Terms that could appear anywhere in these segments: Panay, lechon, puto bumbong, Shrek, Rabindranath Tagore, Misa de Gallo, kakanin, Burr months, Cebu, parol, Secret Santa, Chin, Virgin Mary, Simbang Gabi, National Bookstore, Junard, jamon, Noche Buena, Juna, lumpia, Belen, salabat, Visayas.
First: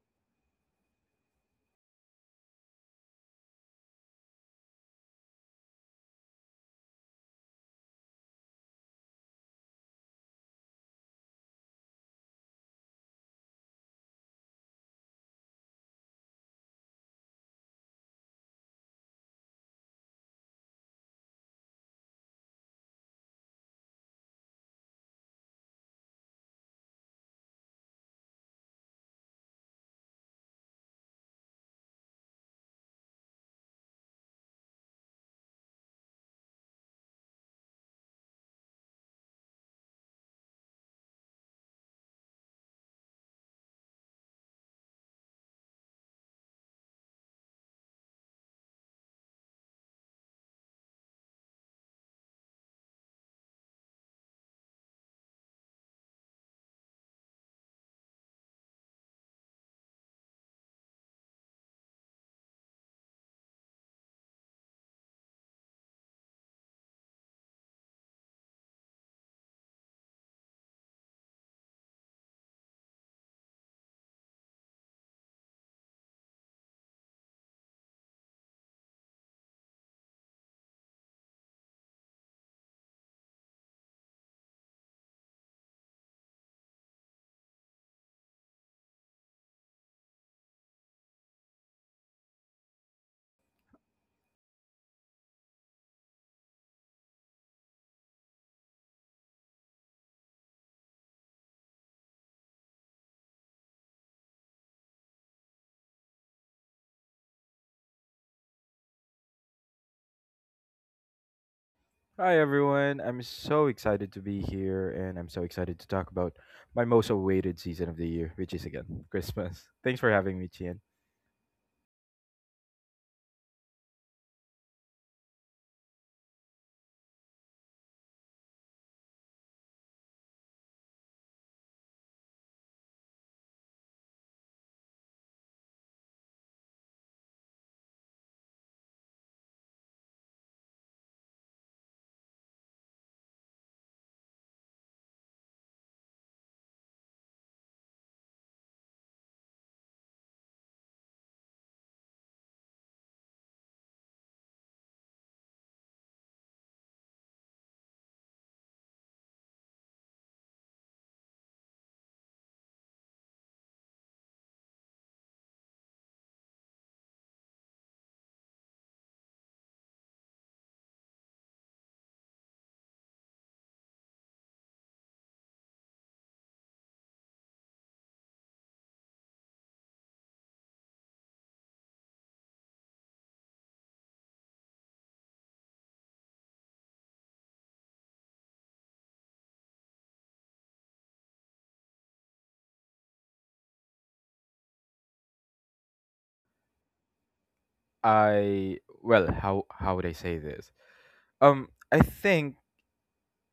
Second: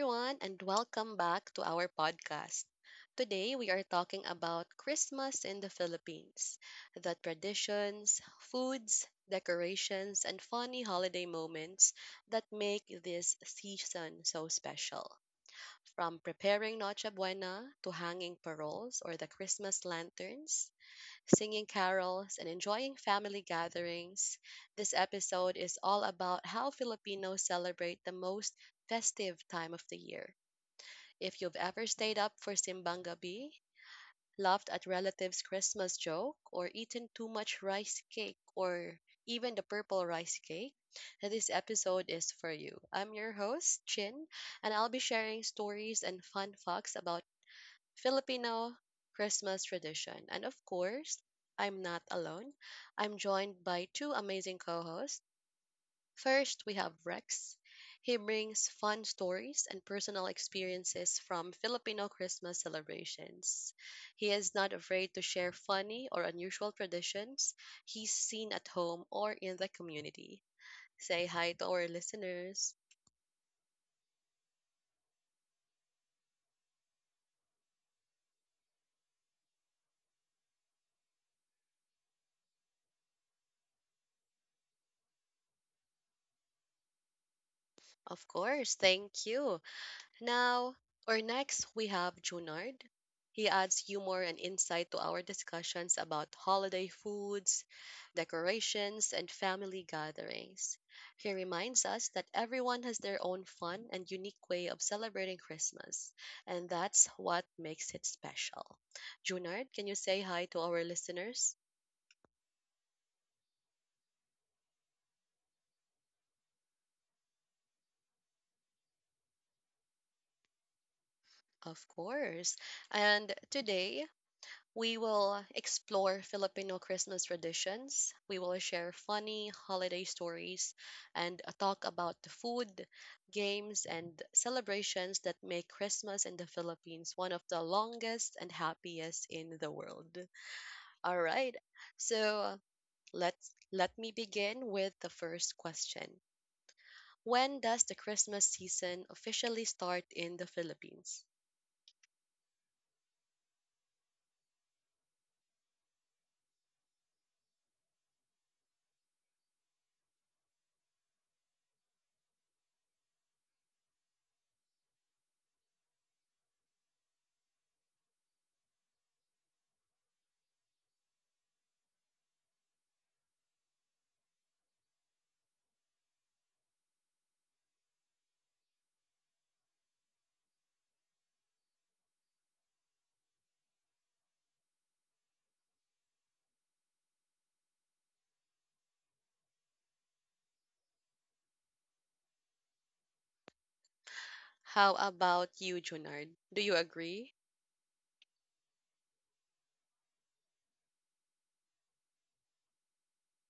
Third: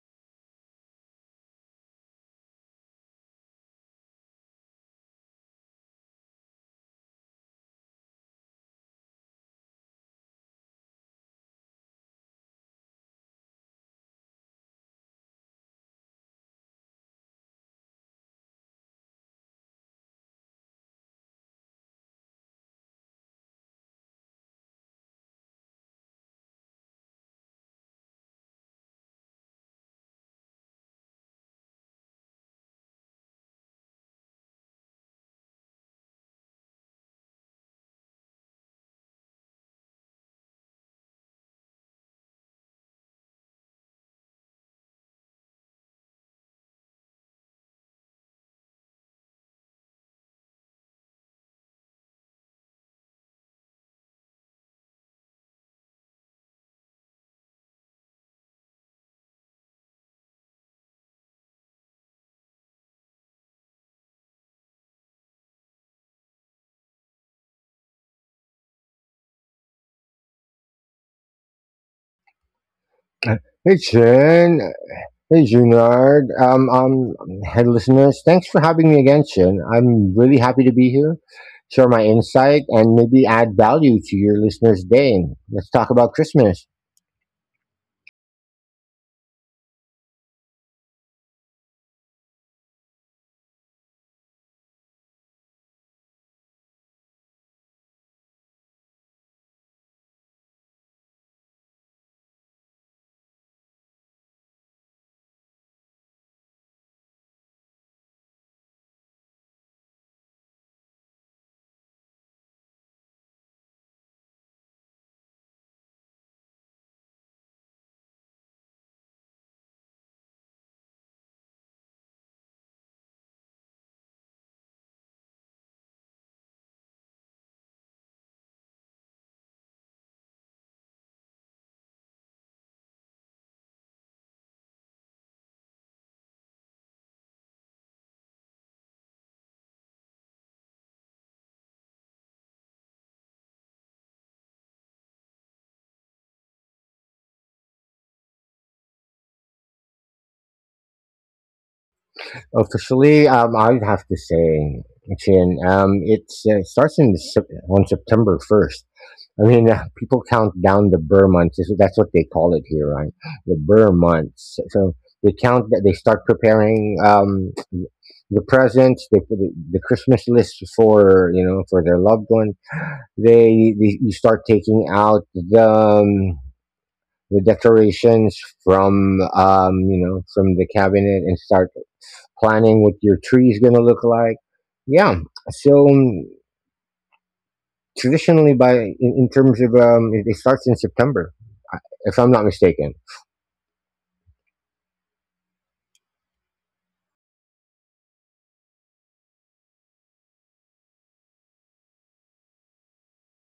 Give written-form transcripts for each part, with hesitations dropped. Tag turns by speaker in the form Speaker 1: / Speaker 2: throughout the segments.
Speaker 1: everyone, and welcome back to our podcast. Today, we are talking about Christmas in the Philippines, the traditions, foods, decorations, and funny holiday moments that make this season so special. From preparing Noche Buena to hanging paroles or the Christmas lanterns, singing carols, and enjoying family gatherings. This episode is all about how Filipinos celebrate the most festive time of the year. If you've ever stayed up for Simbang Gabi, laughed at relatives' Christmas joke, or eaten too much rice cake or even the purple rice cake, then this episode is for you. I'm your host, Chin, and I'll be sharing stories and fun facts about Filipino Christmas tradition. And of course, I'm not alone. I'm joined by two amazing co hosts. First, we have Rex. He brings fun stories and personal experiences from Filipino Christmas celebrations. He is not afraid to share funny or unusual traditions he's seen at home or in the community. Say hi to our listeners.
Speaker 2: Hey, Shin. Hey, Junard. Hey, listeners. Thanks for having me again, Shin. I'm really happy to be here, share my insight, and maybe add value to your listeners' day. Let's talk about Christmas.
Speaker 1: Of course, thank you. Now, or next, we have Junard. He adds humor and insight to our discussions about holiday foods, decorations, and family gatherings. He reminds us that everyone has their own fun and unique way of celebrating Christmas, and that's what makes it special. Junard, can you say hi to our listeners?
Speaker 3: Hi everyone. I'm so excited to be here and I'm so excited to talk about my most awaited season of the year, which is again Christmas. Thanks for having me, Chien.
Speaker 1: Of course. And today, we will explore Filipino Christmas traditions. We will share funny holiday stories and talk about the food, games, and celebrations that make Christmas in the Philippines one of the longest and happiest in the world. All right. So, let me begin with the first question. When does the Christmas season officially start in the Philippines?
Speaker 2: Officially, I would have to say, Chin, it starts on September 1st. I mean, people count down the Burr months. That's what they call it here, right? The Burr months. So they count that they start preparing, the presents, they put the Christmas list for you know for their loved one. They You start taking out the decorations from you know from the cabinet and start planning what your tree is going to look like. Yeah. So traditionally, in terms of it starts in September, I- if I'm not mistaken.
Speaker 1: How about you, Junard? Do you agree?
Speaker 3: I well, how would I say this? I think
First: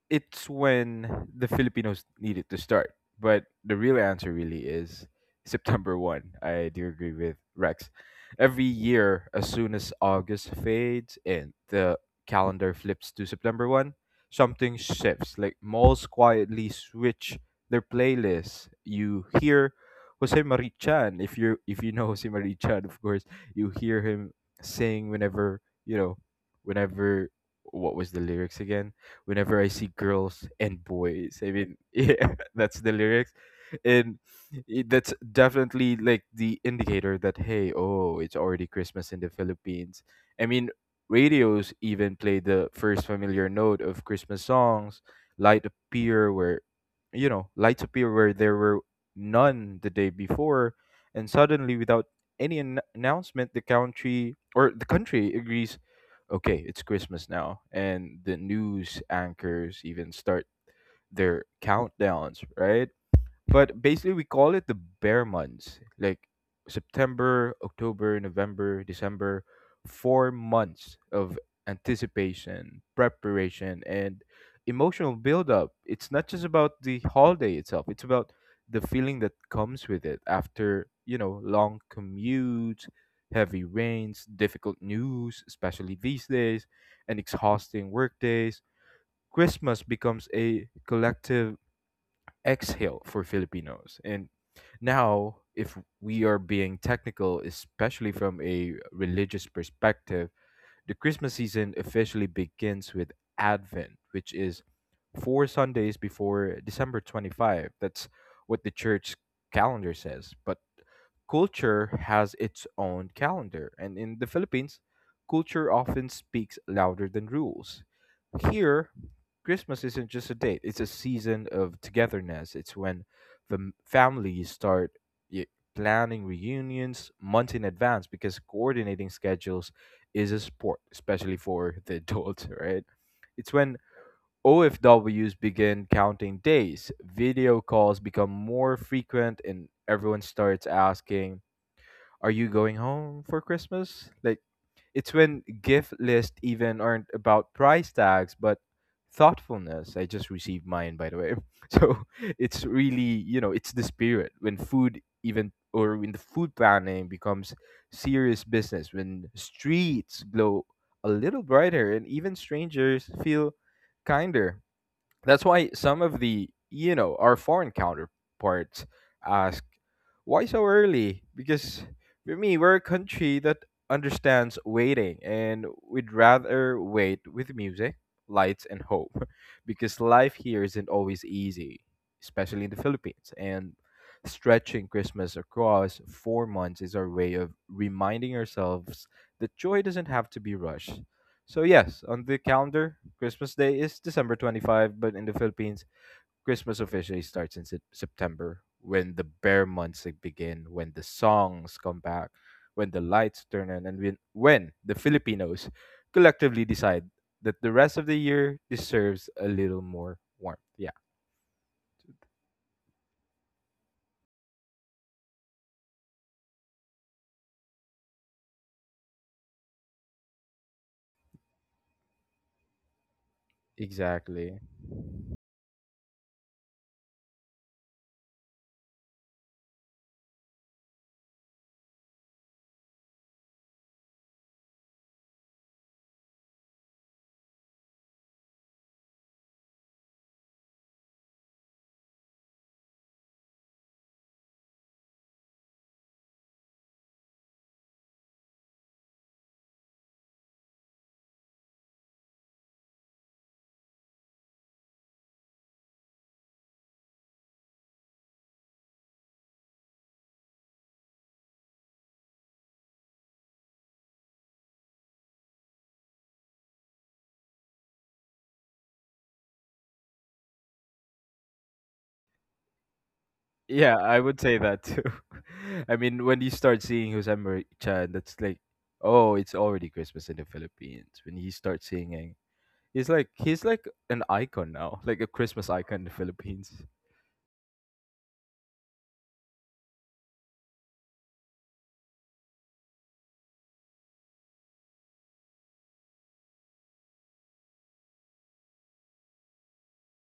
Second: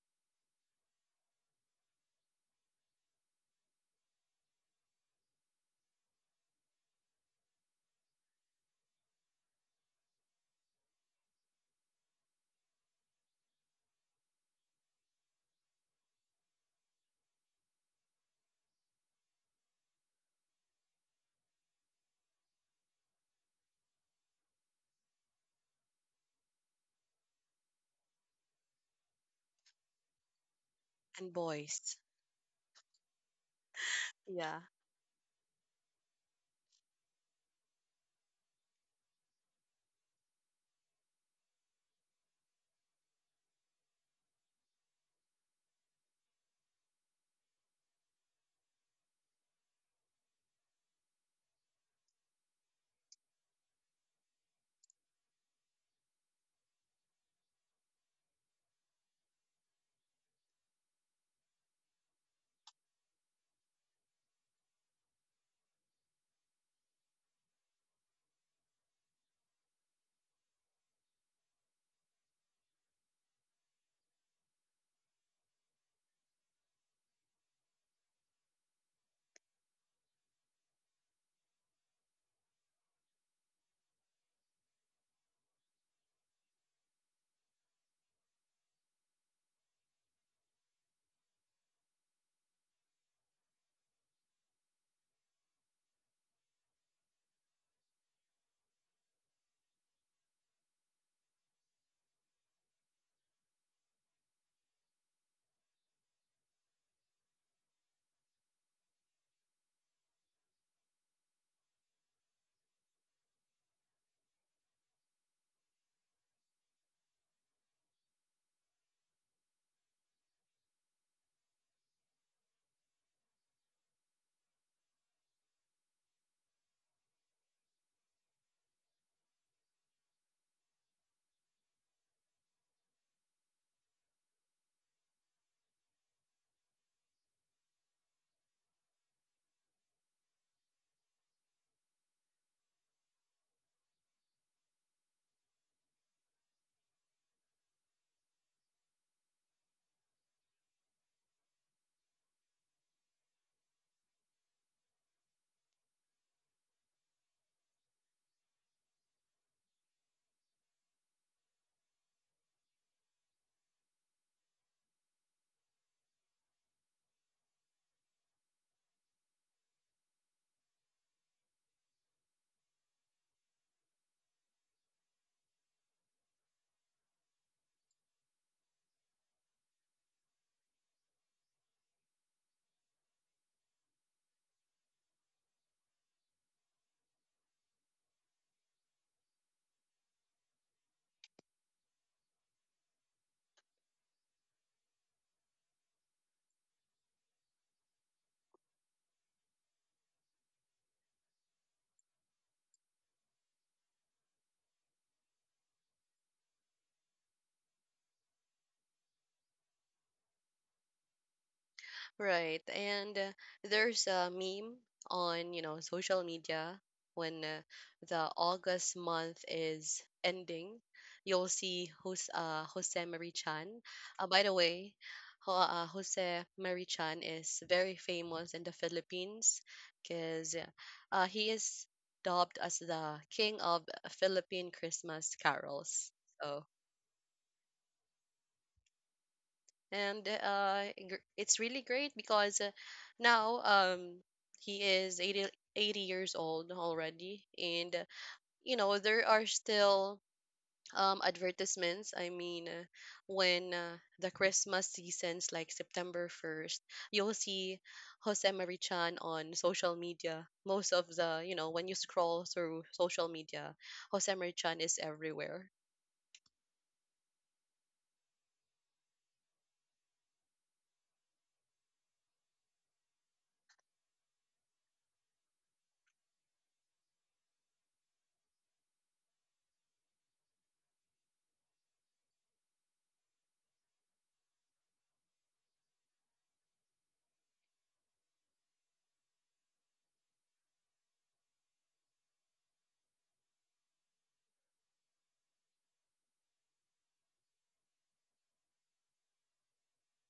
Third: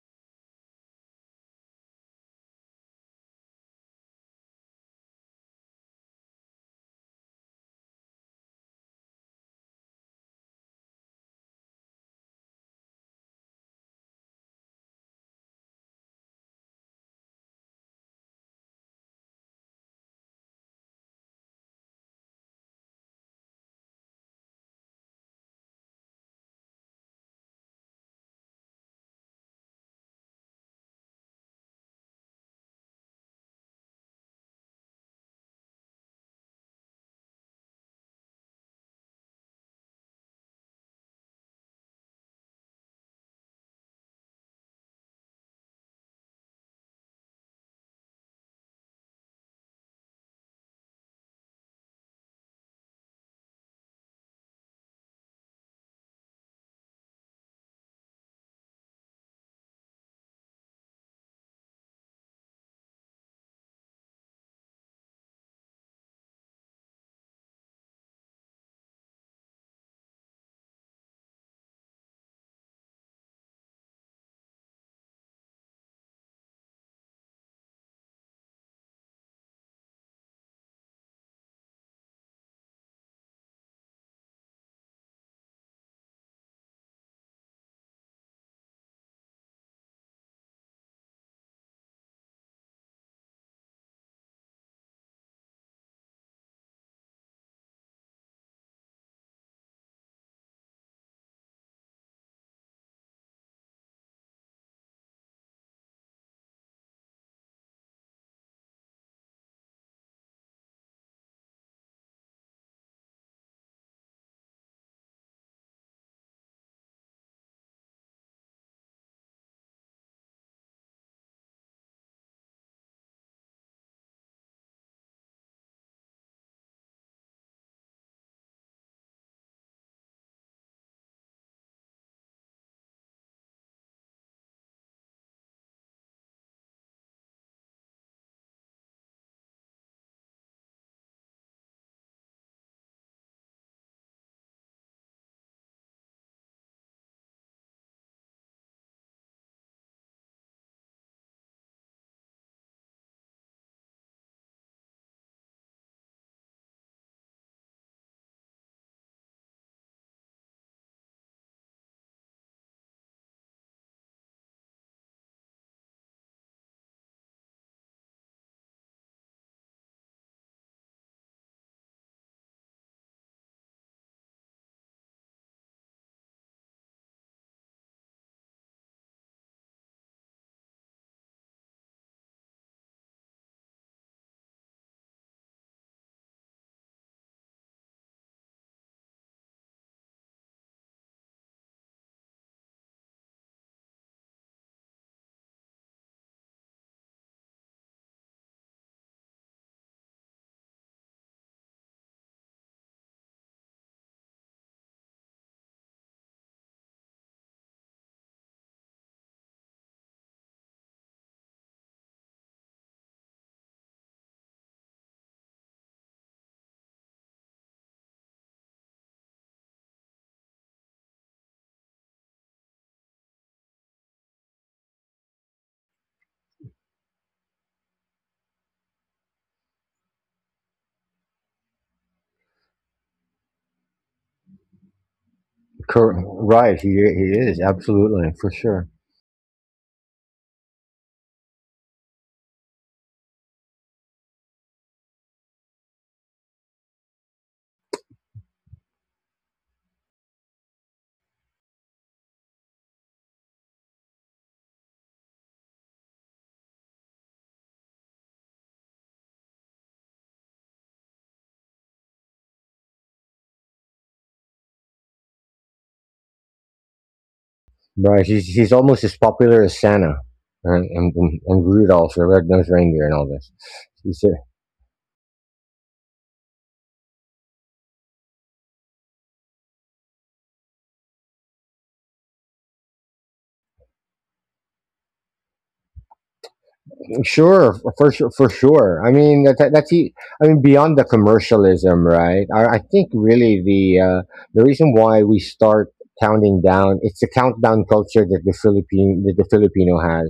Speaker 3: it's when the Filipinos needed to start. But the real answer really is September 1st. I do agree with Rex. Every year, as soon as August fades and the calendar flips to September 1st, something shifts. Like malls quietly switch their playlists. You hear Jose Marie Chan. If you know Jose Marie Chan, of course, you hear him sing you know, whenever what was the lyrics again? Whenever I see girls and
Speaker 1: And
Speaker 3: boys. I mean,
Speaker 1: boys.
Speaker 3: yeah, that's the lyrics. And
Speaker 1: Yeah.
Speaker 3: that's definitely like the indicator that, hey, oh, it's already Christmas in the Philippines. I mean, radios even play the first familiar note of Christmas songs, Light Appear, where, you know, lights appear where there were none the day before. And suddenly, without announcement, the country agrees okay, it's Christmas now, and the news anchors even start their countdowns, right? But basically, we call it the bear months, like September, October, November, December, four months of anticipation, preparation, and emotional buildup. It's not just about the holiday itself, it's about the feeling that comes with it after, you know, long commutes, heavy rains, difficult news, especially these days, and exhausting work days. Christmas becomes a collective exhale for Filipinos. And now, if we are being technical, especially from a religious perspective, the Christmas season officially begins with Advent, which is four Sundays before December 25. That's what the church calendar says. But culture has its own calendar, and in the Philippines, culture often speaks louder than rules. Here, Christmas isn't just a date, it's a season of togetherness. It's when families start y- planning reunions months in advance because coordinating schedules is a sport, especially for the adults, right? It's when OFWs begin counting days, video calls become more frequent, and everyone starts asking, are you going home for Christmas? Like it's when gift lists even aren't about price tags but thoughtfulness. I just received mine, by the way. So it's really, you know, it's the spirit when food even or when the food planning becomes serious business, when streets glow a little brighter and even strangers feel kinder. That's why some of the, you know, our foreign counterparts ask, why so early? Because for me, we're a country that understands waiting and we'd rather wait with music, lights, and hope because life here isn't always easy, especially in the Philippines. And stretching Christmas across four months is our way of reminding ourselves that joy doesn't have to be rushed. So yes, on the calendar, Christmas Day is December 25, but in the Philippines, Christmas officially starts in September when the bare months like, begin, when the songs come back, when the lights turn on, and when the Filipinos collectively decide that the rest of the year deserves a little more warmth. Yeah,
Speaker 1: Right. And there's a meme on, social media when the August month is ending. You'll see Jose Marichan. Chan. By the
Speaker 3: exactly.
Speaker 1: way, Jose Marichan is very famous in the Philippines because he is dubbed as the king of Philippine Christmas carols.
Speaker 2: Cor-
Speaker 1: So,
Speaker 2: right. He is absolutely for sure.
Speaker 1: it's really great because now he is 80, 80 years old already and you know there are still advertisements. When the Christmas seasons like September 1st, you'll see Jose Marichan on social media. Most of the, you know, when you scroll through social media, Jose Marichan is everywhere.
Speaker 2: Right. He's almost as popular as Santa. Right? And Rudolph, the red-nosed reindeer, and all this.
Speaker 3: Yeah,
Speaker 2: He's,
Speaker 3: I would say that too. I mean, when you start seeing Jose Maria, Chan, that's like, oh, it's already Christmas in the Philippines. When he starts singing, he's like an icon now, like a Christmas icon in the Philippines.
Speaker 2: Sure, for sure, for sure. I mean, I mean, beyond the commercialism, right? I think really the reason why we start counting down, it's the countdown culture that the Philippine that the Filipino has.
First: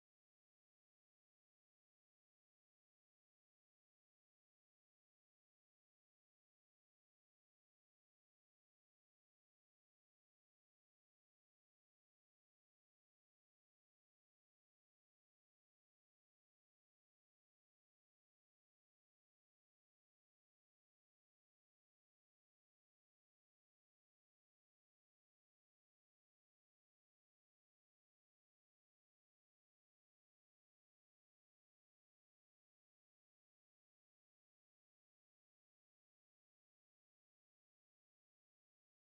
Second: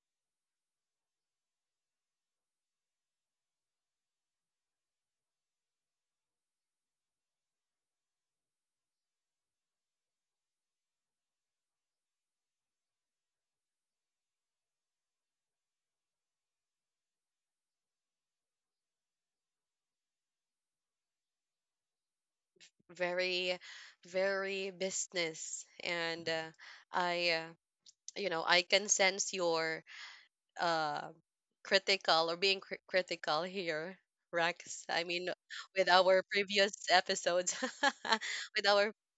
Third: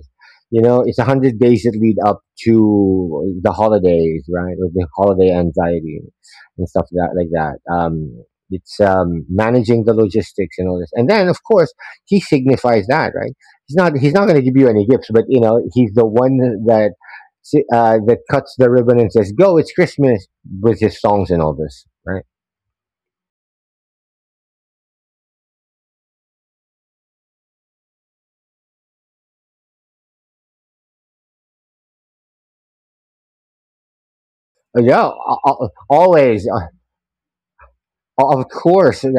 Speaker 2: You know, it's 100 days that lead up to the holidays, right? Or the holiday anxiety and stuff like that. It's managing the logistics and all this, and then of course he signifies that, right? He's not going to give you any gifts, but he's the one that that cuts the ribbon and says, "Go, it's Christmas," with his songs and all this, right?
Speaker 1: Very, very business, and i uh, I can sense your uh critical, or being critical here,
Speaker 2: Oh,
Speaker 1: Rex.
Speaker 2: yeah,
Speaker 1: I mean, with our
Speaker 2: always,
Speaker 1: previous episodes.
Speaker 2: of
Speaker 1: With our.
Speaker 2: course. uh,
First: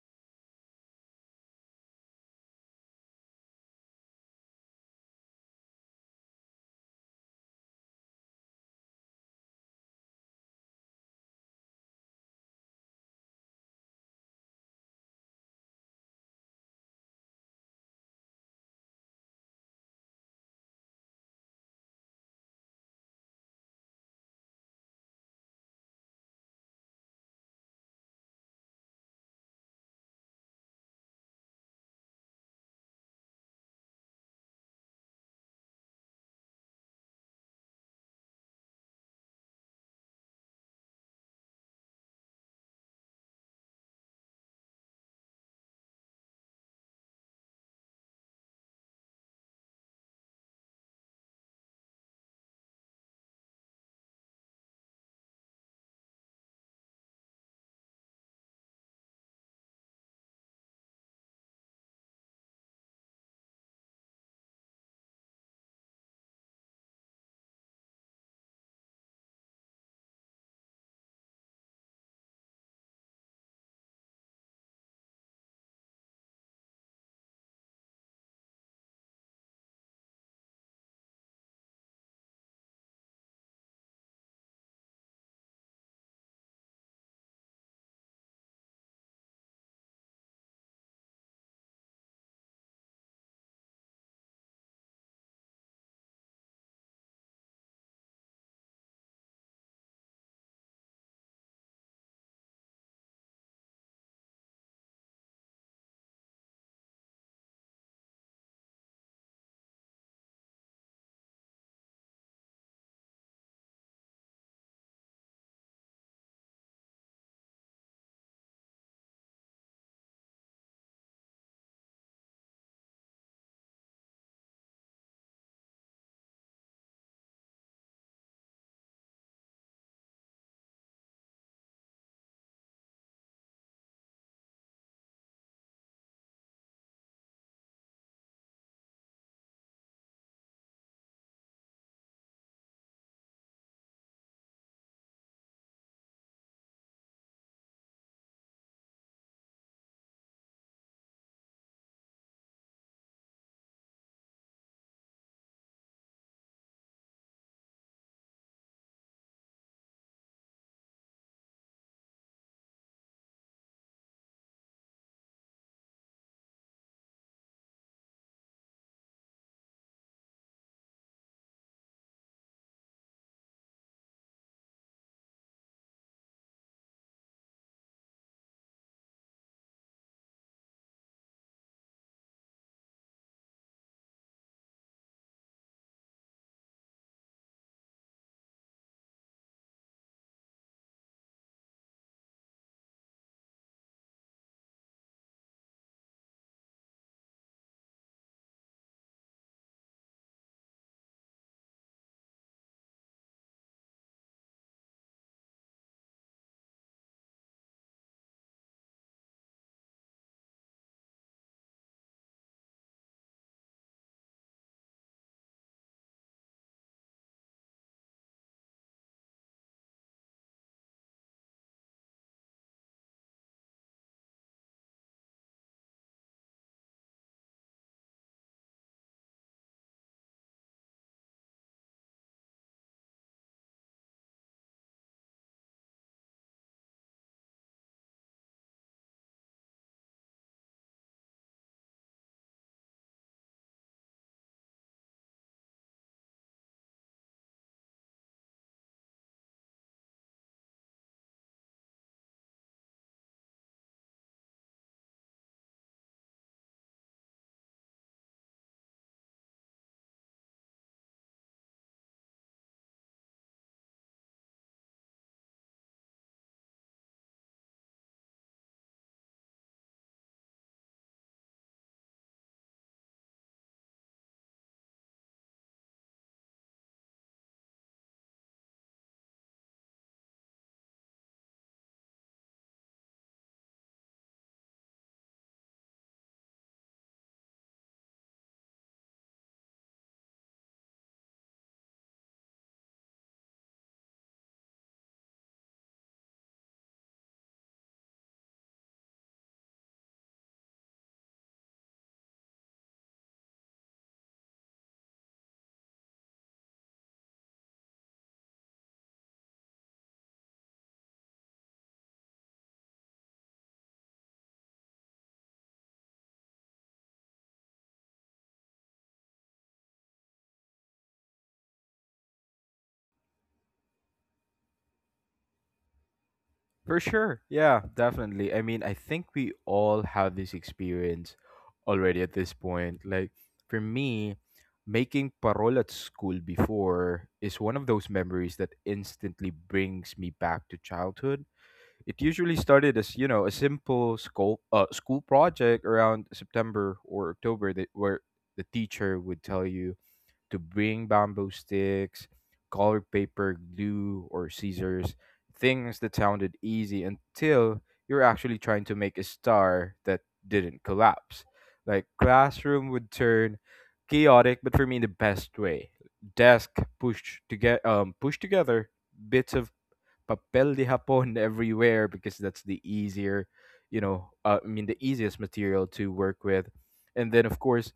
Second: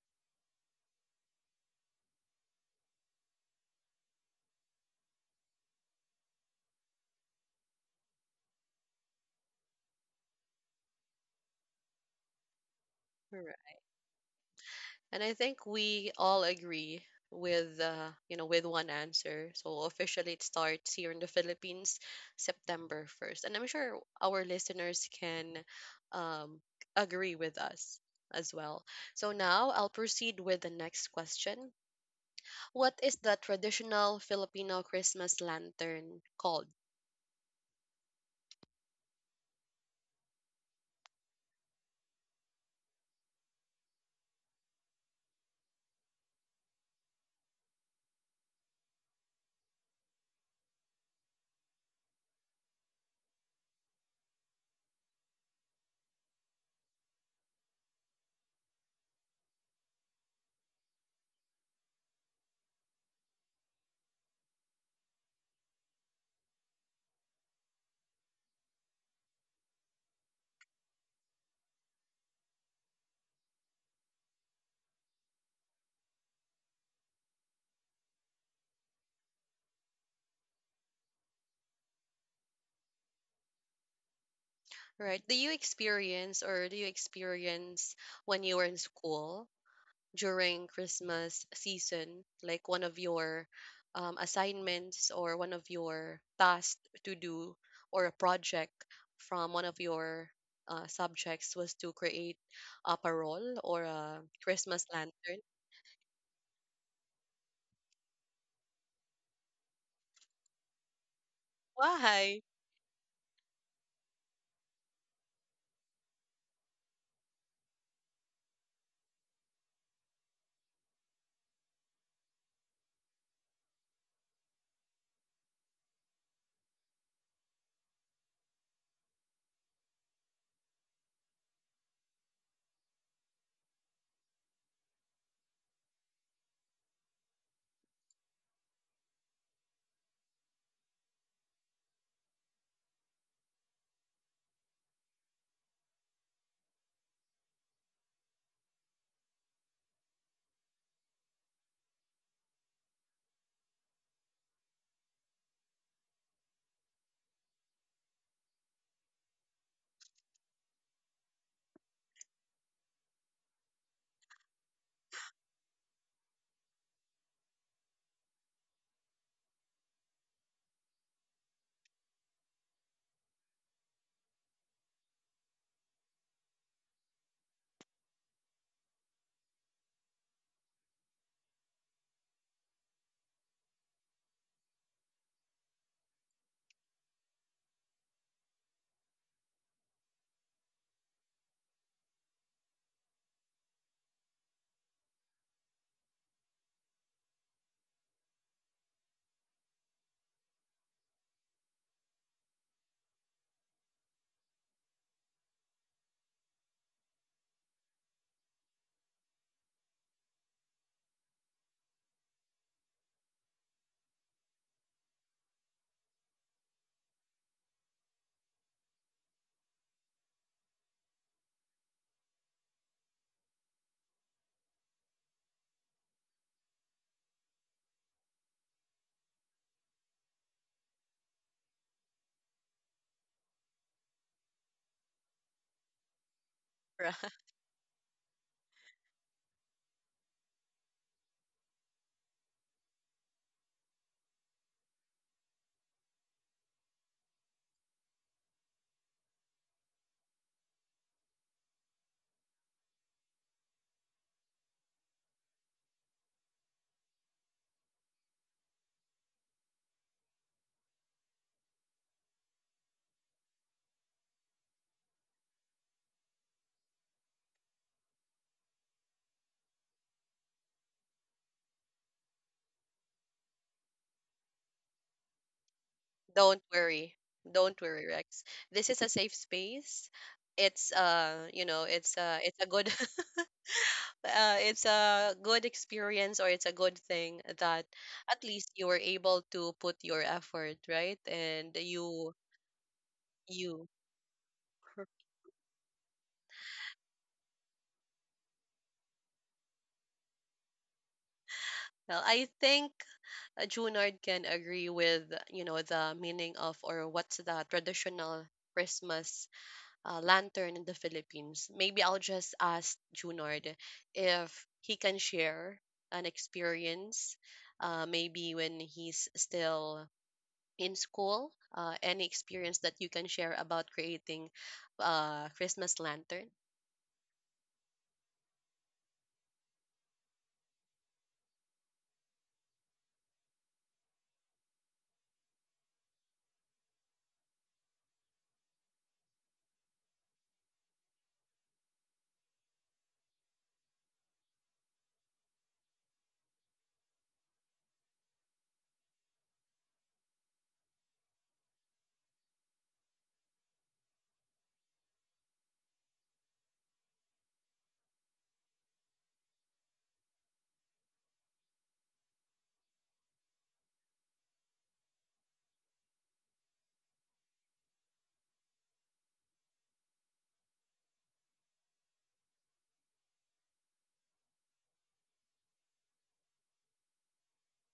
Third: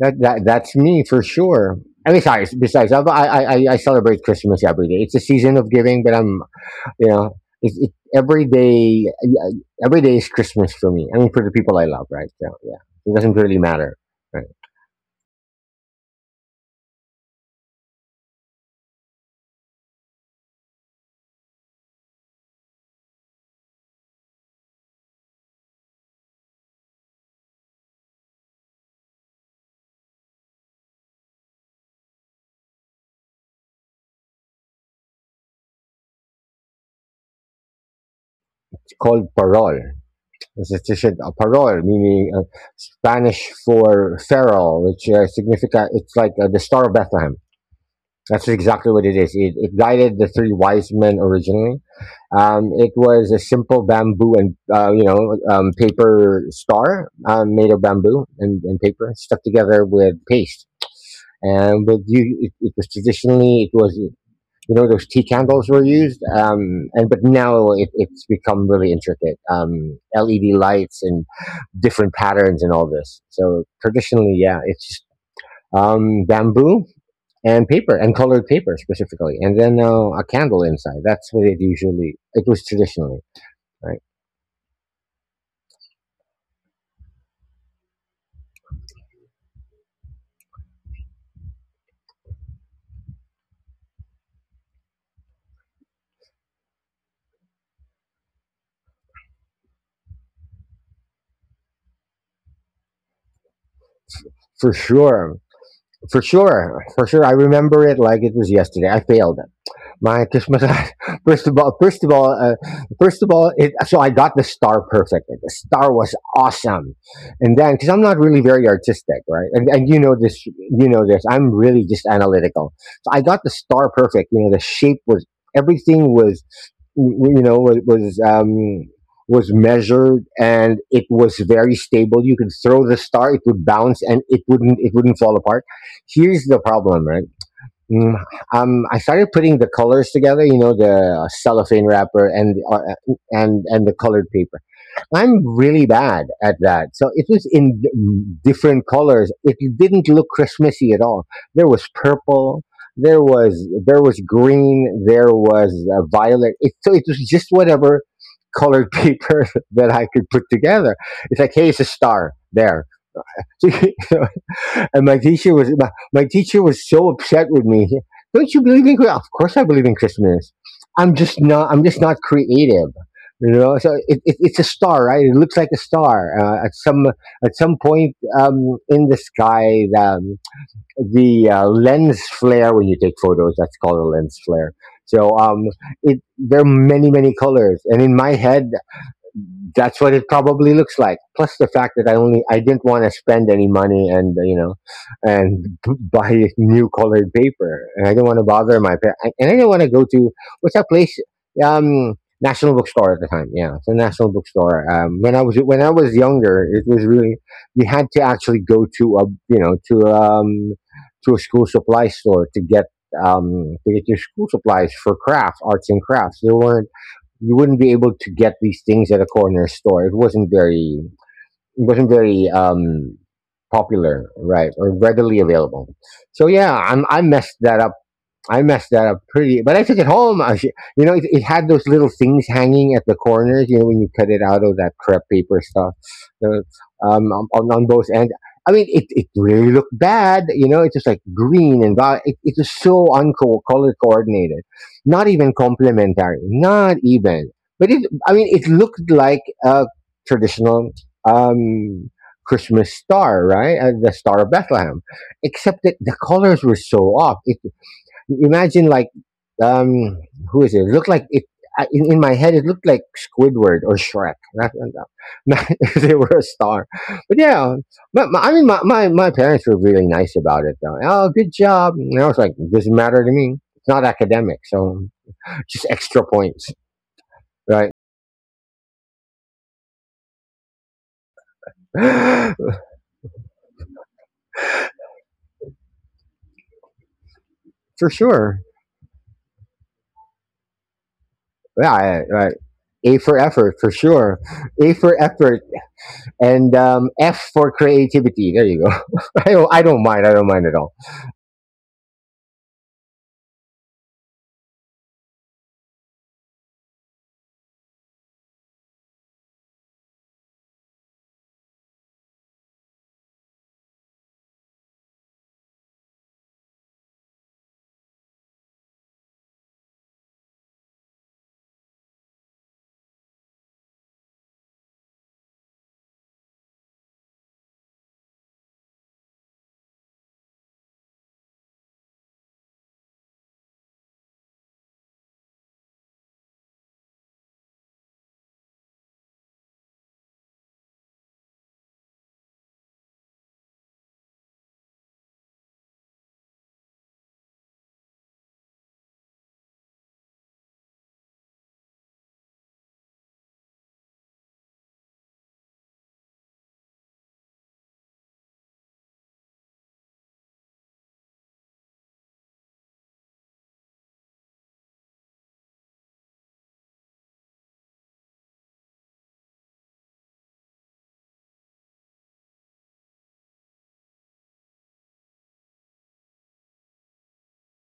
Speaker 2: That, that that's me for sure. And besides, I celebrate Christmas every day. It's a season of giving, but I'm you know, every day. Every day is Christmas for me. I mean, for the people I love, right? So yeah, it doesn't really matter, right?
Speaker 1: And I think we all agree with with one answer. So officially it starts here in the Philippines, September 1st. And I'm sure our listeners can um, agree with us as well. So now I'll proceed with the next question. What is the traditional Filipino Christmas lantern called?
Speaker 2: It's called parol. It's a parol, meaning Spanish for feral, which, significa, it's like the Star of Bethlehem. That's exactly what it is. It guided the three wise men originally. It was a simple bamboo and paper star, made of bamboo and paper stuck together with paste. And it was traditionally, it was those tea candles were used, and but now it's become really intricate. LED lights and different patterns and all this. So traditionally, yeah, it's just bamboo and paper and colored paper specifically, and then a candle inside. That's what it usually it was traditionally, right?
Speaker 1: Right? Do you experience when you were in school during Christmas season, like one of your assignments, or one of your tasks to do, or a project from one of your subjects was to create a parole or a
Speaker 2: For
Speaker 1: Christmas
Speaker 2: sure,
Speaker 1: lantern?
Speaker 2: for sure, for sure. I remember it like it was yesterday. I failed my Christmas. first of all, first of all,
Speaker 1: Why?
Speaker 2: uh, so I got the star perfect. The star was awesome, and then because I'm not really very artistic, right? And you know this, you know this. I'm really just analytical. So I got the star perfect. You know, the shape was, everything was w- you know was measured, and it was very stable. You could throw the star, it would bounce, and it wouldn't fall apart. Here's the problem, right? Mm, I started putting the colors together. You know, the cellophane wrapper and the colored paper. I'm really bad at that. So it was in different colors. It didn't look Christmassy at all. There was purple. There was green. There was violet. So it was just whatever colored paper that I could put together. It's like, hey, it's a star there. And my teacher was so upset with me. Don't you believe in Christmas? Of course, I believe in Christmas. I'm just not. I'm just not creative. You know, so it's a star, right? It looks like a star at some point in the sky. The lens flare when you take photos. That's called a lens flare. So it there are many many colors, and in my head, that's what it probably looks like. Plus the fact that I didn't want to spend any money and you know and b- buy new colored paper, and I didn't want to bother my parents, and I didn't want to go to — what's that place? Um, National Bookstore at the time. Yeah, it's a National Bookstore. When I was younger, it was really you had to actually go you know to um to a school supply store to get your school supplies for crafts, arts and crafts. There weren't You wouldn't be able to get these things at a corner store. It wasn't very popular, right, or readily available. So yeah, I messed that up. Pretty, but I took it home. I, sh- you know, It had those little things hanging at the corners. You know, when you cut it out of that crepe paper stuff, so, on, on on both ends. I mean, it really looked bad. You know, it's just like green and violet. It was so unco color coordinated, not even complementary, not even. I mean, it looked like a traditional um, Christmas star, right? The Star of Bethlehem, except that the colors were so off. It Imagine, like, um, who is it? Look like it, in my head. It looked like Squidward or Shrek. Not if they were a star, but yeah. I mean, my parents were really nice about it. Though. Oh, good job. And I was like, it doesn't matter to me. It's not academic, so just extra
Speaker 1: Don't
Speaker 2: points,
Speaker 1: worry. Don't
Speaker 2: right?
Speaker 1: worry, Rex. This is a safe space. It's a good it's a good experience, or it's a good thing that
Speaker 2: For
Speaker 1: at
Speaker 2: sure.
Speaker 1: least you were able to put your effort, right? And
Speaker 2: Yeah,
Speaker 1: you
Speaker 2: right. A for effort, for
Speaker 1: you
Speaker 2: sure. A for effort, and F for creativity. There you go. I don't mind. I don't mind at all.
Speaker 1: Well, I think Junard can agree with, the meaning of, or what's the traditional Christmas lantern in the Philippines. Maybe I'll just ask Junard if he can share an experience, maybe when he's still in school? Any experience that you can share about creating Christmas lantern?
Speaker 3: For sure. Yeah, definitely. I mean, I think we all have this experience already at this point. Like for me, making parol at school before is one of those memories that instantly brings me back to childhood. It usually started as, you know, a simple school project around September or October that where the teacher would tell you to bring bamboo sticks, colored paper, glue, or scissors, things that sounded easy until you're actually trying to make a star that didn't collapse. Like classroom would turn chaotic, but for me in the best way. Desk pushed together, bits of papel de Japón everywhere because that's the easier, you know, I mean, the easiest material to work with. And then, of course,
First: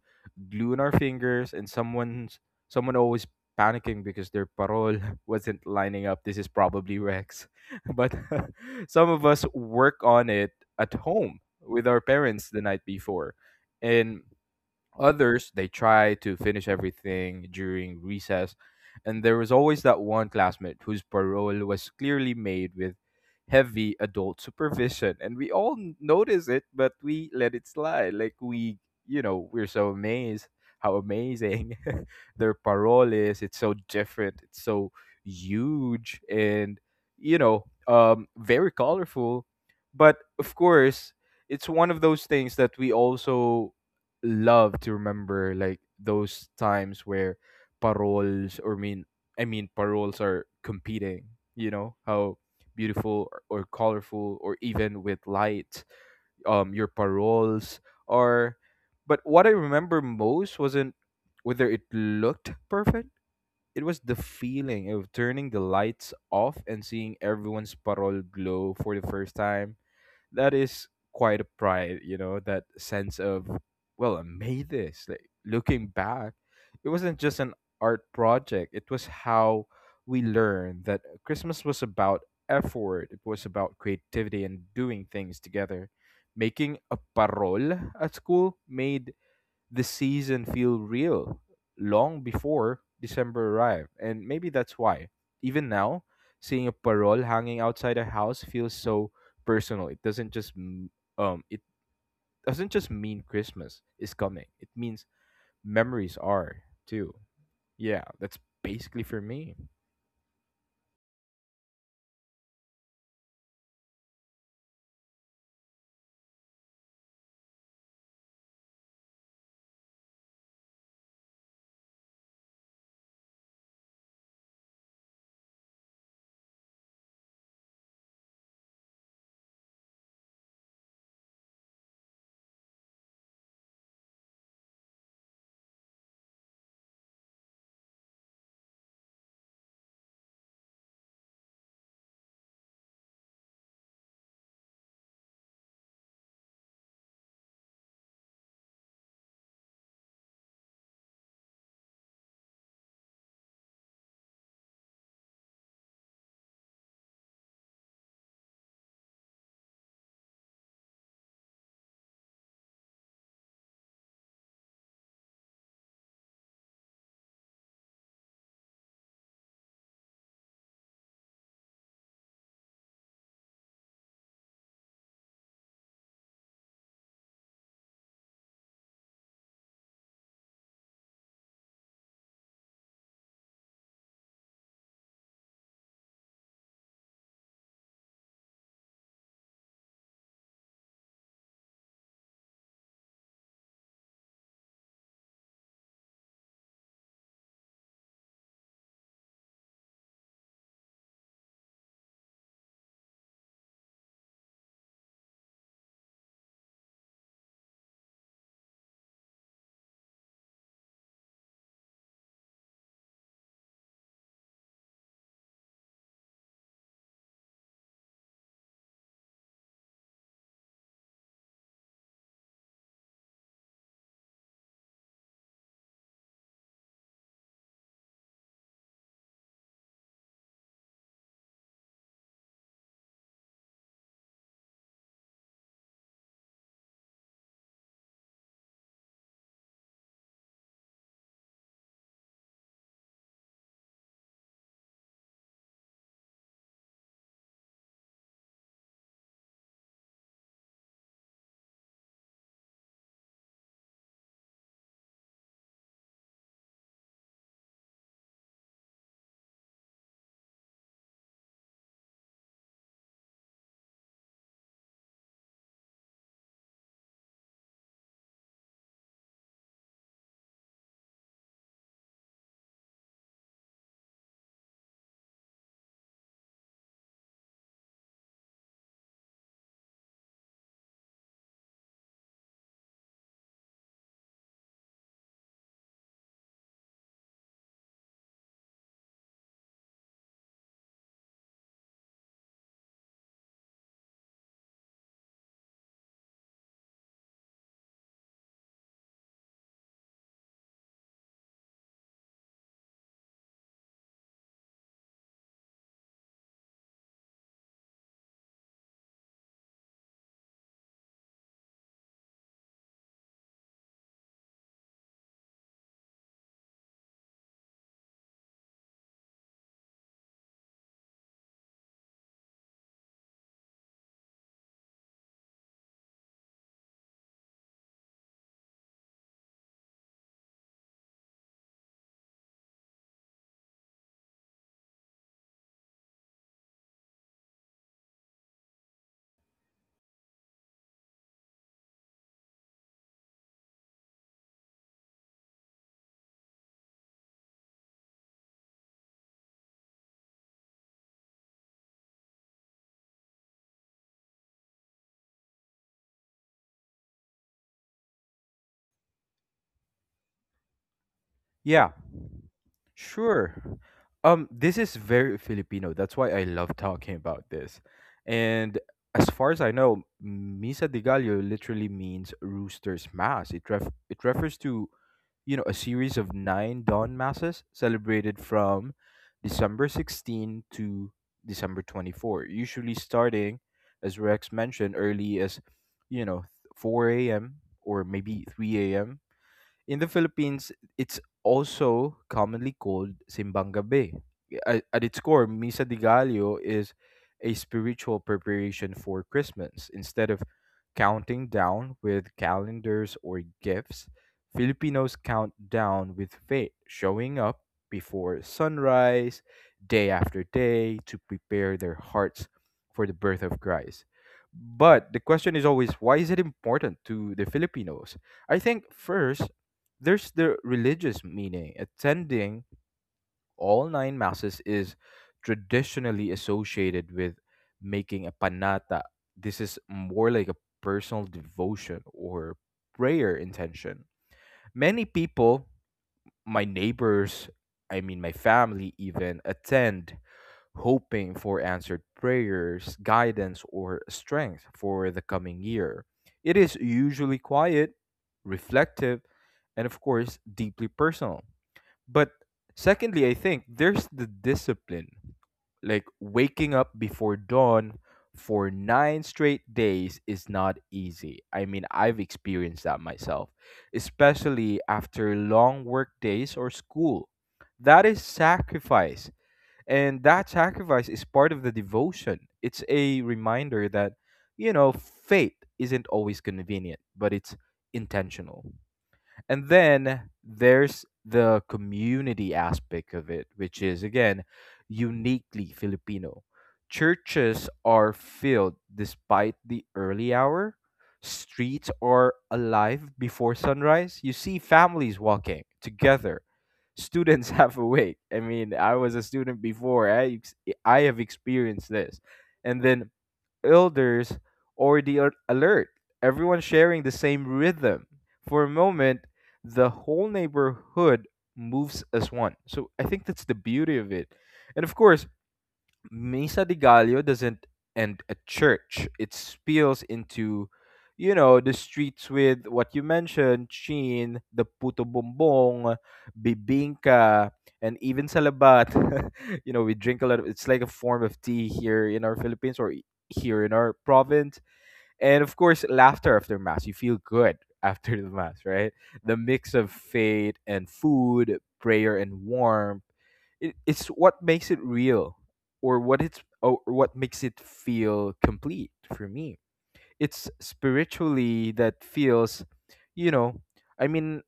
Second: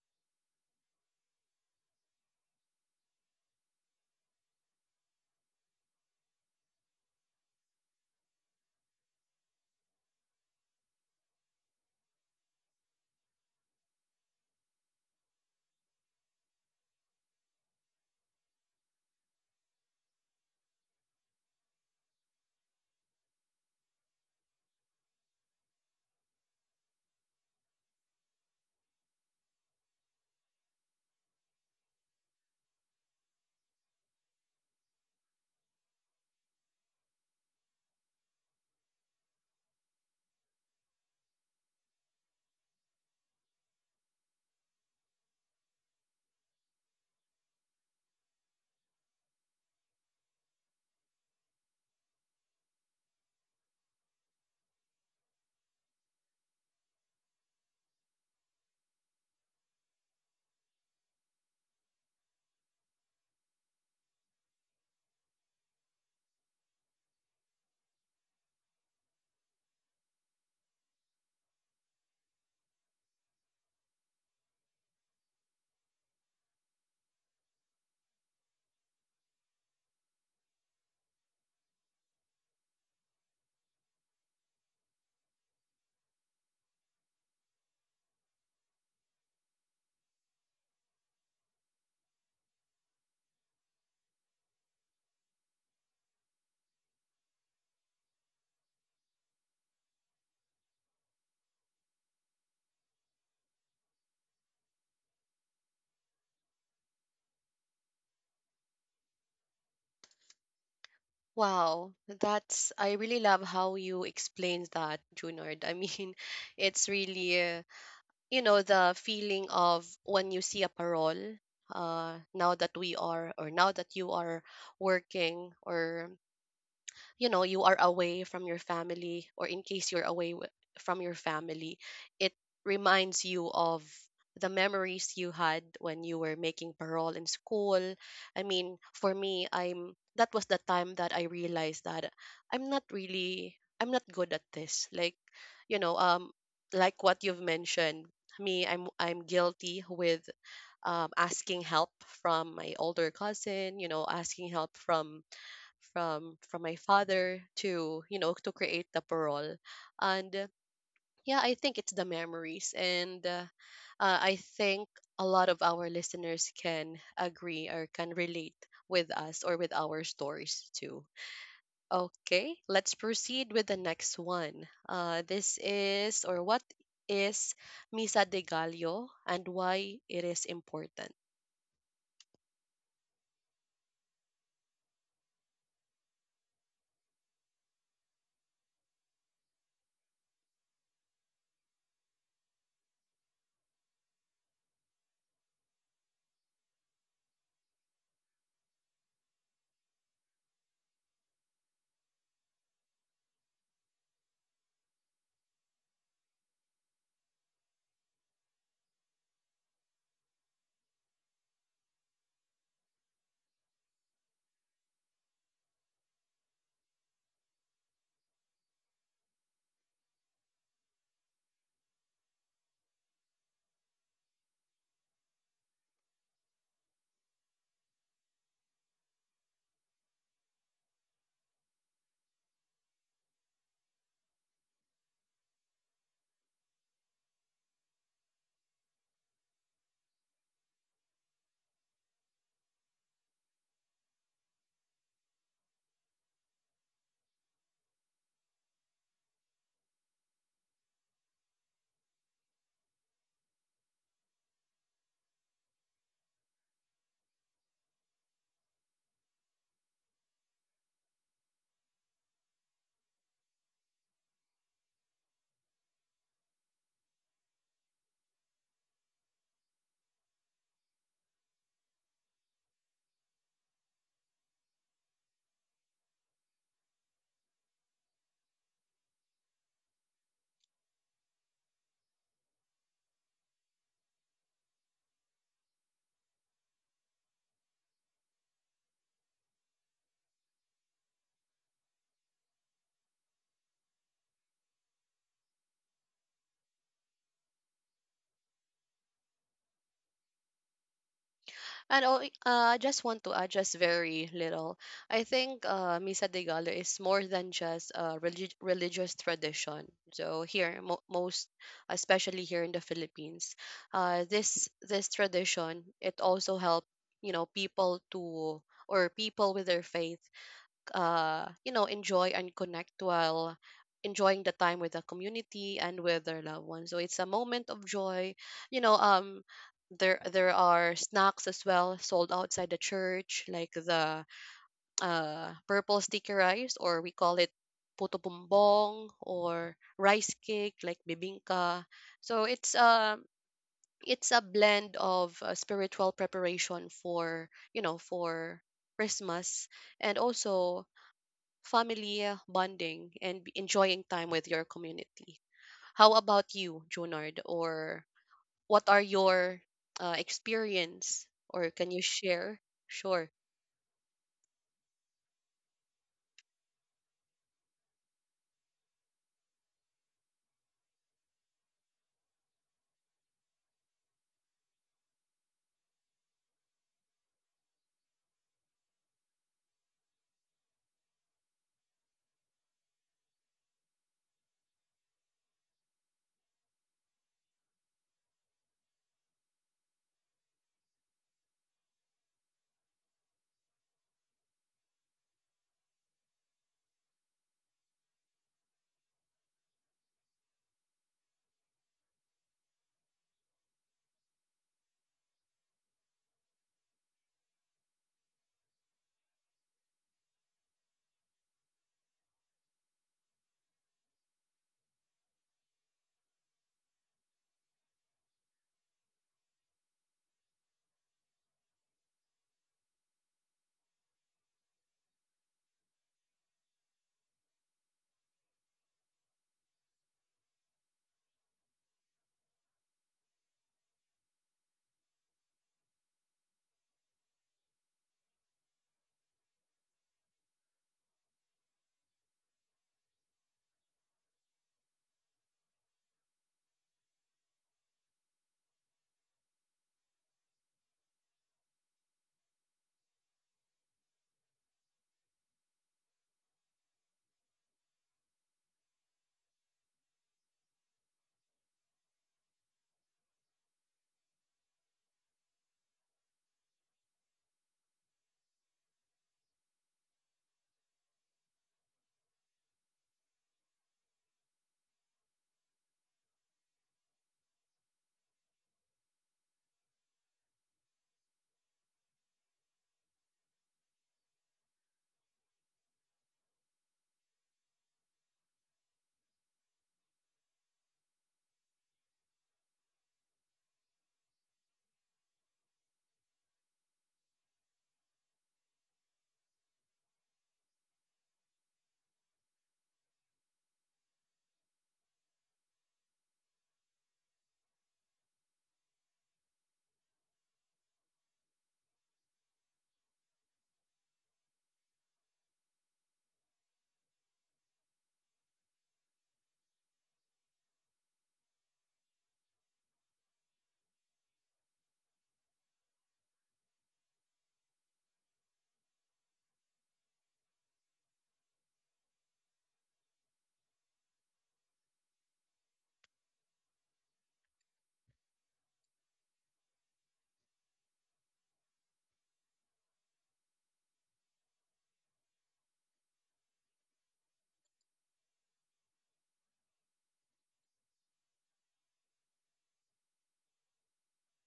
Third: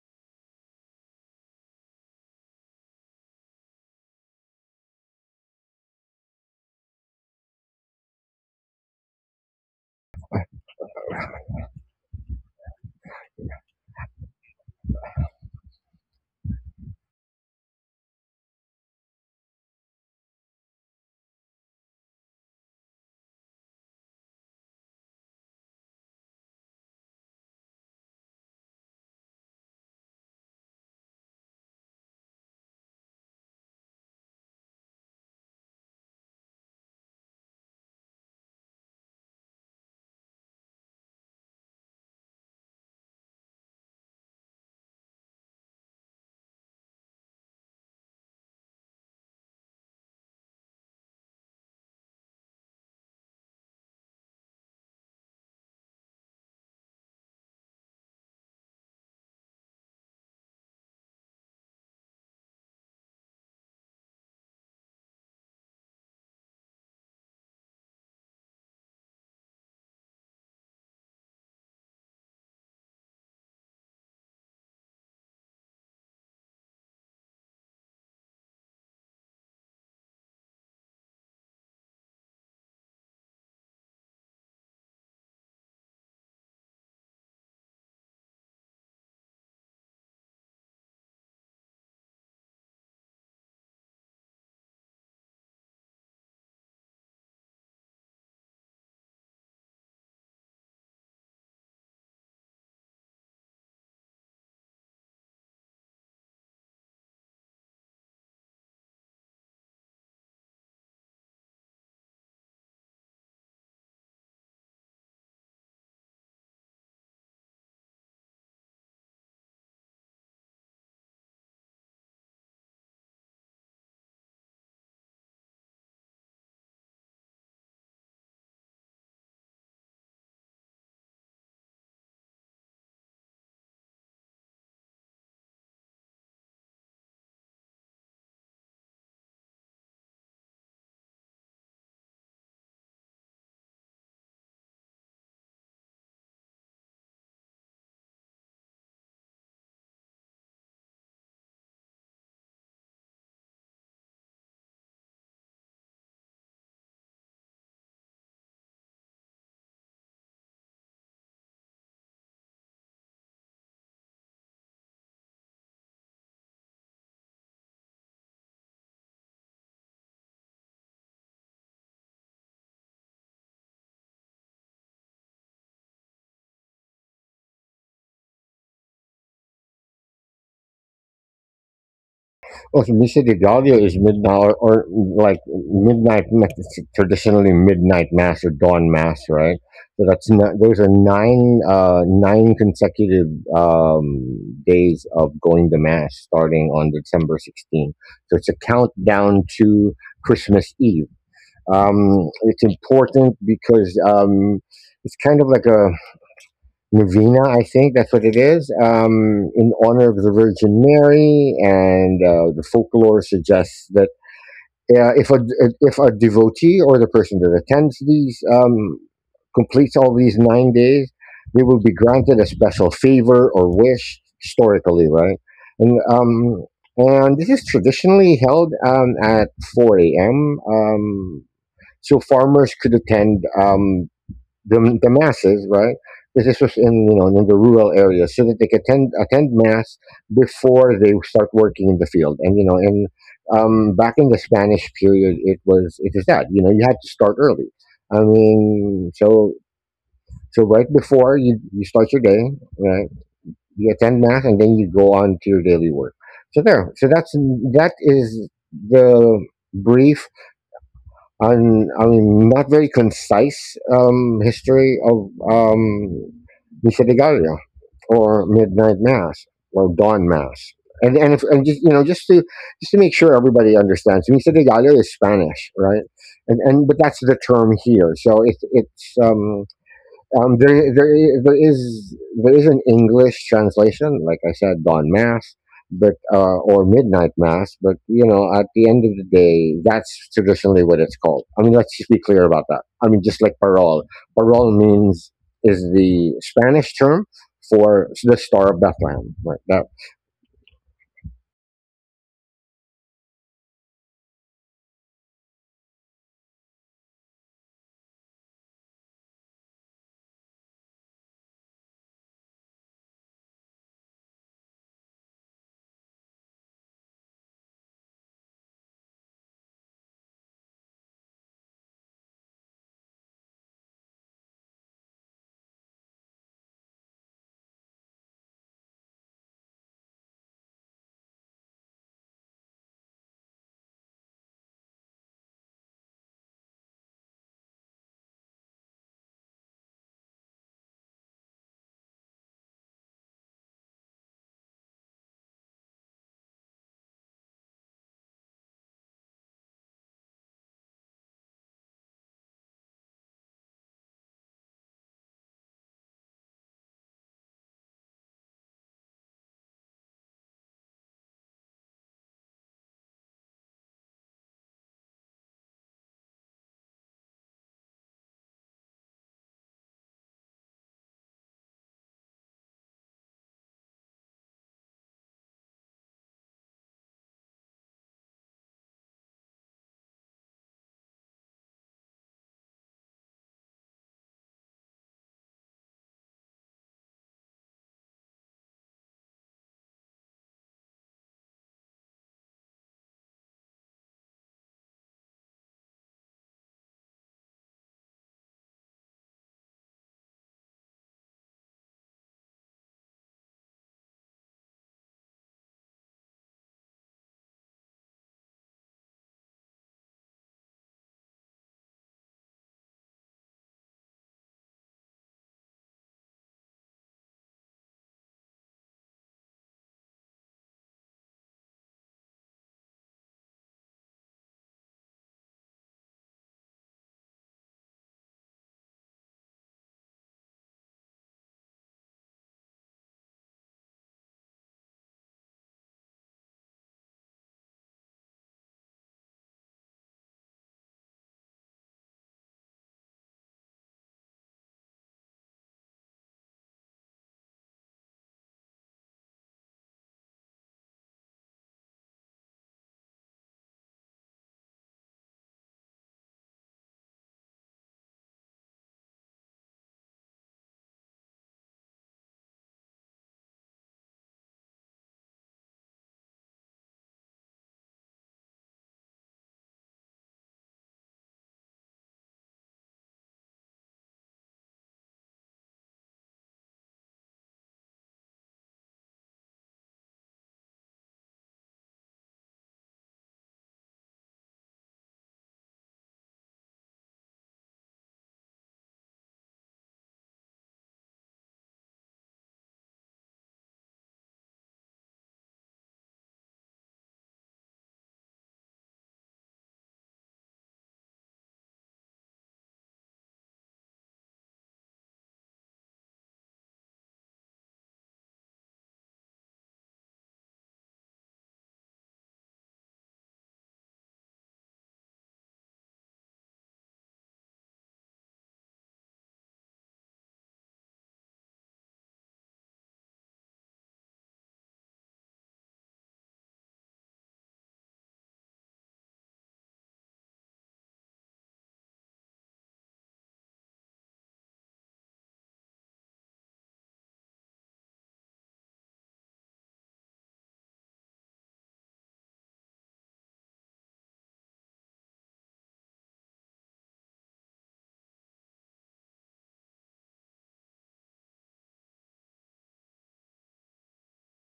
Speaker 3: glue in our fingers, and someone always panicking because their parole wasn't lining up. This is probably Rex. But some of us work on it at home with our parents the night before. And others, they try to finish everything during recess, and there was always that one classmate whose parole was clearly made with heavy adult supervision. And we all notice it, but we let it slide. Like, we, you know, we're so amazed how amazing their parole is. It's so different, it's so huge, and, you know, very colorful. But of course, it's one of those things that we also love to remember, like those times where paroles or mean I mean paroles are competing, you know, how beautiful or colorful or even with light your paroles are. But what I remember most wasn't whether it looked perfect. It was the feeling of turning the lights off and seeing everyone's parole glow for the first time. That is quite a pride, you know, that sense of, well, I made this. Like looking back, it wasn't just an art project, it was how we learned that Christmas was about effort, it was about creativity and doing things together. Making a parol at school made the season feel real long before December arrived. And maybe that's why, even now, seeing a parole hanging outside a house feels so personal. It doesn't just m- it doesn't just mean Christmas is coming. It means memories are too. Yeah, that's basically for me.
Speaker 1: Wow, that's, I really love how you explained that, Junard. I mean, it's really the feeling of when you see a parole. Now that we are, or now that you are working, or you know you are away from your family, or in case you're from your family, it reminds you of the memories you had when you were making parole in school. I mean, for me, I'm that was the time that I realized that I'm not good at this. Like, you know um like what you've mentioned, me, I'm guilty with asking help from my older cousin, you know, asking help from my father to, you know, to create the parole. And yeah, I think it's the memories. And I think a lot of our listeners can agree or can relate with us, or with our stories too. Okay, let's proceed with the next one. This is, or what is Misa de Gallo and why it is important?
Speaker 2: Okay, Misa de Gallo is midnight, or, it's traditionally midnight mass or dawn mass, right? So that's not, those are nine consecutive days of going to mass starting on December 16th. So it's a countdown to Christmas Eve. It's important because it's kind of like a novena, I think that's what it is, in honor of the Virgin Mary. And the folklore suggests that uh, if a if a devotee or the person that attends these, completes all these 9 days, they will be granted a special favor or wish historically, right? And um, and this is traditionally held at 4 a.m. So farmers could attend, the masses, right? This is just in you know in the rural areas, so that they can attend mass before they start working in the field. And, back in the Spanish period, it is that you had to start early. I mean, so right before you start your day, right? You attend mass and then you go on to your daily work. So that is the brief, and, I mean, not very concise history of Misa de Gallo, or Midnight Mass, or Dawn Mass. And, if, and just you know just to make sure everybody understands, Misa de Gallo is Spanish, right? And but that's the term here. So it, it's um, there, there, i- there is there is an English translation, like I said, dawn mass, but or midnight mass. But you know, at the end of the day, that's traditionally what it's called. I mean, let's just be clear about that. I mean, just like parol, parol means is the Spanish term for the Star of Bethlehem. Right? That
Speaker 1: And, oh, I just want to add just very little. I think Misa de gala is more than just a religious tradition. So here, most especially here in the Philippines, this tradition, it also helped, you know, people to, or people with their faith, enjoy and connect while enjoying the time with the community and with their loved ones. So it's a moment of joy. You know, um, there are snacks as well sold outside the church, like the purple sticky rice, or we call it puto bumbong, or rice cake like bibingka. So it's a blend of spiritual preparation for, you know, for Christmas, and also family bonding and enjoying time with your community. How about you, Junard? Or what are your experience? Or can
Speaker 3: Yeah,
Speaker 1: you share? Sure.
Speaker 3: sure. This is very Filipino. That's why I love talking about this. And as far as I know, Misa de Gallo literally means rooster's mass. It refers to, you know, a series of nine dawn masses celebrated from December 16 to December 24, usually starting, as Rex mentioned, early as, you know, 4 a.m. or maybe 3 a.m. In the Philippines, it's also commonly called Simbang Gabi. At its core, Misa de Gallo is a spiritual preparation for Christmas. Instead of counting down with calendars or gifts, Filipinos count down with faith, showing up before sunrise, day after day, to prepare their hearts for the birth of Christ. But the question is always, why is it important to the Filipinos? I think first there's the religious meaning. Attending all nine masses is traditionally associated with making a panata. This is more like a personal devotion or prayer intention. Many people, my neighbors, I mean my family even, attend hoping for answered prayers, guidance, or strength for the coming year. It is usually quiet, reflective, and of course, deeply personal. But secondly, I think there's the discipline, like waking up before dawn for nine straight days is not easy. I mean, I've experienced that myself, especially after long work days or school. That is sacrifice, and that sacrifice is part of the devotion. It's a reminder that, you know, fate isn't always convenient, but it's intentional. And then there's the community aspect of it, which is again uniquely Filipino. Churches are filled despite the early hour. Streets are alive before sunrise. You see families walking together. Students half awake. I mean, I was a student before. I have experienced this. And then elders or alert, everyone sharing the same rhythm. For a moment, the whole neighborhood moves as one. So I think that's the beauty of it. And of course, Misa de Gallo doesn't end at church. It spills into, you know, the streets with what you mentioned, Chin, the puto bombong, bibingka, and even salabat. You know, we drink a lot of, it's like a form of tea here in our Philippines or here in our province. And of course, laughter after mass. You feel good after the mass, right? The mix of faith and food, prayer and warmth, it's what makes it real or what makes it feel complete for me. It's spiritually that feels, you know, I mean,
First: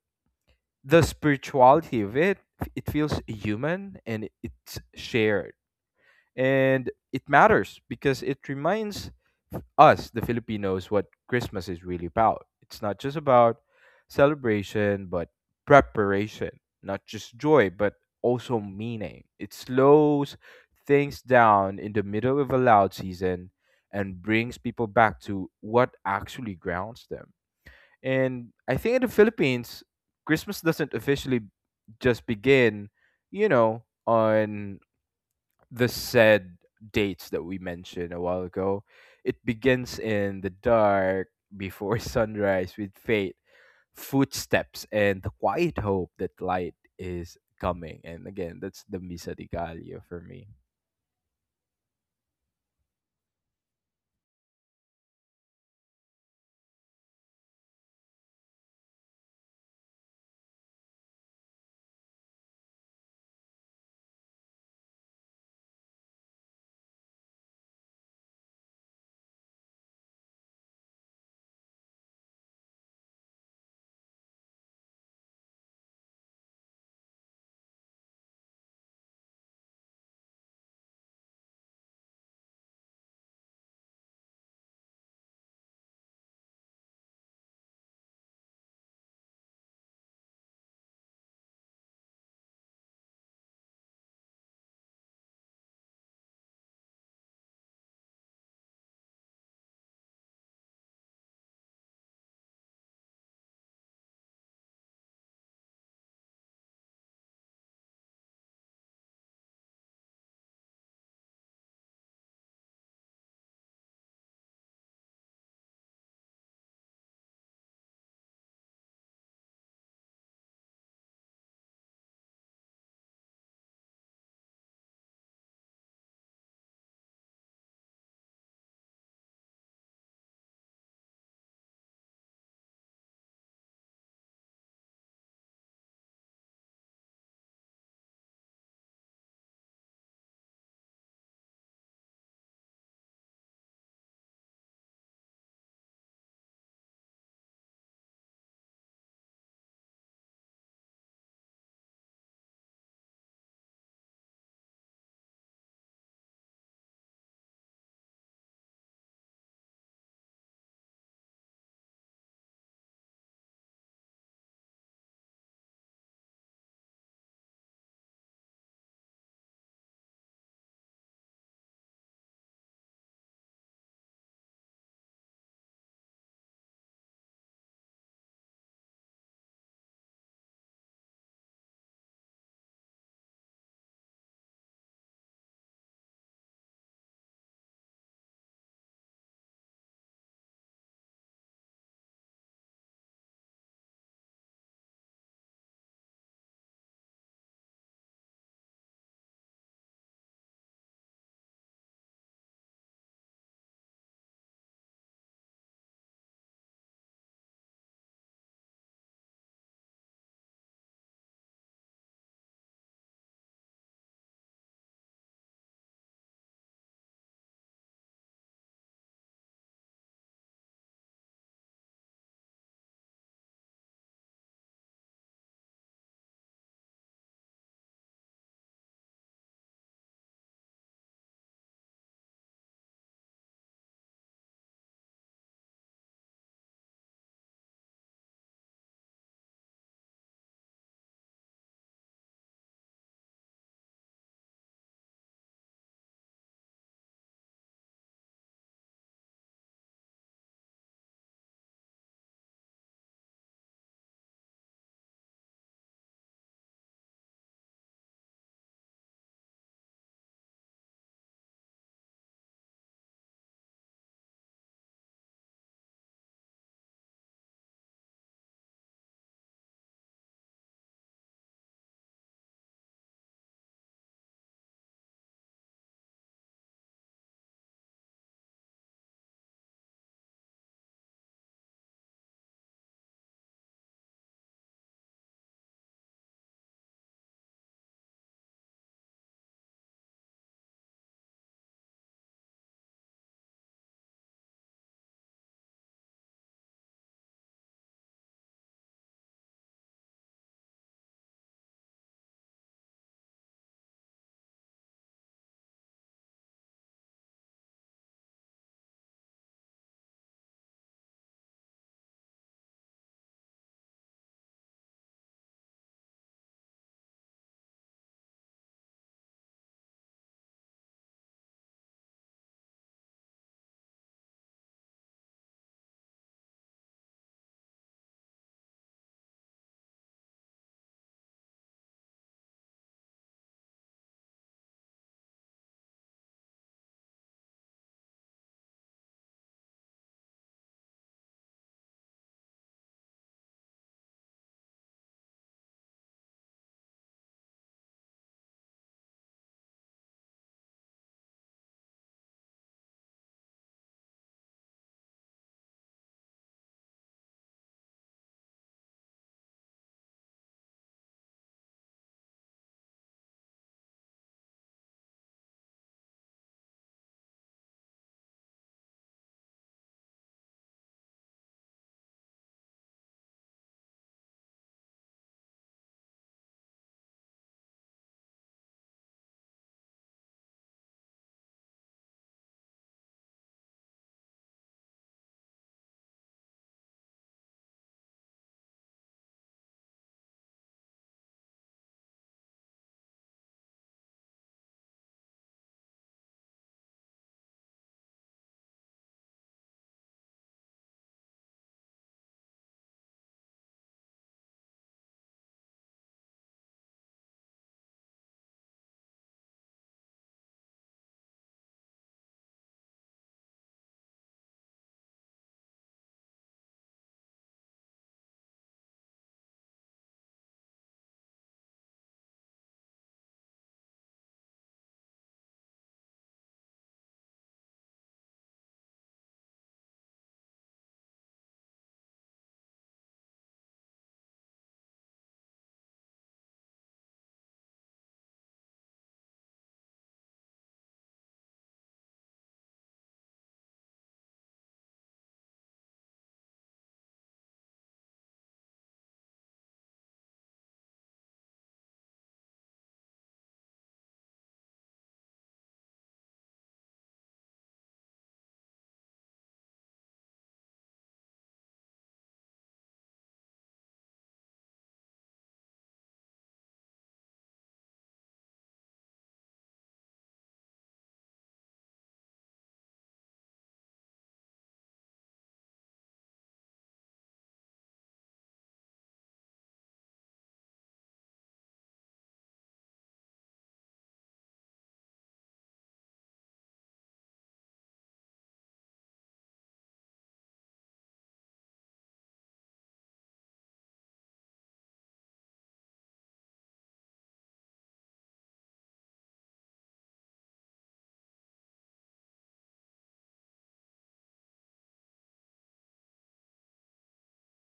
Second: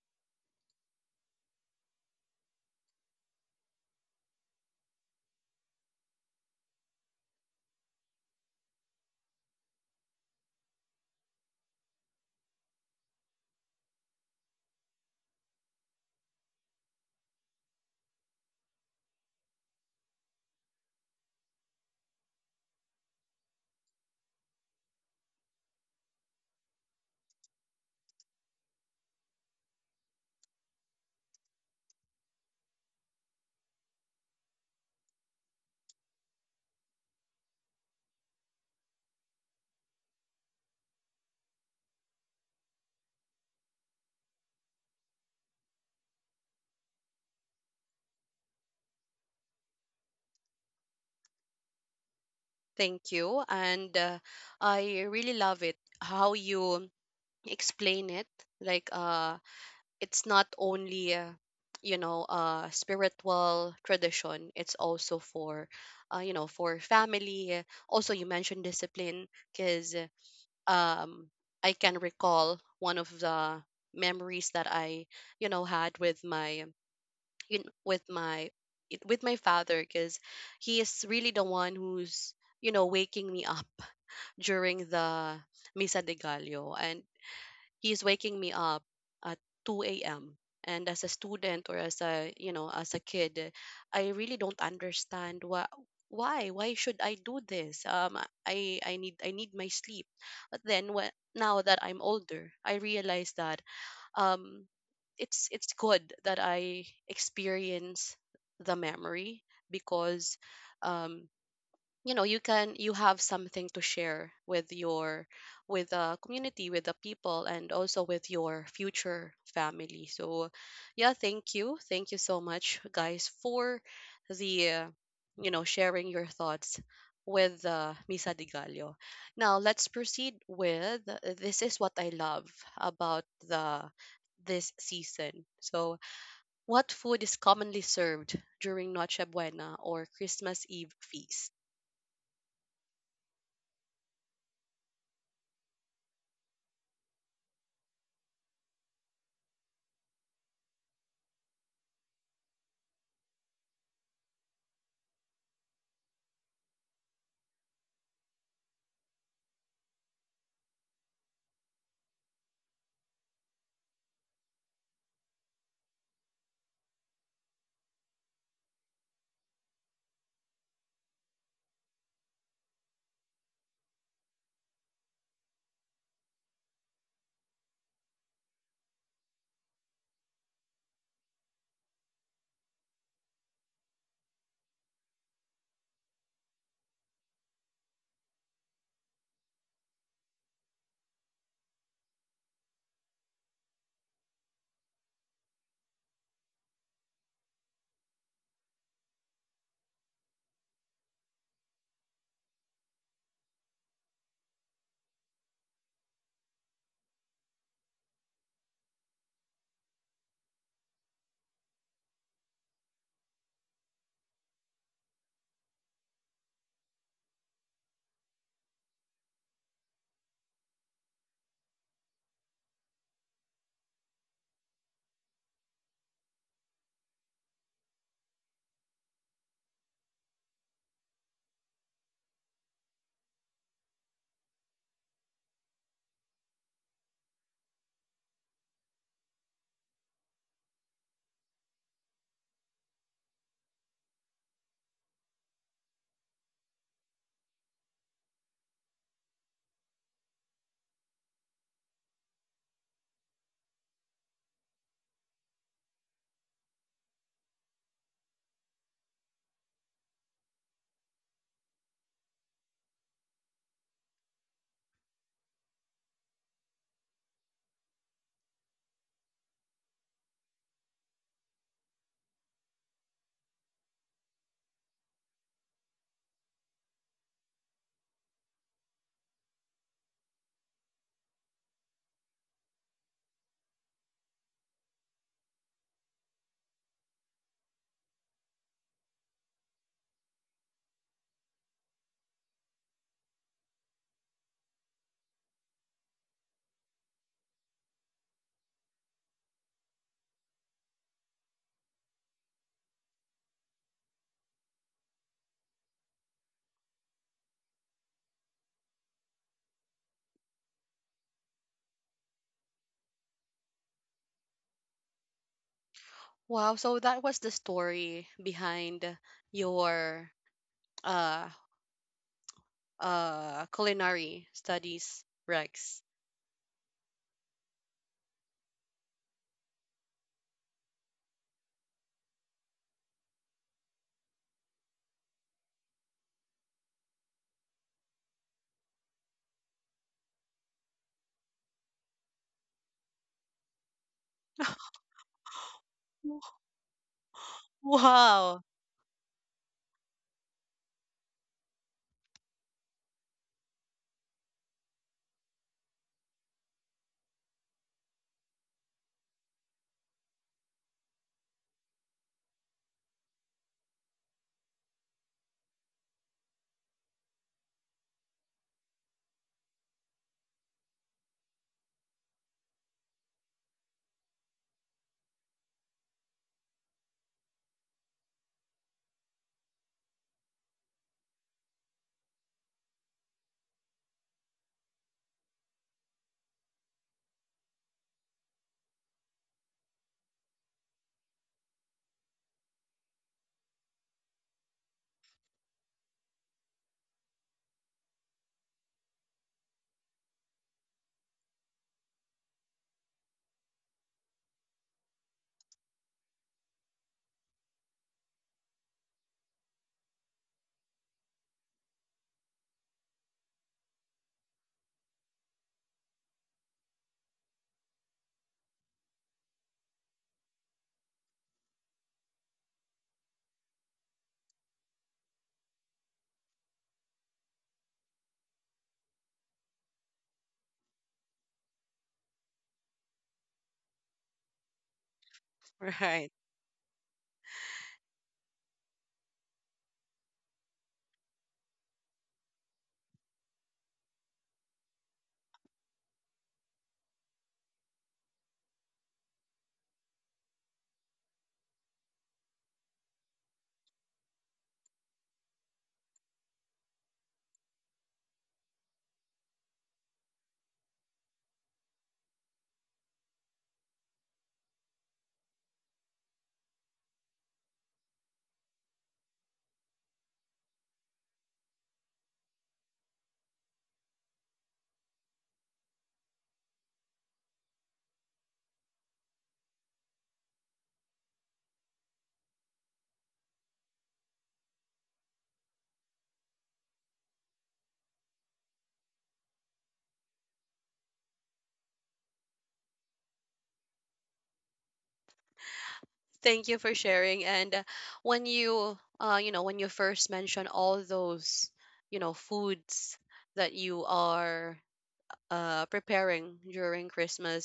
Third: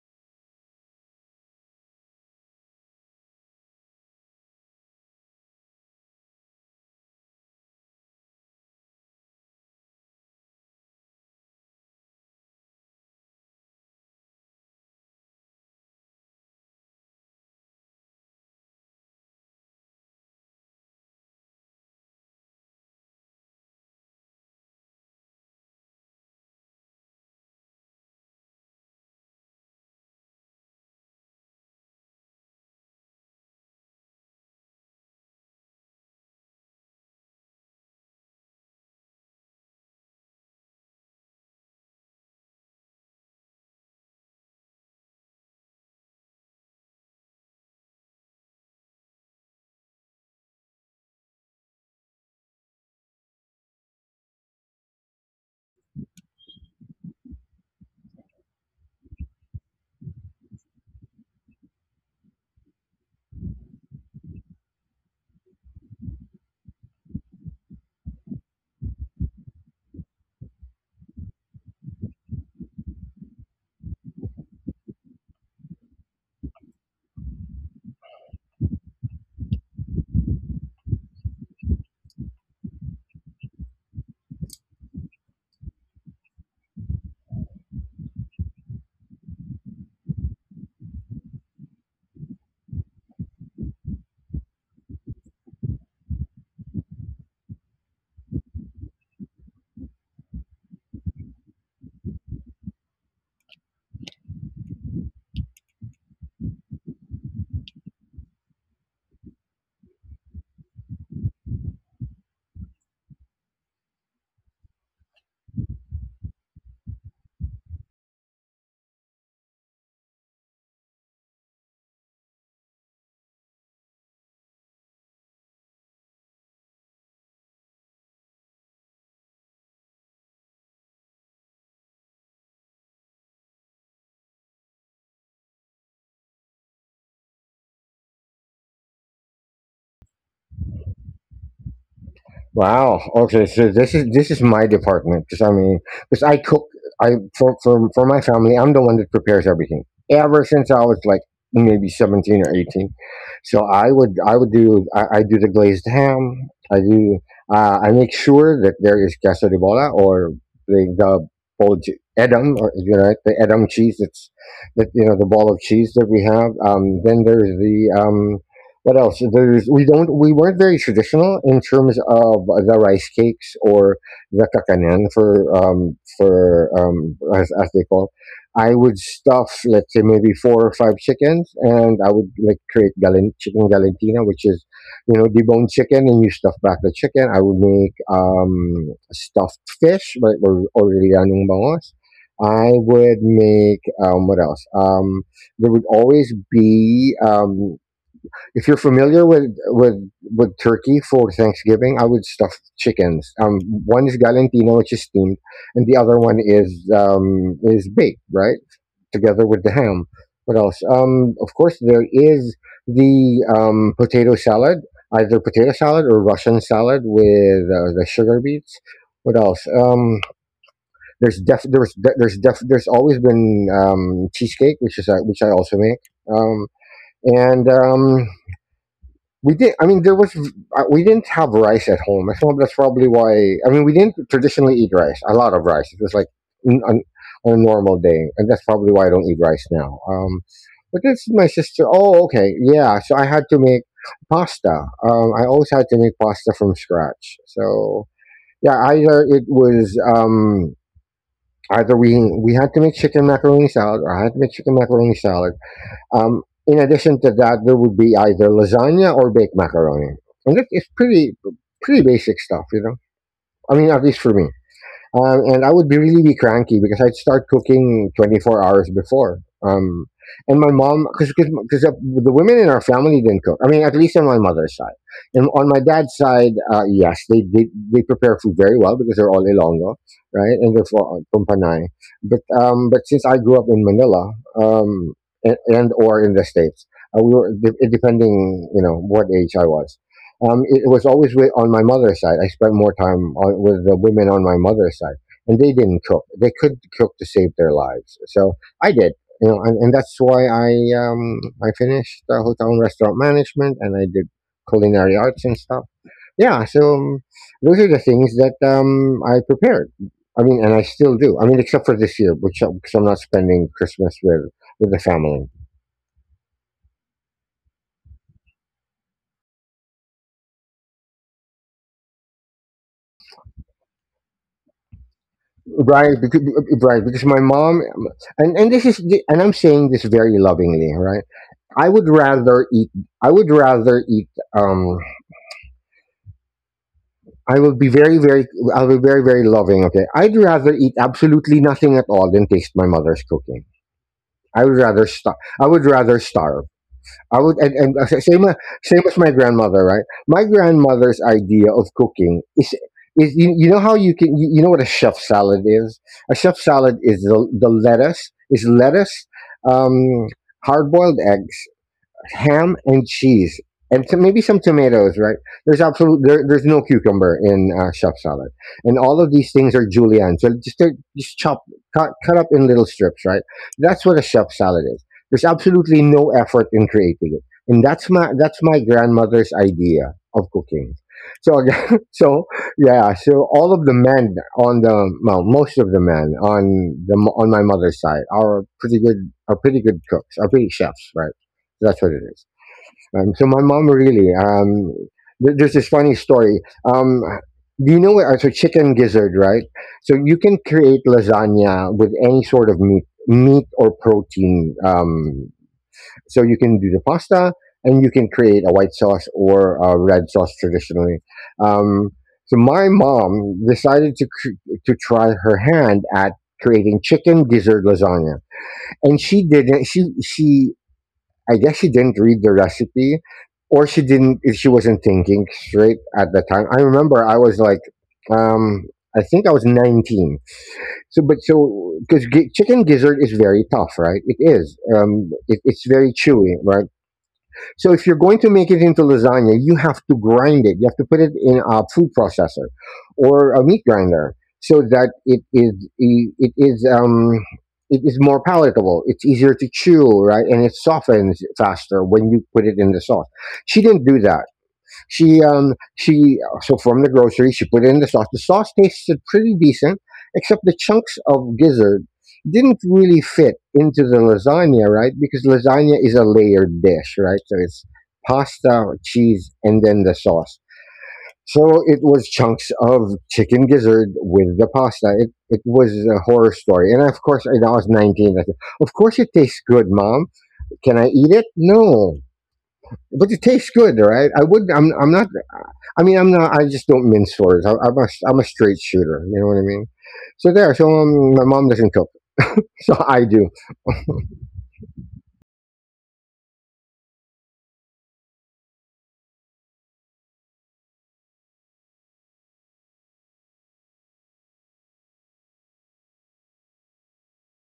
Speaker 3: the spirituality of it, it feels human and it's shared, and it matters because it reminds us the Filipinos what Christmas is really about. It's not just about celebration but preparation, not just joy but also meaning. It slows things down in the middle of a loud season and brings people back to what actually grounds them. And I think in the Philippines, Christmas doesn't officially just begin, you know, on the said dates that we mentioned a while ago. It begins in the dark before sunrise with fate, footsteps, and the quiet hope that light is coming. And again, that's the Misa di Gallo for me.
Speaker 1: Thank you. And I really love it how you explain it. Like it's not only spiritual tradition. It's also for for family. Also, you mentioned discipline because um, I can recall one of the memories that I, you know, had with my, you know, with my, it- with my father, because he is really the one who's, you know, waking me up during the Misa de Gallo, and he's waking me up at 2 a.m. And as a student, or as a, you know, as a kid, I really don't understand why should I do this? I need my sleep. But then, when now that I'm older, I realize that um, it's good that I experience the memory because um, you know, you have something to share with your with the community, with the people, and also with your future family. So yeah, thank you so much, guys, for the sharing your thoughts with Misa de Gallo. Now, let's proceed with this is what I love about the this season. So what food is commonly served during Noche Buena or Christmas Eve feast?
Speaker 2: Wow. Okay. So this is my department because, I cook. I for my family, I'm the one that prepares everything ever since I was like maybe 17 or 18. So I do the glazed ham. I make sure that there is queso de bola, or the bold edam, or you know, the edam cheese, that's that the ball of cheese that we have. Then there's the, what else? There's We weren't very traditional in terms of the rice cakes or the kakanan for as they call. I would stuff, let's say, maybe four or five chickens, and I would like create galen chicken galantina, which is deboned chicken, and you stuff back the chicken. I would make stuffed fish, but or lianong bangos. I would make what else? There would always be if you're familiar with with turkey for Thanksgiving, I would stuff chickens. One is galantino, which is steamed, and the other one is baked, right, together with the ham. What else? Of course, there is the potato salad, either potato salad or Russian salad with the sugar beets. What else? There's def there's de- there's def There's always been cheesecake, which is which I also make. Um, and We did. I mean, there was we didn't have rice at home. I thought that's probably why. I mean, we didn't traditionally eat rice. A lot of rice. It was like n- on, on a normal day, and that's probably why I don't eat rice now. But that's my sister. Oh, okay, yeah. So I had to make pasta. I always had to make pasta from scratch. So yeah, either it was either we had to make chicken macaroni salad, or I had to make chicken macaroni salad, in addition to that, there would be either lasagna or baked macaroni, and that is pretty basic stuff, you know. I mean, at least for me. And I would be really be cranky because I'd start cooking 24 hours before. Um, and my mom, because the women in our family didn't cook. I mean, at least on my mother's side. And on my dad's side, yes, they prepare food very well because they're all Ilonggo, right? And they're from Panay. But since I grew up in Manila, um, and or in the states, we were depending, you know, what age I was. It was always with, on my mother's side. I spent more time on, with the women on my mother's side, and they didn't cook. They could cook to save their lives, so I did. You know, and that's why I finished hotel and restaurant management, and I did culinary arts and stuff. Yeah, so those are the things that I prepared. I mean, and I still do. I mean, except for this year, which because I'm not spending Christmas with the family.
Speaker 1: Wow, so that was the story behind your uh culinary studies, Rex.
Speaker 2: Right, because, right, because my mom, and this is, and I'm saying this very lovingly, right? I would rather eat, I would rather eat, um, I will be very, very, I'll be very, very loving, okay? I'd rather eat absolutely nothing at all than taste my mother's cooking. I would rather, I would rather
Speaker 1: W-.
Speaker 2: starve. I would, and same
Speaker 1: Wow.
Speaker 2: same as my grandmother, right? My grandmother's idea of cooking is you, you know how you can you, you know what a chef salad is? A chef salad is the lettuce is lettuce, um, hard boiled eggs, ham and cheese, and to maybe some tomatoes, right? There's no cucumber in chef salad, and all of these things are julienne, so just they're just chop, cut, cut up in little strips, right? That's what a chef salad is. There's absolutely no effort in creating it, and that's my grandmother's idea of cooking. So again, so yeah, so all of the men on the, well, most of the men on the, on my mother's side are pretty good cooks, are pretty chefs, right? That's what it is. So my mom really, there, there's this funny story. Do you know what? So chicken gizzard, right? So you can create lasagna with any sort of meat or protein. So you can do the pasta, and you can create a white sauce or a red sauce traditionally. Um, so my mom decided to to try her hand at creating chicken gizzard lasagna, and she didn't. She, I guess, she didn't read the recipe, or she didn't. If she wasn't thinking straight at the time, I remember I was like, um, I think I was 19. So, but so because chicken gizzard is very tough, right? It is. It's very
Speaker 1: Right.
Speaker 2: chewy, right? So if you're going to make it into lasagna, you have to grind it. You have to put it in a food processor or a meat grinder so that it is e, it is um it is more palatable. It's easier to chew, right? And it softens faster when you put it in the sauce. She didn't do that. She So from the grocery, she put it in the sauce. The sauce tasted pretty decent, except the chunks of gizzard didn't really fit into the lasagna, right? Because lasagna is a layered dish, right? So it's pasta, cheese, and then the sauce. So it was chunks of chicken gizzard with the pasta. It was a horror story, and of course, and I was 19. I said, "Of course, it tastes good, mom. Can I eat it? No, but it tastes good, right? I would. I'm not. I mean, I'm not. I just don't mince words. I'm a, I'm a straight shooter. You know what I mean? So there. So my mom doesn't cook, so I do.
Speaker 1: Thank you for sharing. And when you first mentioned all those foods that you are preparing during Christmas,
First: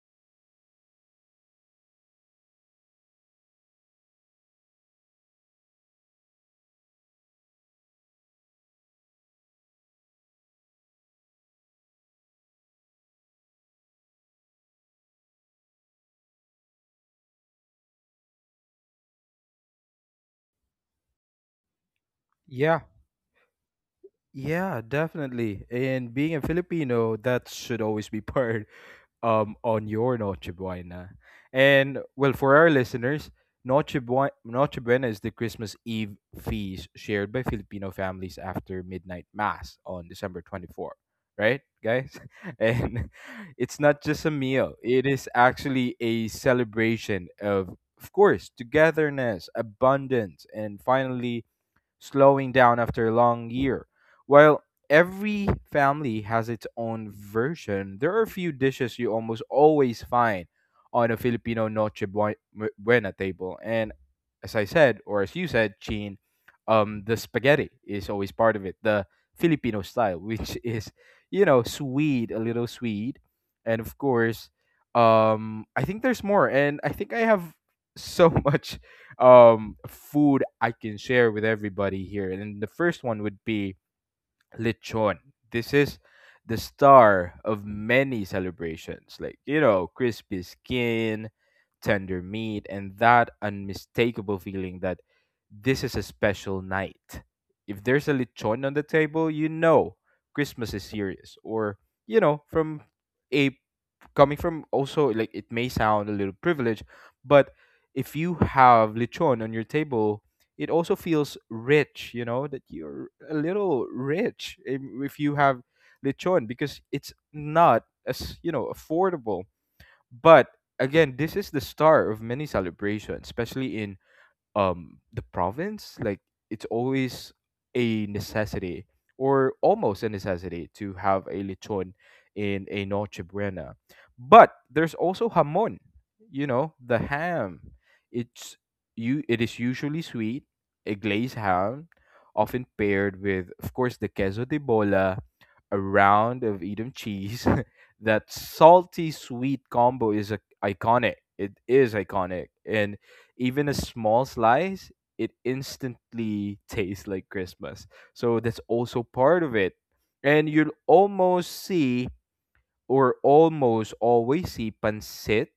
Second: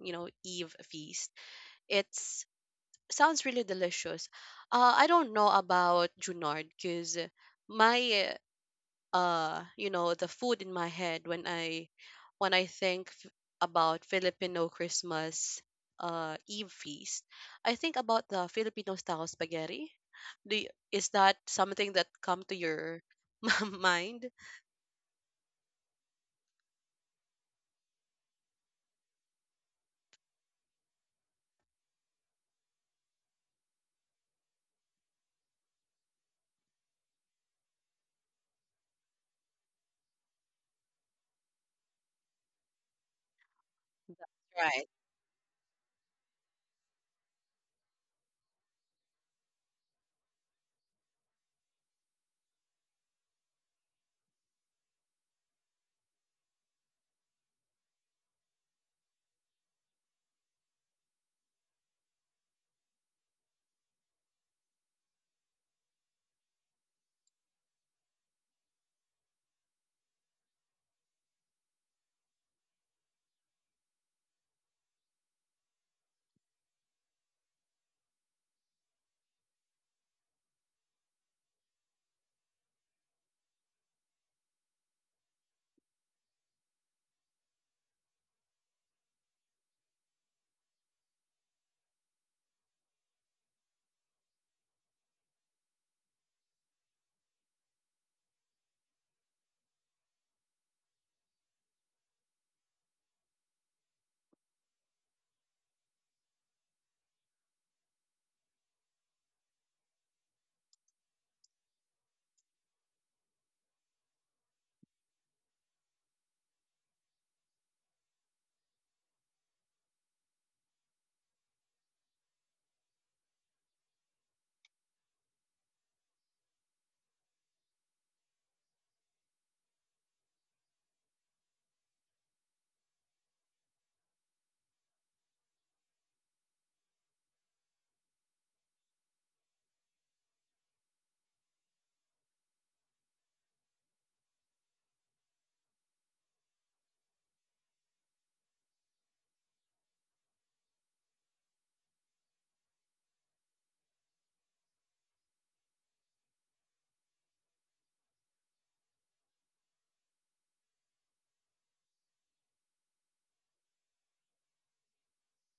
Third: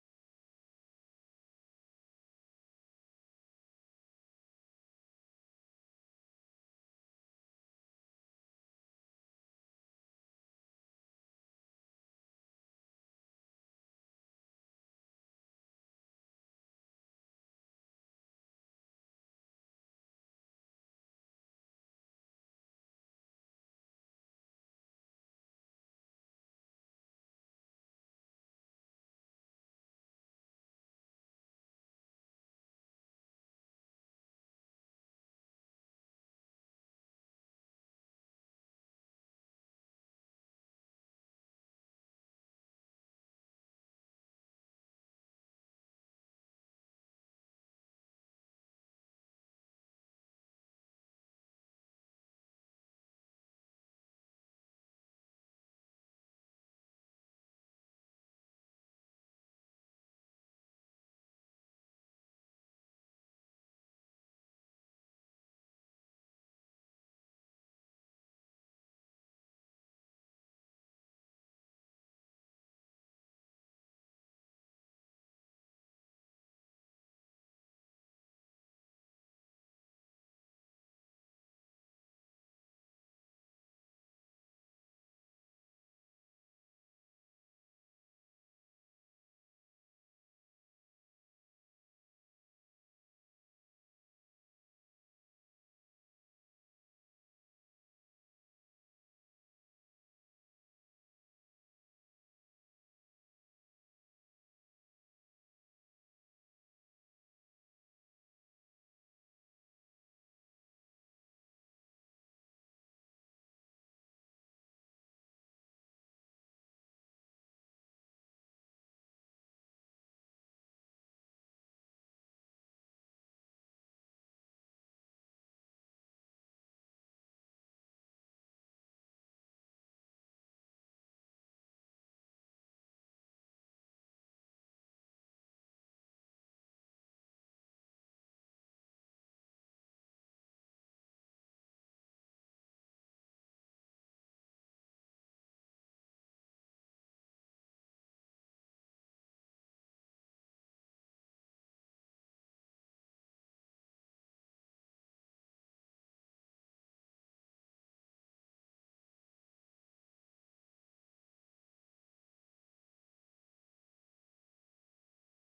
Speaker 1: you know, Eve feast, it's sounds really delicious. I don't know about Junard because my the food in my head, when I think about Filipino Christmas Eve feast, I think about the Filipino style spaghetti. Do y- is that something that come to
Speaker 3: Yeah.
Speaker 1: your mind?
Speaker 3: Yeah, definitely. And being a Filipino, that should always be part on your Noche Buena. And well, for our listeners, Noche Buena is the Christmas Eve feast shared by Filipino families after midnight mass on December 24, right, guys? And it's not just a meal,
Speaker 1: Right.
Speaker 3: it is actually a celebration of course, togetherness, abundance, and finally, slowing down after a long year. While every family has its own version, there are a few dishes you almost always find on a Filipino Buena table. And as I said, or as you said, Chin, the spaghetti is always part of it, the Filipino style, which is, sweet, a little sweet. And of course, I think there's more. And I think I have so much food I can share with everybody here. And the first one would be lechon. This is the star of many celebrations. Like, you know, crispy skin, tender meat, and that unmistakable feeling that this is a special night. If there's a lechon on the table, you know Christmas is serious. Or, you know, from a coming from also, like, it may sound a little privileged, but if you have lechon on your table, it also feels rich, you know, that you're a little rich if you have lechon because it's not as, you know, affordable. But again, this is the star of many celebrations, especially in the province, like it's always a necessity or almost a necessity to have a lechon in a noche buena. But there's also jamon, you know, the ham. It's, you it is usually sweet, a glazed ham, often paired with, of course, the queso de bola, a round of edam cheese. That salty sweet combo is iconic. It is iconic, and even a small slice, it instantly tastes like Christmas. So that's also part of it. And you'll almost see or almost always see pancit,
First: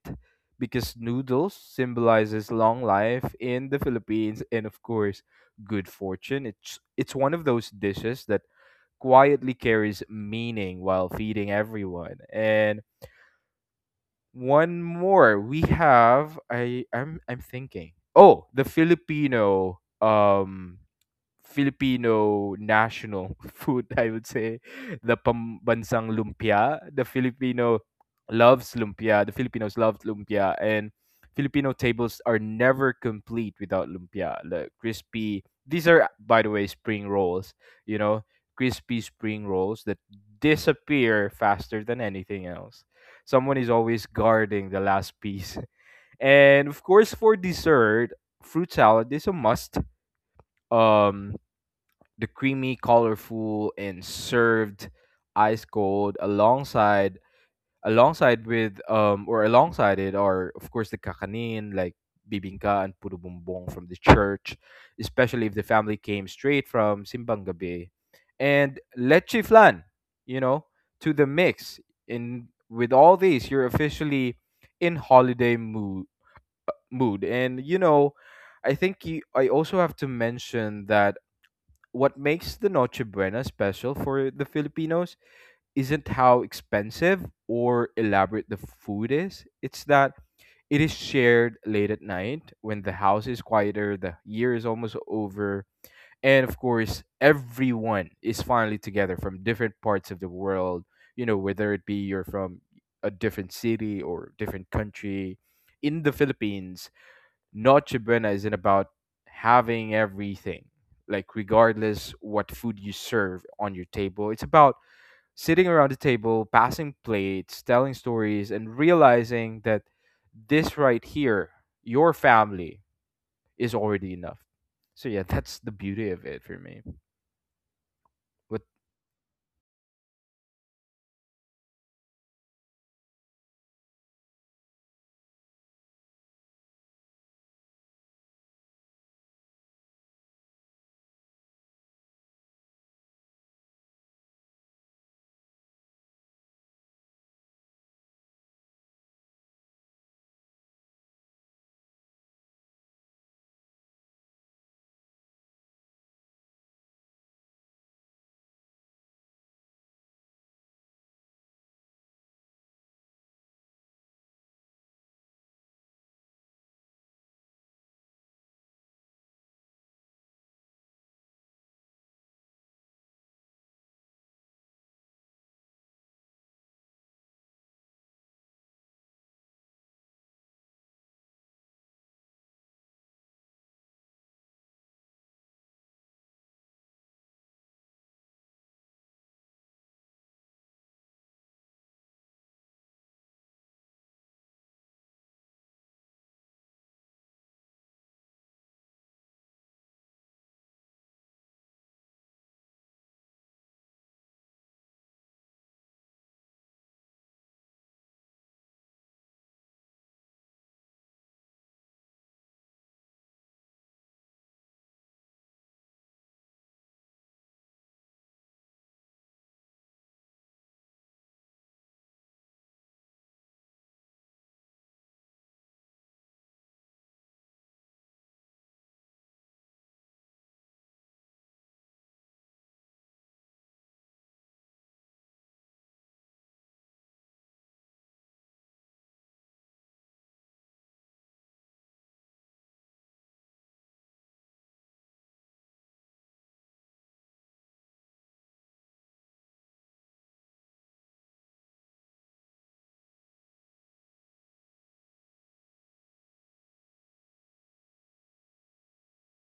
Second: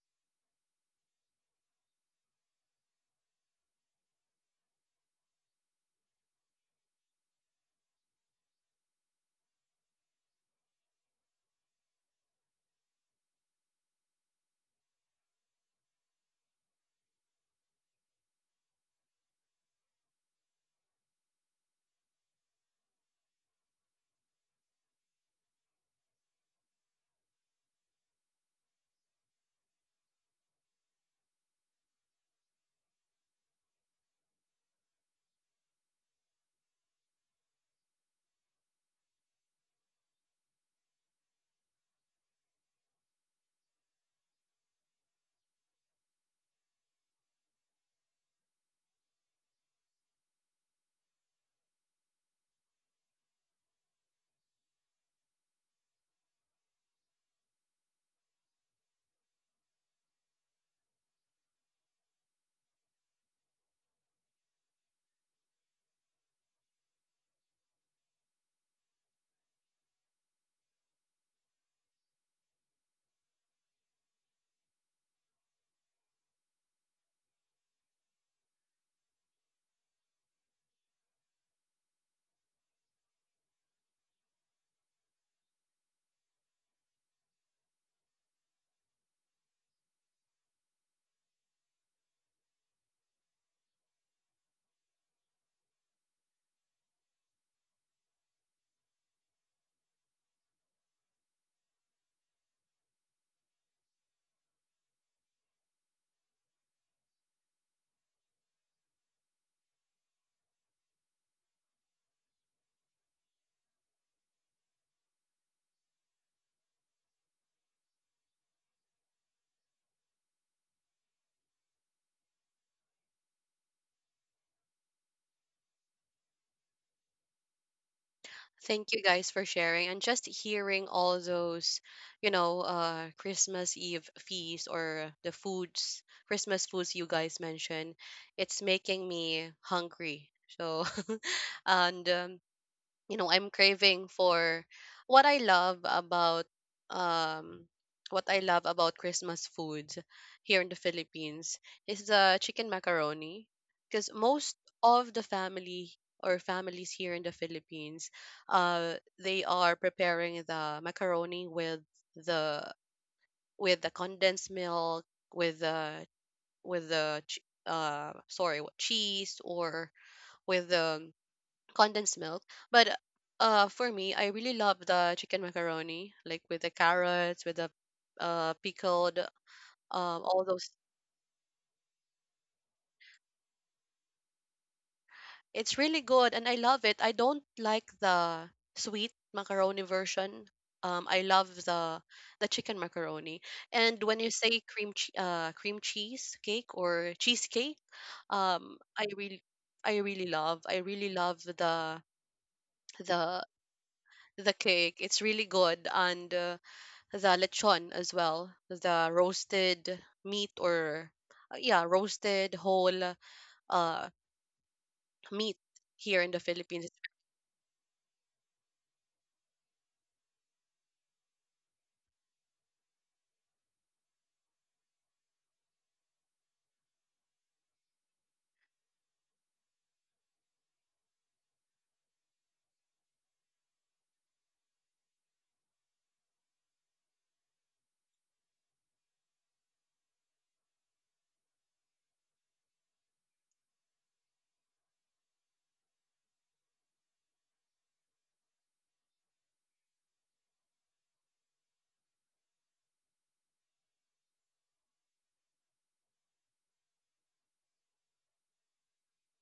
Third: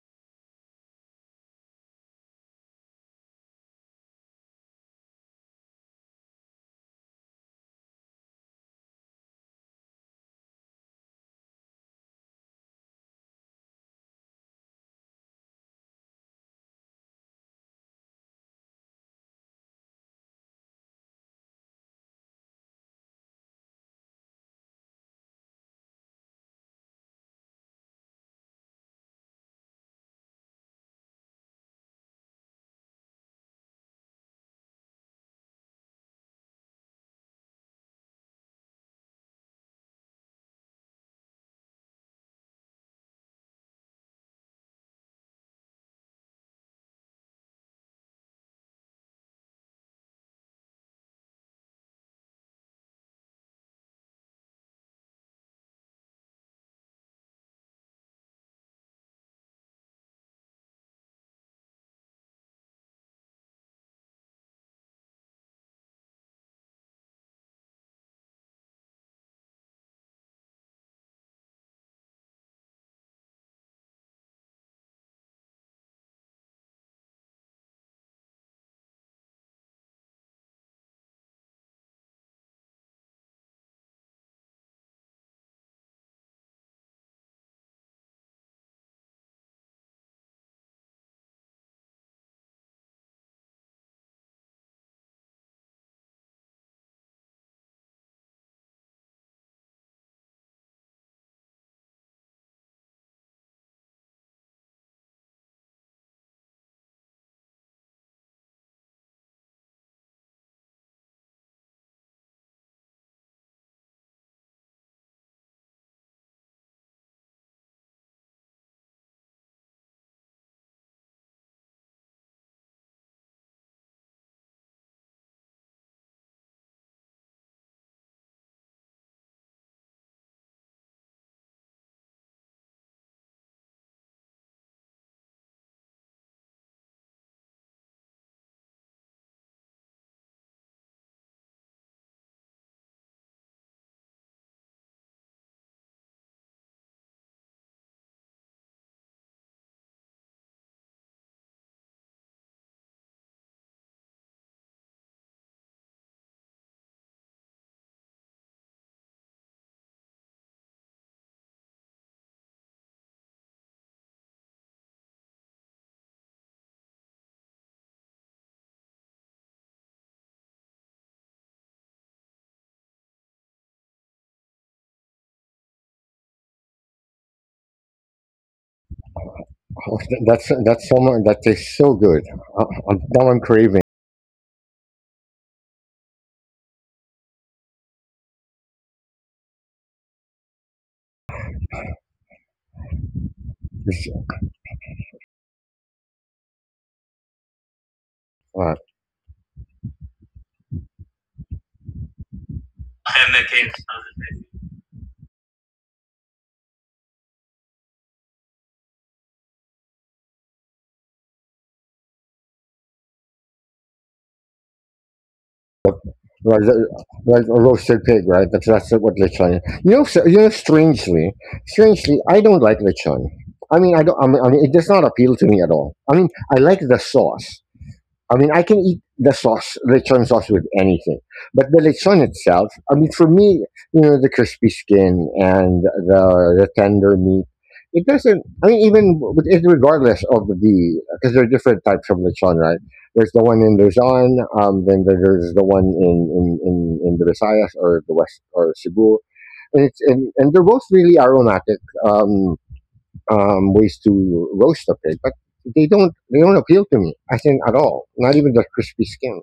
Speaker 3: because noodles symbolizes long life in the Philippines and, of course, good fortune. It's one of those dishes that quietly carries meaning while feeding everyone. And one more. We have I I'm thinking. Oh, the Filipino national food, I would say. The pambansang lumpia. The Filipino loves lumpia. The Filipinos love lumpia. And Filipino tables are never complete without lumpia. The crispy, these are, by the way, spring rolls, you know, crispy spring rolls that disappear faster than anything else. Someone is always guarding the last piece. And of course, for dessert, fruit salad is a must. Um, the creamy, colorful, and served ice cold, alongside with or alongside it are, of course, the kakanin like bibingka and puro bumbong from the church, especially if the family came straight from simbang gabi, and leche flan, you know, to the mix. In with all these, you're officially in holiday mood mood, and you know. I think I also have to mention that what makes the Noche Buena special for the Filipinos isn't how expensive or elaborate the food is. It's that it is shared late at night when the house is quieter, the year is almost over, and of course, everyone is finally together from different parts of the world. You know, whether it be you're from a different city or different country, in the Philippines Noche Buena isn't about having everything, like regardless what food you serve on your table. It's about sitting around the table, passing plates, telling stories, and realizing that this right here, your family, is already enough. So yeah, that's the beauty of it for me. But
Speaker 1: Thank you guys for sharing, and just hearing all those, you know, Christmas Eve feast, or the foods, Christmas foods you guys mentioned. It's making me hungry. So, and I'm craving for what i love about um what I love about Christmas foods here in the Philippines is the chicken macaroni, because most of the family or families here in the Philippines, uh they are preparing the macaroni with the, condensed milk, with the, with the ch- sorry, cheese, or with the condensed milk. But for me, I really love the chicken macaroni, like with the carrots, with the pickled,
Speaker 2: Oh,
Speaker 1: all
Speaker 2: that's
Speaker 1: those.
Speaker 2: so much. That tastes so good. I, I'm, now I'm craving.
Speaker 1: It's really good, and I love it. I don't like the sweet macaroni version. I love the chicken macaroni. And
Speaker 2: It's,
Speaker 1: when you say cream cheese cake, or cheesecake,
Speaker 2: Uh,
Speaker 1: um, I really I really love. I really love the the cake. It's really good. And the lechon as well, the roasted meat, or, yeah, roasted whole uh, meat here in the
Speaker 2: Right,
Speaker 1: Philippines.
Speaker 2: right, a roasted pig, right? That's what lechon. Is. You know, so, you know, strangely, strangely, I don't like lechon. I mean, I don't. I mean, it does not appeal to me at all. I mean, I like the sauce. I mean, I can eat the sauce, lechon sauce, with anything, but the lechon itself. I mean, for me, you know, the crispy skin and the the tender meat. It doesn't. I mean, even regardless of the, because there are different types of lechon, right? There's the one in Luzon, then there's the one in in the Visayas or the West or Cebu, and it's and they're both really aromatic. Um, Ways to roast a pig, but they don't appeal to me, I think, at all. Not even the crispy skin.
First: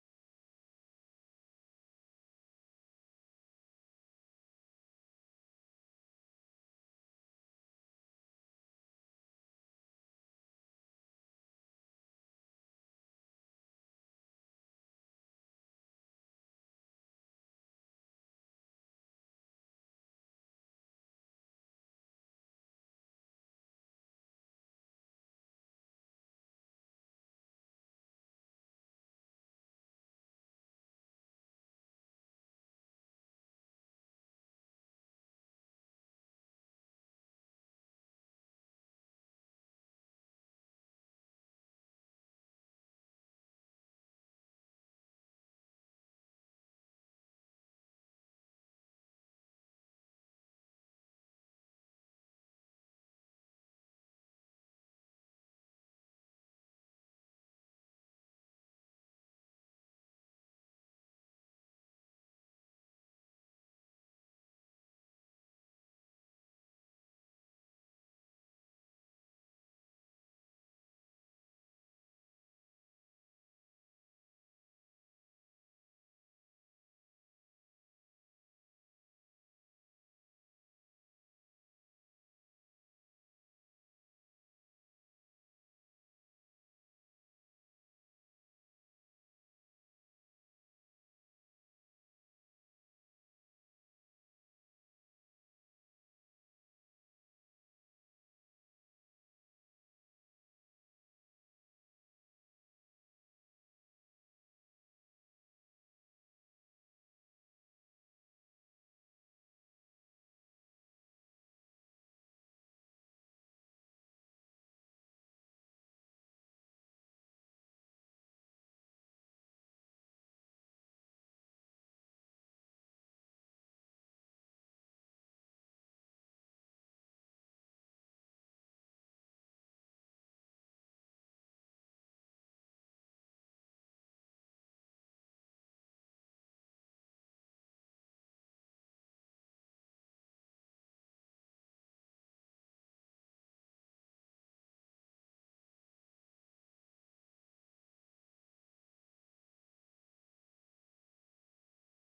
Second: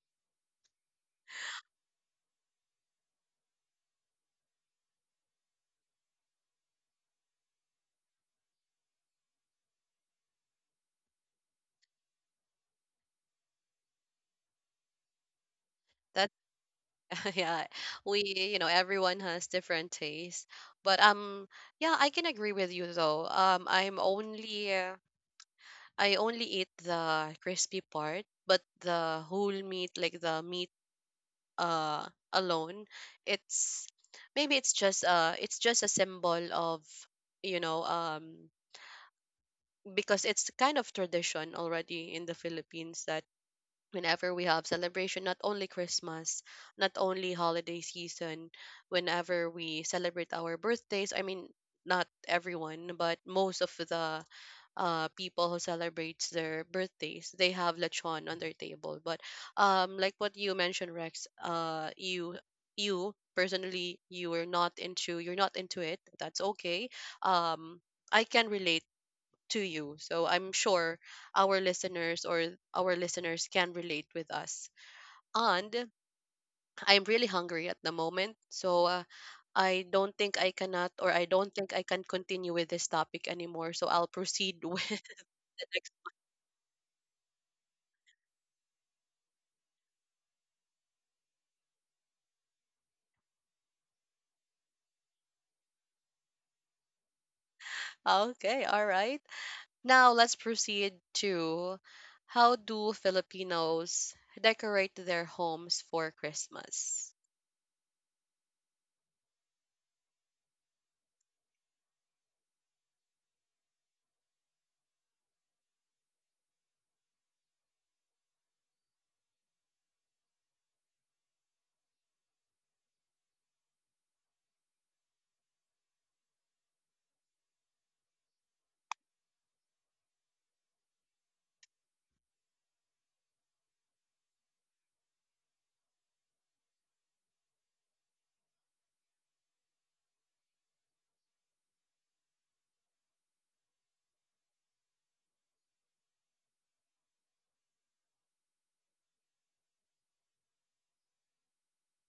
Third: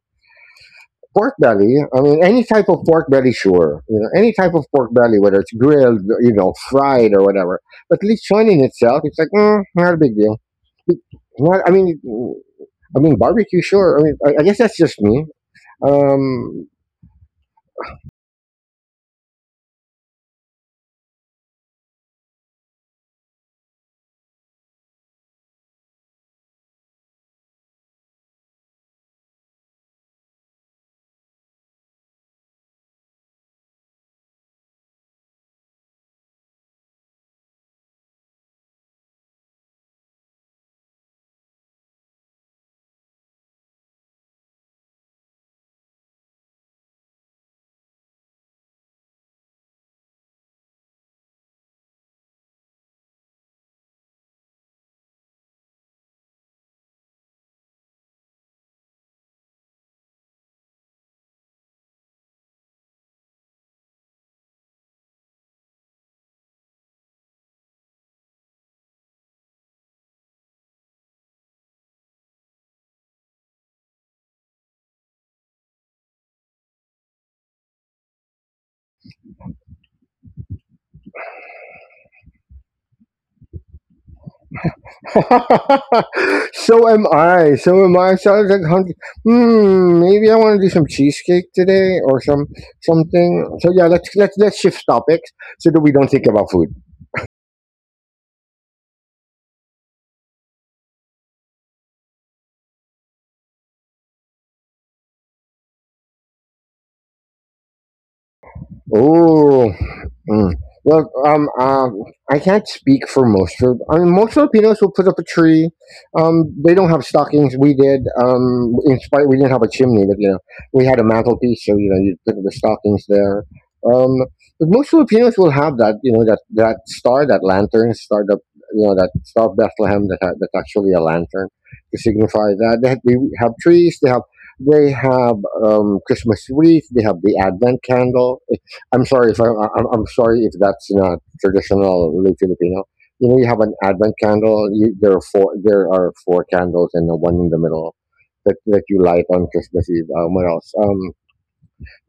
Speaker 2: Pork belly. I mean, any type of pork belly, sure. You know, any type of pork belly, whether it's grilled, you know, fried or whatever. But lechon in itself, it's like, mm, not a big deal. Not, I mean barbecue, sure. I mean, I guess that's just me.
Speaker 1: That,
Speaker 2: Um,
Speaker 1: yeah, we, you know, everyone has different taste. But yeah, I can agree with you though. I'm only, I only eat the crispy part, but the whole meat, like the meat uh alone, it's maybe it's just a symbol of, you know um because it's kind of tradition already in the Philippines that whenever we have celebration, not only Christmas, not only holiday season, whenever we celebrate our birthdays, I mean not everyone, but most of the people who celebrates their birthdays, they have lechon on their table. But like what you mentioned, Rex, you, you personally you are not into, you're not into it. That's okay. um I can relate to you. So I'm sure our listeners, or our listeners, can relate with us. And I'm really hungry at the moment. So I don't think I cannot, or I don't think I can continue with this topic anymore. So I'll proceed with the next.
Speaker 2: so am I. So am I. So I was like, hungry. Hmm, maybe I want to do some cheesecake today or some something. So yeah, let's shift topics so that we don't think about food.
Speaker 1: Okay, all right. Now let's proceed to, how do Filipinos decorate their homes for Christmas?
Speaker 2: Oh, mm. Well, I can't speak for most. I mean, most Filipinos will put up a tree. They don't have stockings. We did. In spite, we didn't have a chimney, but you know, we had a mantelpiece, so you know, you put the stockings there. Um, but most Filipinos will have that. You know, that that star, that lantern, star, the you know, that star of Bethlehem that that's actually a lantern to signify that they have trees. They have they have Christmas wreath, they have the Advent candle. I'm sorry if I'm sorry if that's not traditional Filipino. You know, you have an Advent candle. You, there are four. There are four candles and the one in the middle that, that you light on Christmas Eve. What else?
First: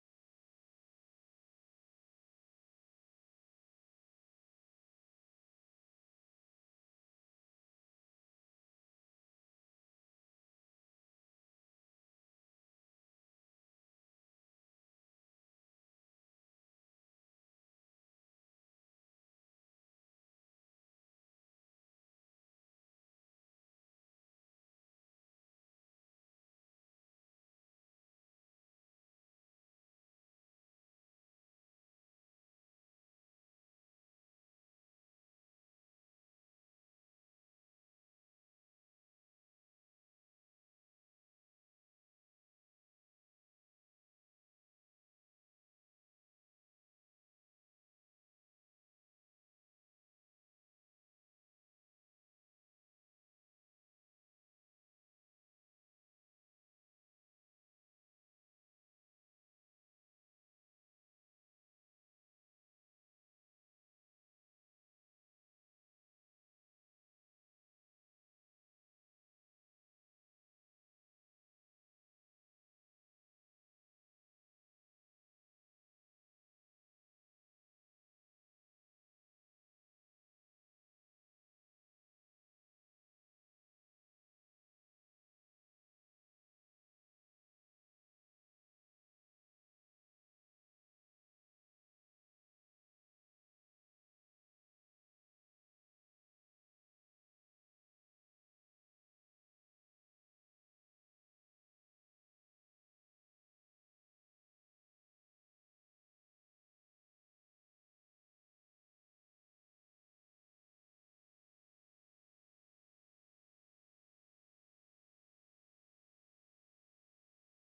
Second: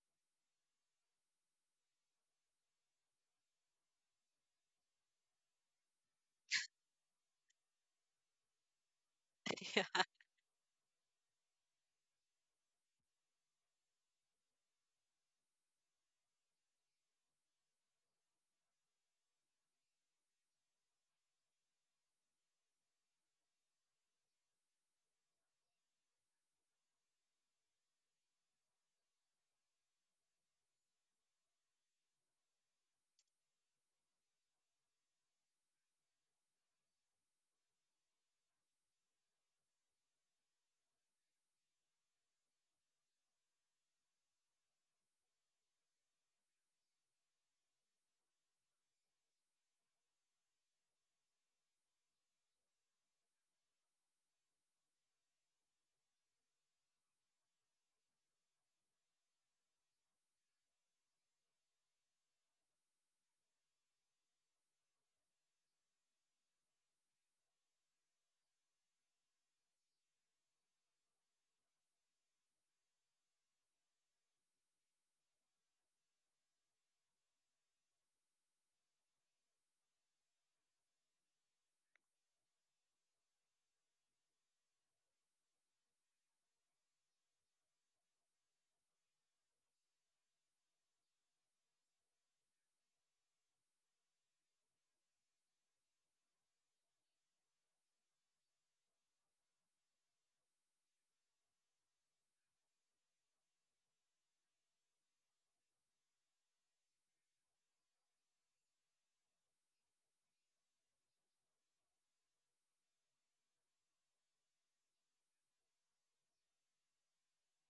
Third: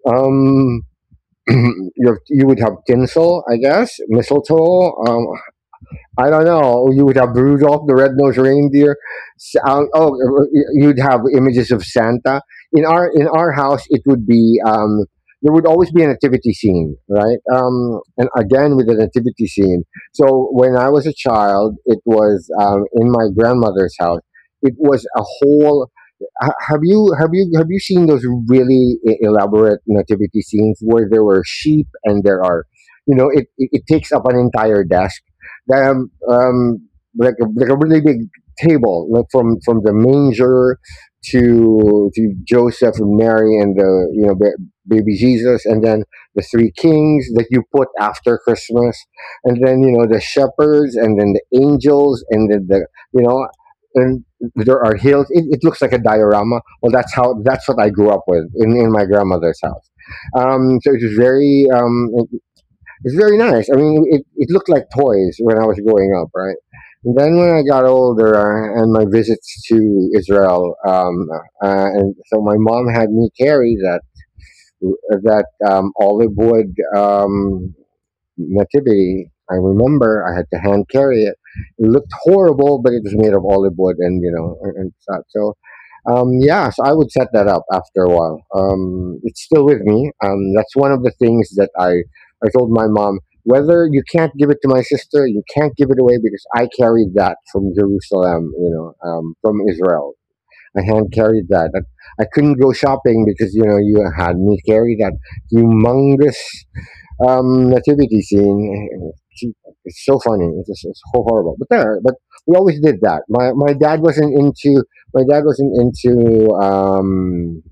Speaker 2: Um, um, you would have tinsel, I guess, mistletoe. I don't know. You would have Rudolph the Red-Nosed Reindeer.
Speaker 1: Yeah,
Speaker 2: Oh, you'd have images of Santa. In our house, it would be there would always be a nativity scene, right? And again with the nativity scene. So when I was a child, it was in my grandmother's house. It was a whole have you have you seen those really elaborate nativity scenes where there were sheep and there are, you know, it takes up an entire desk, um, um like a really big table, like from the manger to Joseph and Mary and the, you know, baby Jesus, and then the three kings that you put after Christmas, and then you know the shepherds and then the angels, and then the you know, and there are hills. It looks like a diorama. Well, that's how, that's what I grew up with in my grandmother's house. So it was very it's very nice. I mean, it looked like toys when I was growing up, right? And then when I got older and my visits to Israel, and so my mom had me carry that olive wood um, nativity. I remember I had to hand carry it. It looked horrible, but it was made of olive wood, and you know, and such. So, yeah, so I would set that up after a while. It's still with me. That's one of the things that I told my mom. Whether you can't give it to my sister, you can't give it away because I carried that from Jerusalem, you know, from Israel. I hand carried that. I couldn't go shopping because you know you had me carry that humongous nativity scene. She, it's so funny. It's just it's so horrible. But there, but we always did that. My dad wasn't into my dad wasn't into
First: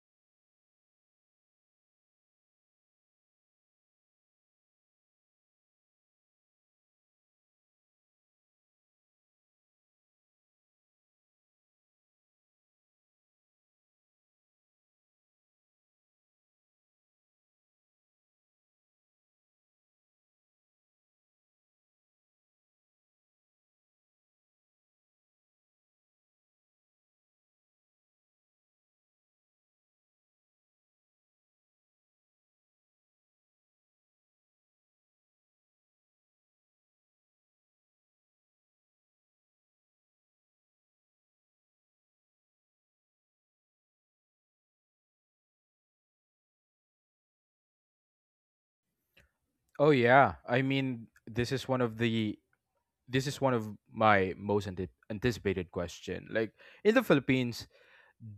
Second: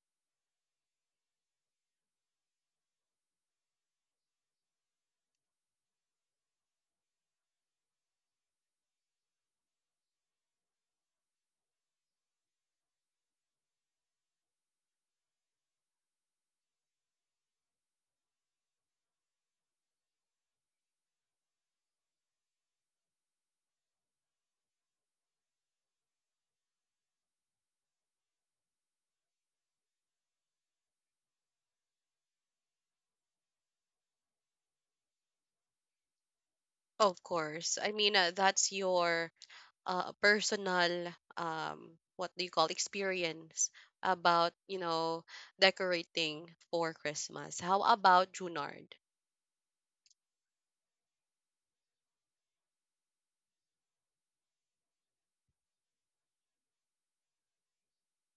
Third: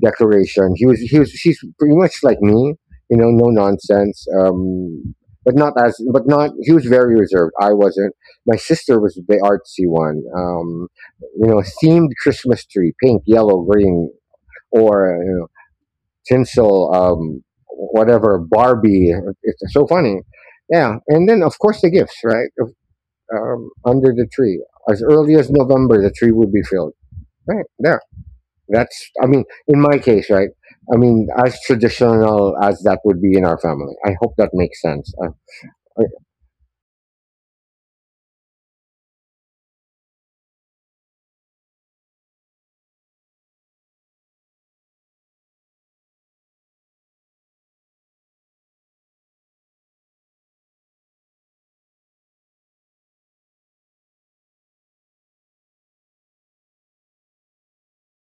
Speaker 2: declaration. He was, she's pretty much like me. You know, no nonsense. But not as but not he was very reserved. I wasn't. My sister was the artsy one. You know, themed Christmas tree, pink, yellow, green, or you know, tinsel, whatever, Barbie. It's so funny. Yeah, and then of course the gifts, right? Under the tree, as early as November, the tree would be filled. Right there. That's. I mean, in my case, right. I mean, as traditional as that would be in our family. I hope that makes sense. Uh,
Speaker 1: of course. I mean, that's your personal, what do you call, experience about, you know, decorating for Christmas. How about Junard?
Speaker 3: oh yeah, I mean this is one of the, this is one of my most anticipated question. Like, in the Philippines,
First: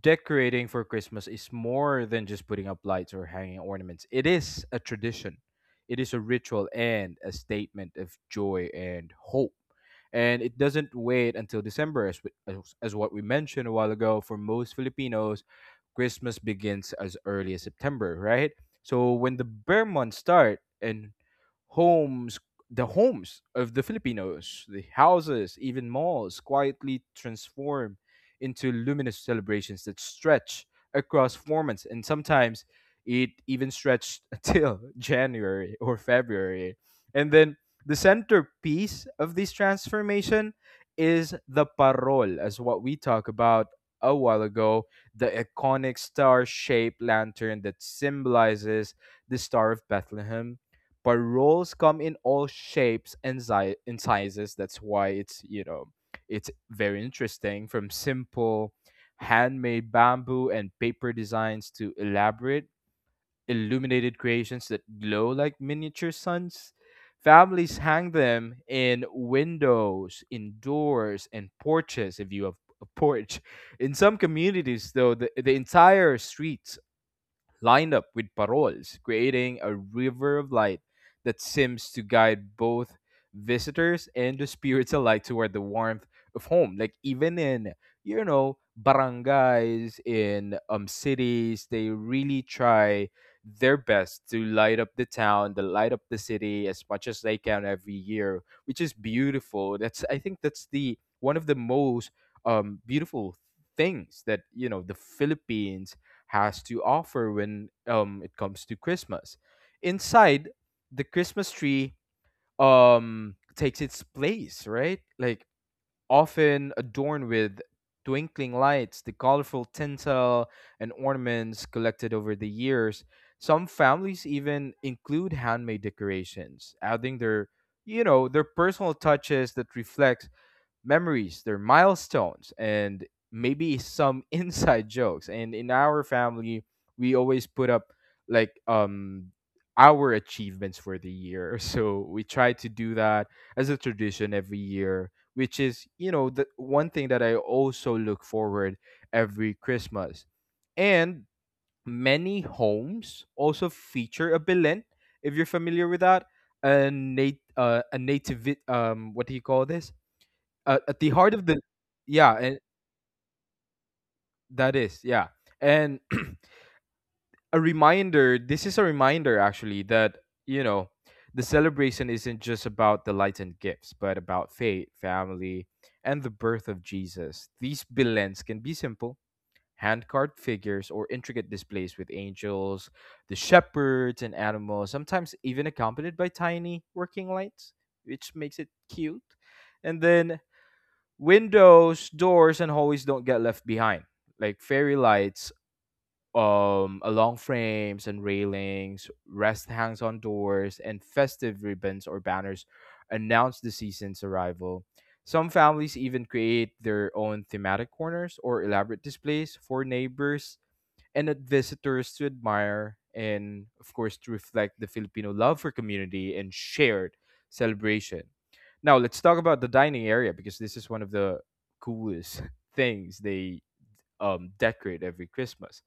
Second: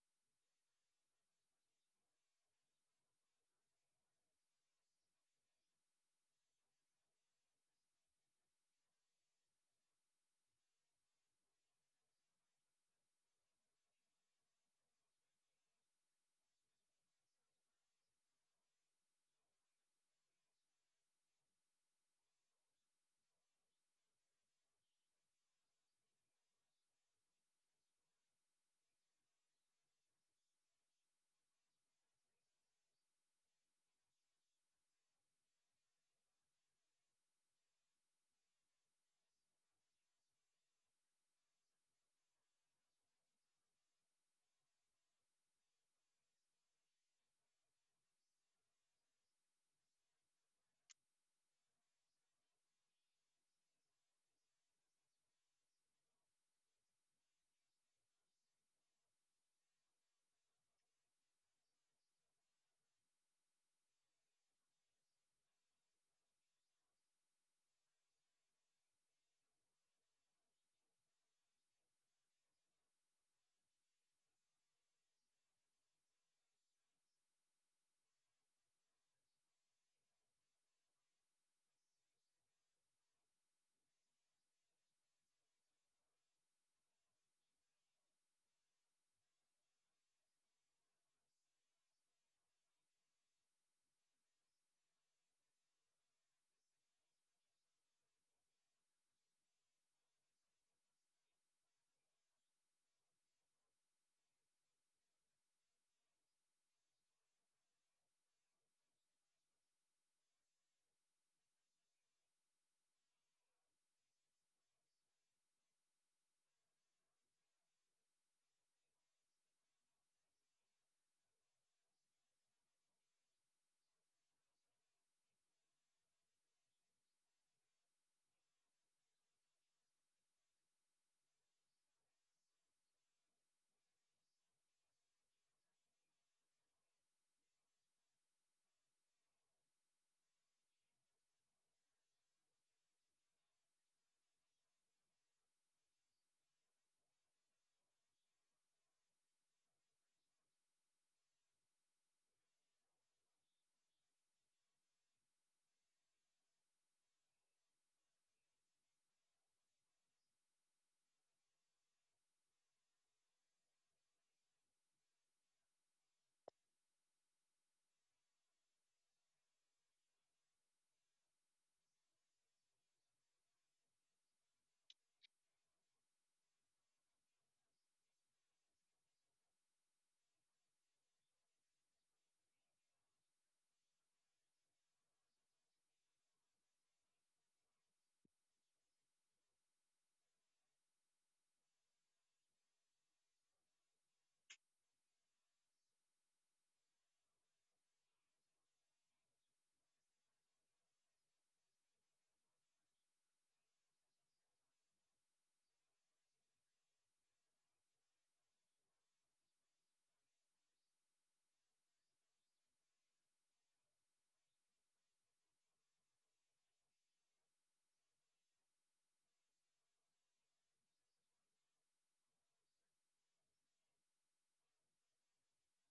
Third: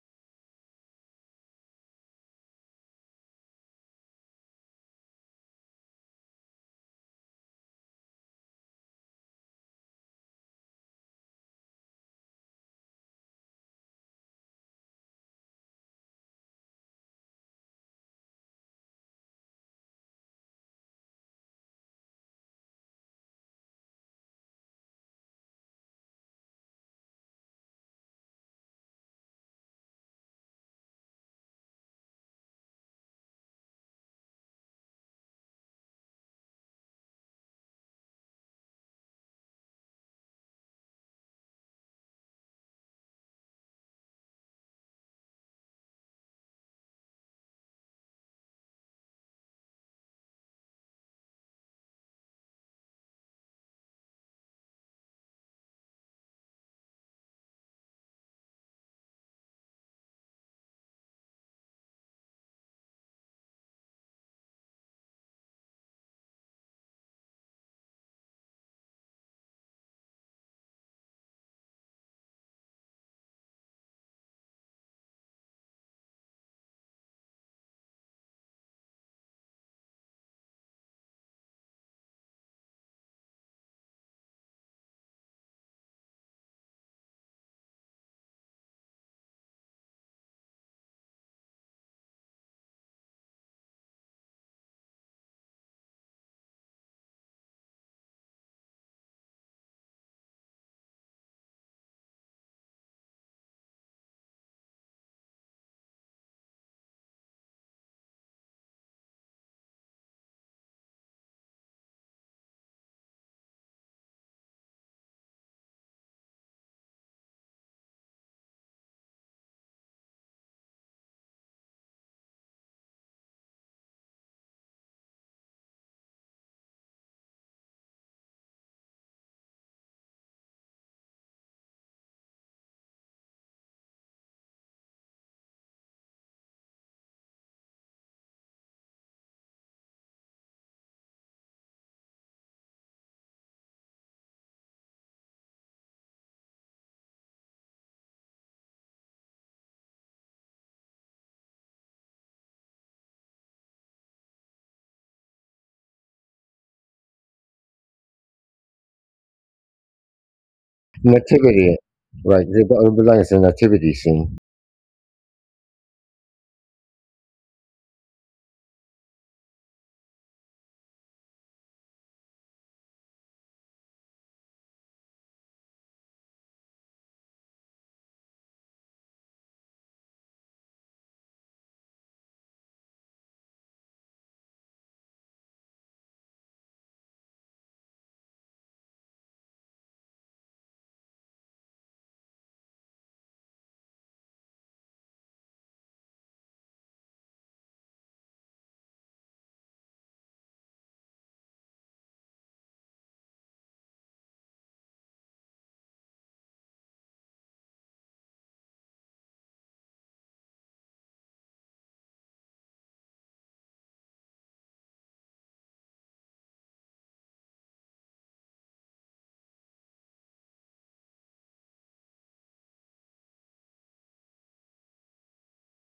Speaker 3: decorating for Christmas is more than just putting up lights or hanging ornaments. It is a tradition, it is a ritual, and a statement of joy and hope. And it doesn't wait until December, as, we, as what we mentioned a while ago. For most Filipinos, Christmas begins as early as September, right? So when the bear months start and homes, the homes of the Filipinos, the houses, even malls, quietly transform into luminous celebrations that stretch across 4 months, and sometimes it even stretched till January or February. And then the centerpiece of this transformation is the parol, as what we talked about a while ago, the iconic star shaped lantern that symbolizes the Star of Bethlehem. Paroles come in all shapes and, and sizes. That's why it's, you know, it's very interesting, from simple handmade bamboo and paper designs to elaborate illuminated creations that glow like miniature suns. Families hang them in windows, indoors, and porches if you have a porch. In some communities, though, the entire street lined up with paroles, creating a river of light that seems to guide both visitors and the spirits alike toward the warmth of home. Like even in, you know, barangays in cities, they really try their best to light up the town, to light up the city as much as they can every year, which is beautiful. That's, I think that's the one of the most beautiful things that, you know, the Philippines has to offer when it comes to Christmas. Inside, the Christmas tree takes its place, right? Like often adorned with twinkling lights, the colorful tinsel and ornaments collected over the years. Some families even include handmade decorations, adding their, you know, their personal touches that reflect memories, their milestones, and maybe some inside jokes. And in our family, we always put up like our achievements for the year. So we try to do that as a tradition every year, which is, you know, the one thing that I also look forward every Christmas. And many homes also feature a Belen, if you're familiar with that, a native, what do you call this, at the heart of the
Speaker 2: nativity,
Speaker 3: yeah,
Speaker 2: right?
Speaker 3: and
Speaker 2: The Bible is a nativity scene,
Speaker 3: that is, yeah, and a reminder this is a reminder actually that, you know, the celebration isn't just about the lights and gifts but about faith, family, and the birth of Jesus. These billets can be simple hand carved figures or intricate displays with angels, the shepherds, and animals, sometimes even accompanied by tiny working lights, which makes it cute. And then windows, doors, and hallways don't get left behind, like fairy lights along frames and railings, rest hangs on doors, and festive ribbons or banners announce the season's arrival. Some families even create their own thematic corners or elaborate displays for neighbors and at visitors to admire and, of course, to reflect the Filipino love for community and shared celebration. Now, let's talk about the dining area because this is one of the coolest things they decorate every Christmas.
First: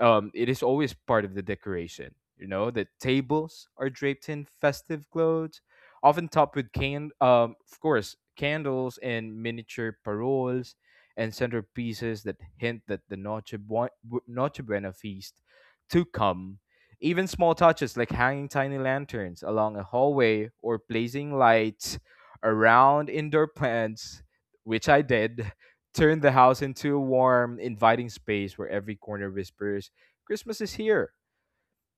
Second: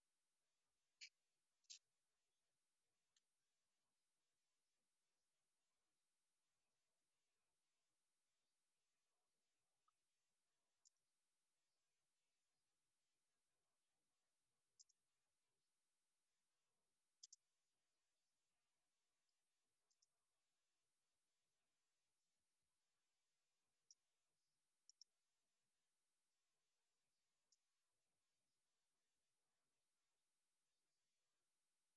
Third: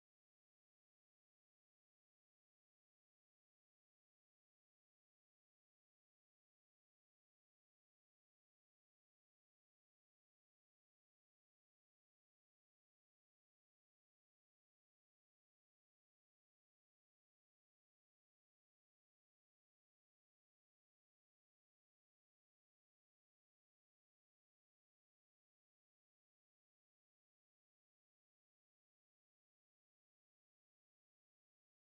Speaker 3: It is always part of the decoration. You know, the tables are draped in festive clothes, often topped with of course, candles and miniature paroles and centerpieces that hint that the Noche Buena feast to come. Even small touches like hanging tiny lanterns along a hallway or placing lights around indoor plants, which I did, turn the house into a warm, inviting space where every corner whispers Christmas is here.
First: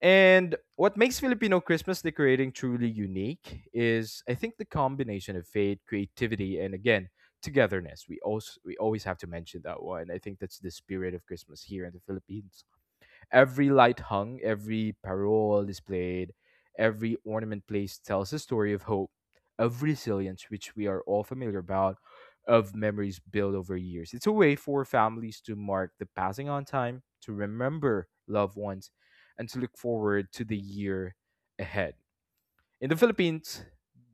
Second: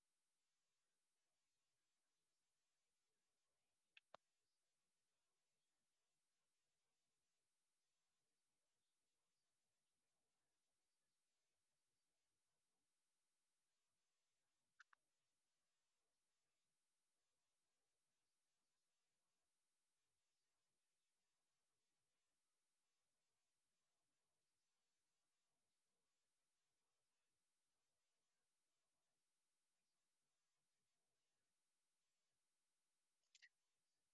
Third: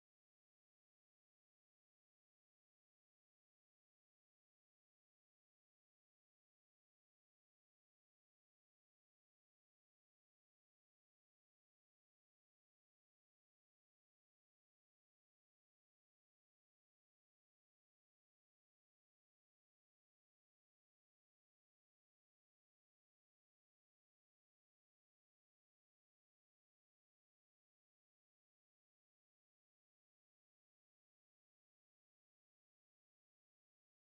Speaker 3: And what makes Filipino Christmas decorating truly unique is, I think, the combination of faith, creativity, and again, togetherness. We also, we always have to mention that one. I think that's the spirit of Christmas here in the Philippines. Every light hung, every parole displayed, every ornament placed tells a story of hope, of resilience, which we are all familiar about, of memories built over years. It's a way for families to mark the passing on time, to remember loved ones, and to look forward to the year ahead. In the Philippines,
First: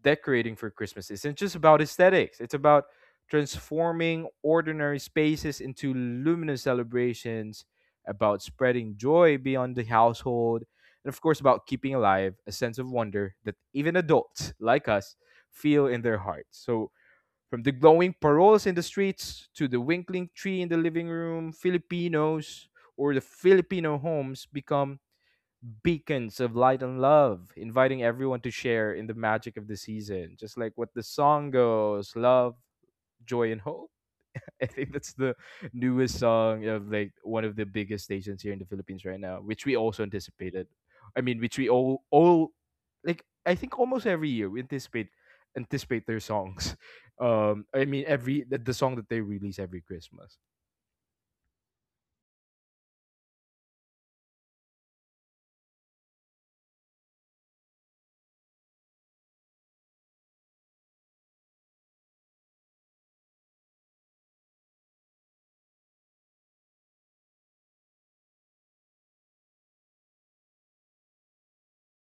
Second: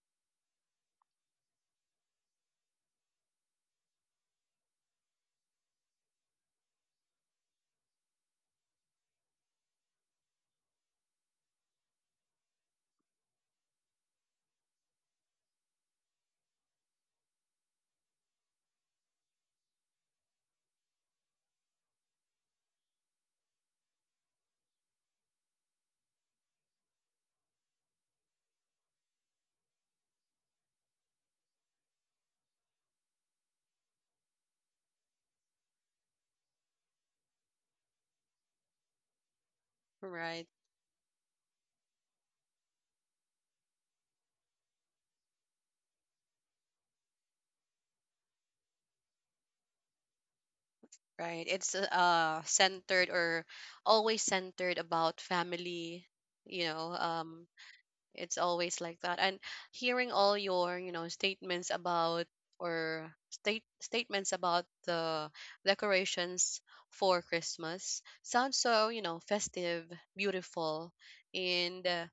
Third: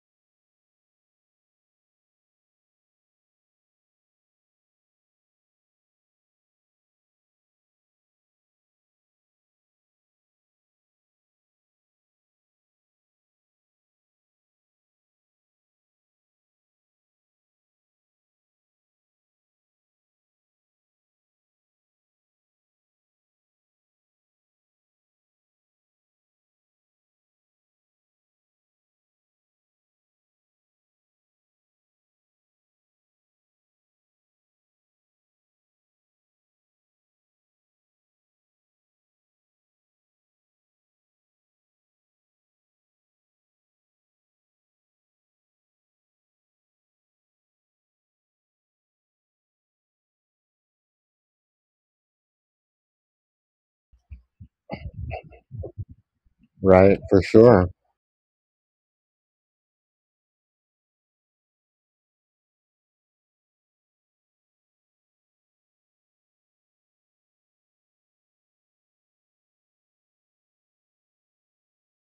Speaker 3: decorating for Christmas isn't just about aesthetics, it's about transforming ordinary spaces into luminous celebrations, about spreading joy beyond the household, and of course, about keeping alive a sense of wonder that even adults like us feel in their hearts. So, from the glowing paroles in the streets to the winkling tree in the living room, Filipinos or the Filipino homes become beacons of light and love, inviting everyone to share in the magic of the season. Just like what the song goes: love, joy, and hope. I think that's the newest song of like one of the biggest stations here in the Philippines right now, which we also
Speaker 1: Right,
Speaker 3: anticipated. I mean, which we all like, I think almost every year we anticipate their songs. I mean, every the song that they release every Christmas.
Speaker 1: right. It's centered, or always centered, about family, you know.
Speaker 2: right? For sure.
Speaker 1: It's always like that. And hearing all your, you know, statements about, or statements about the decorations for Christmas sounds so, you know, festive, beautiful, and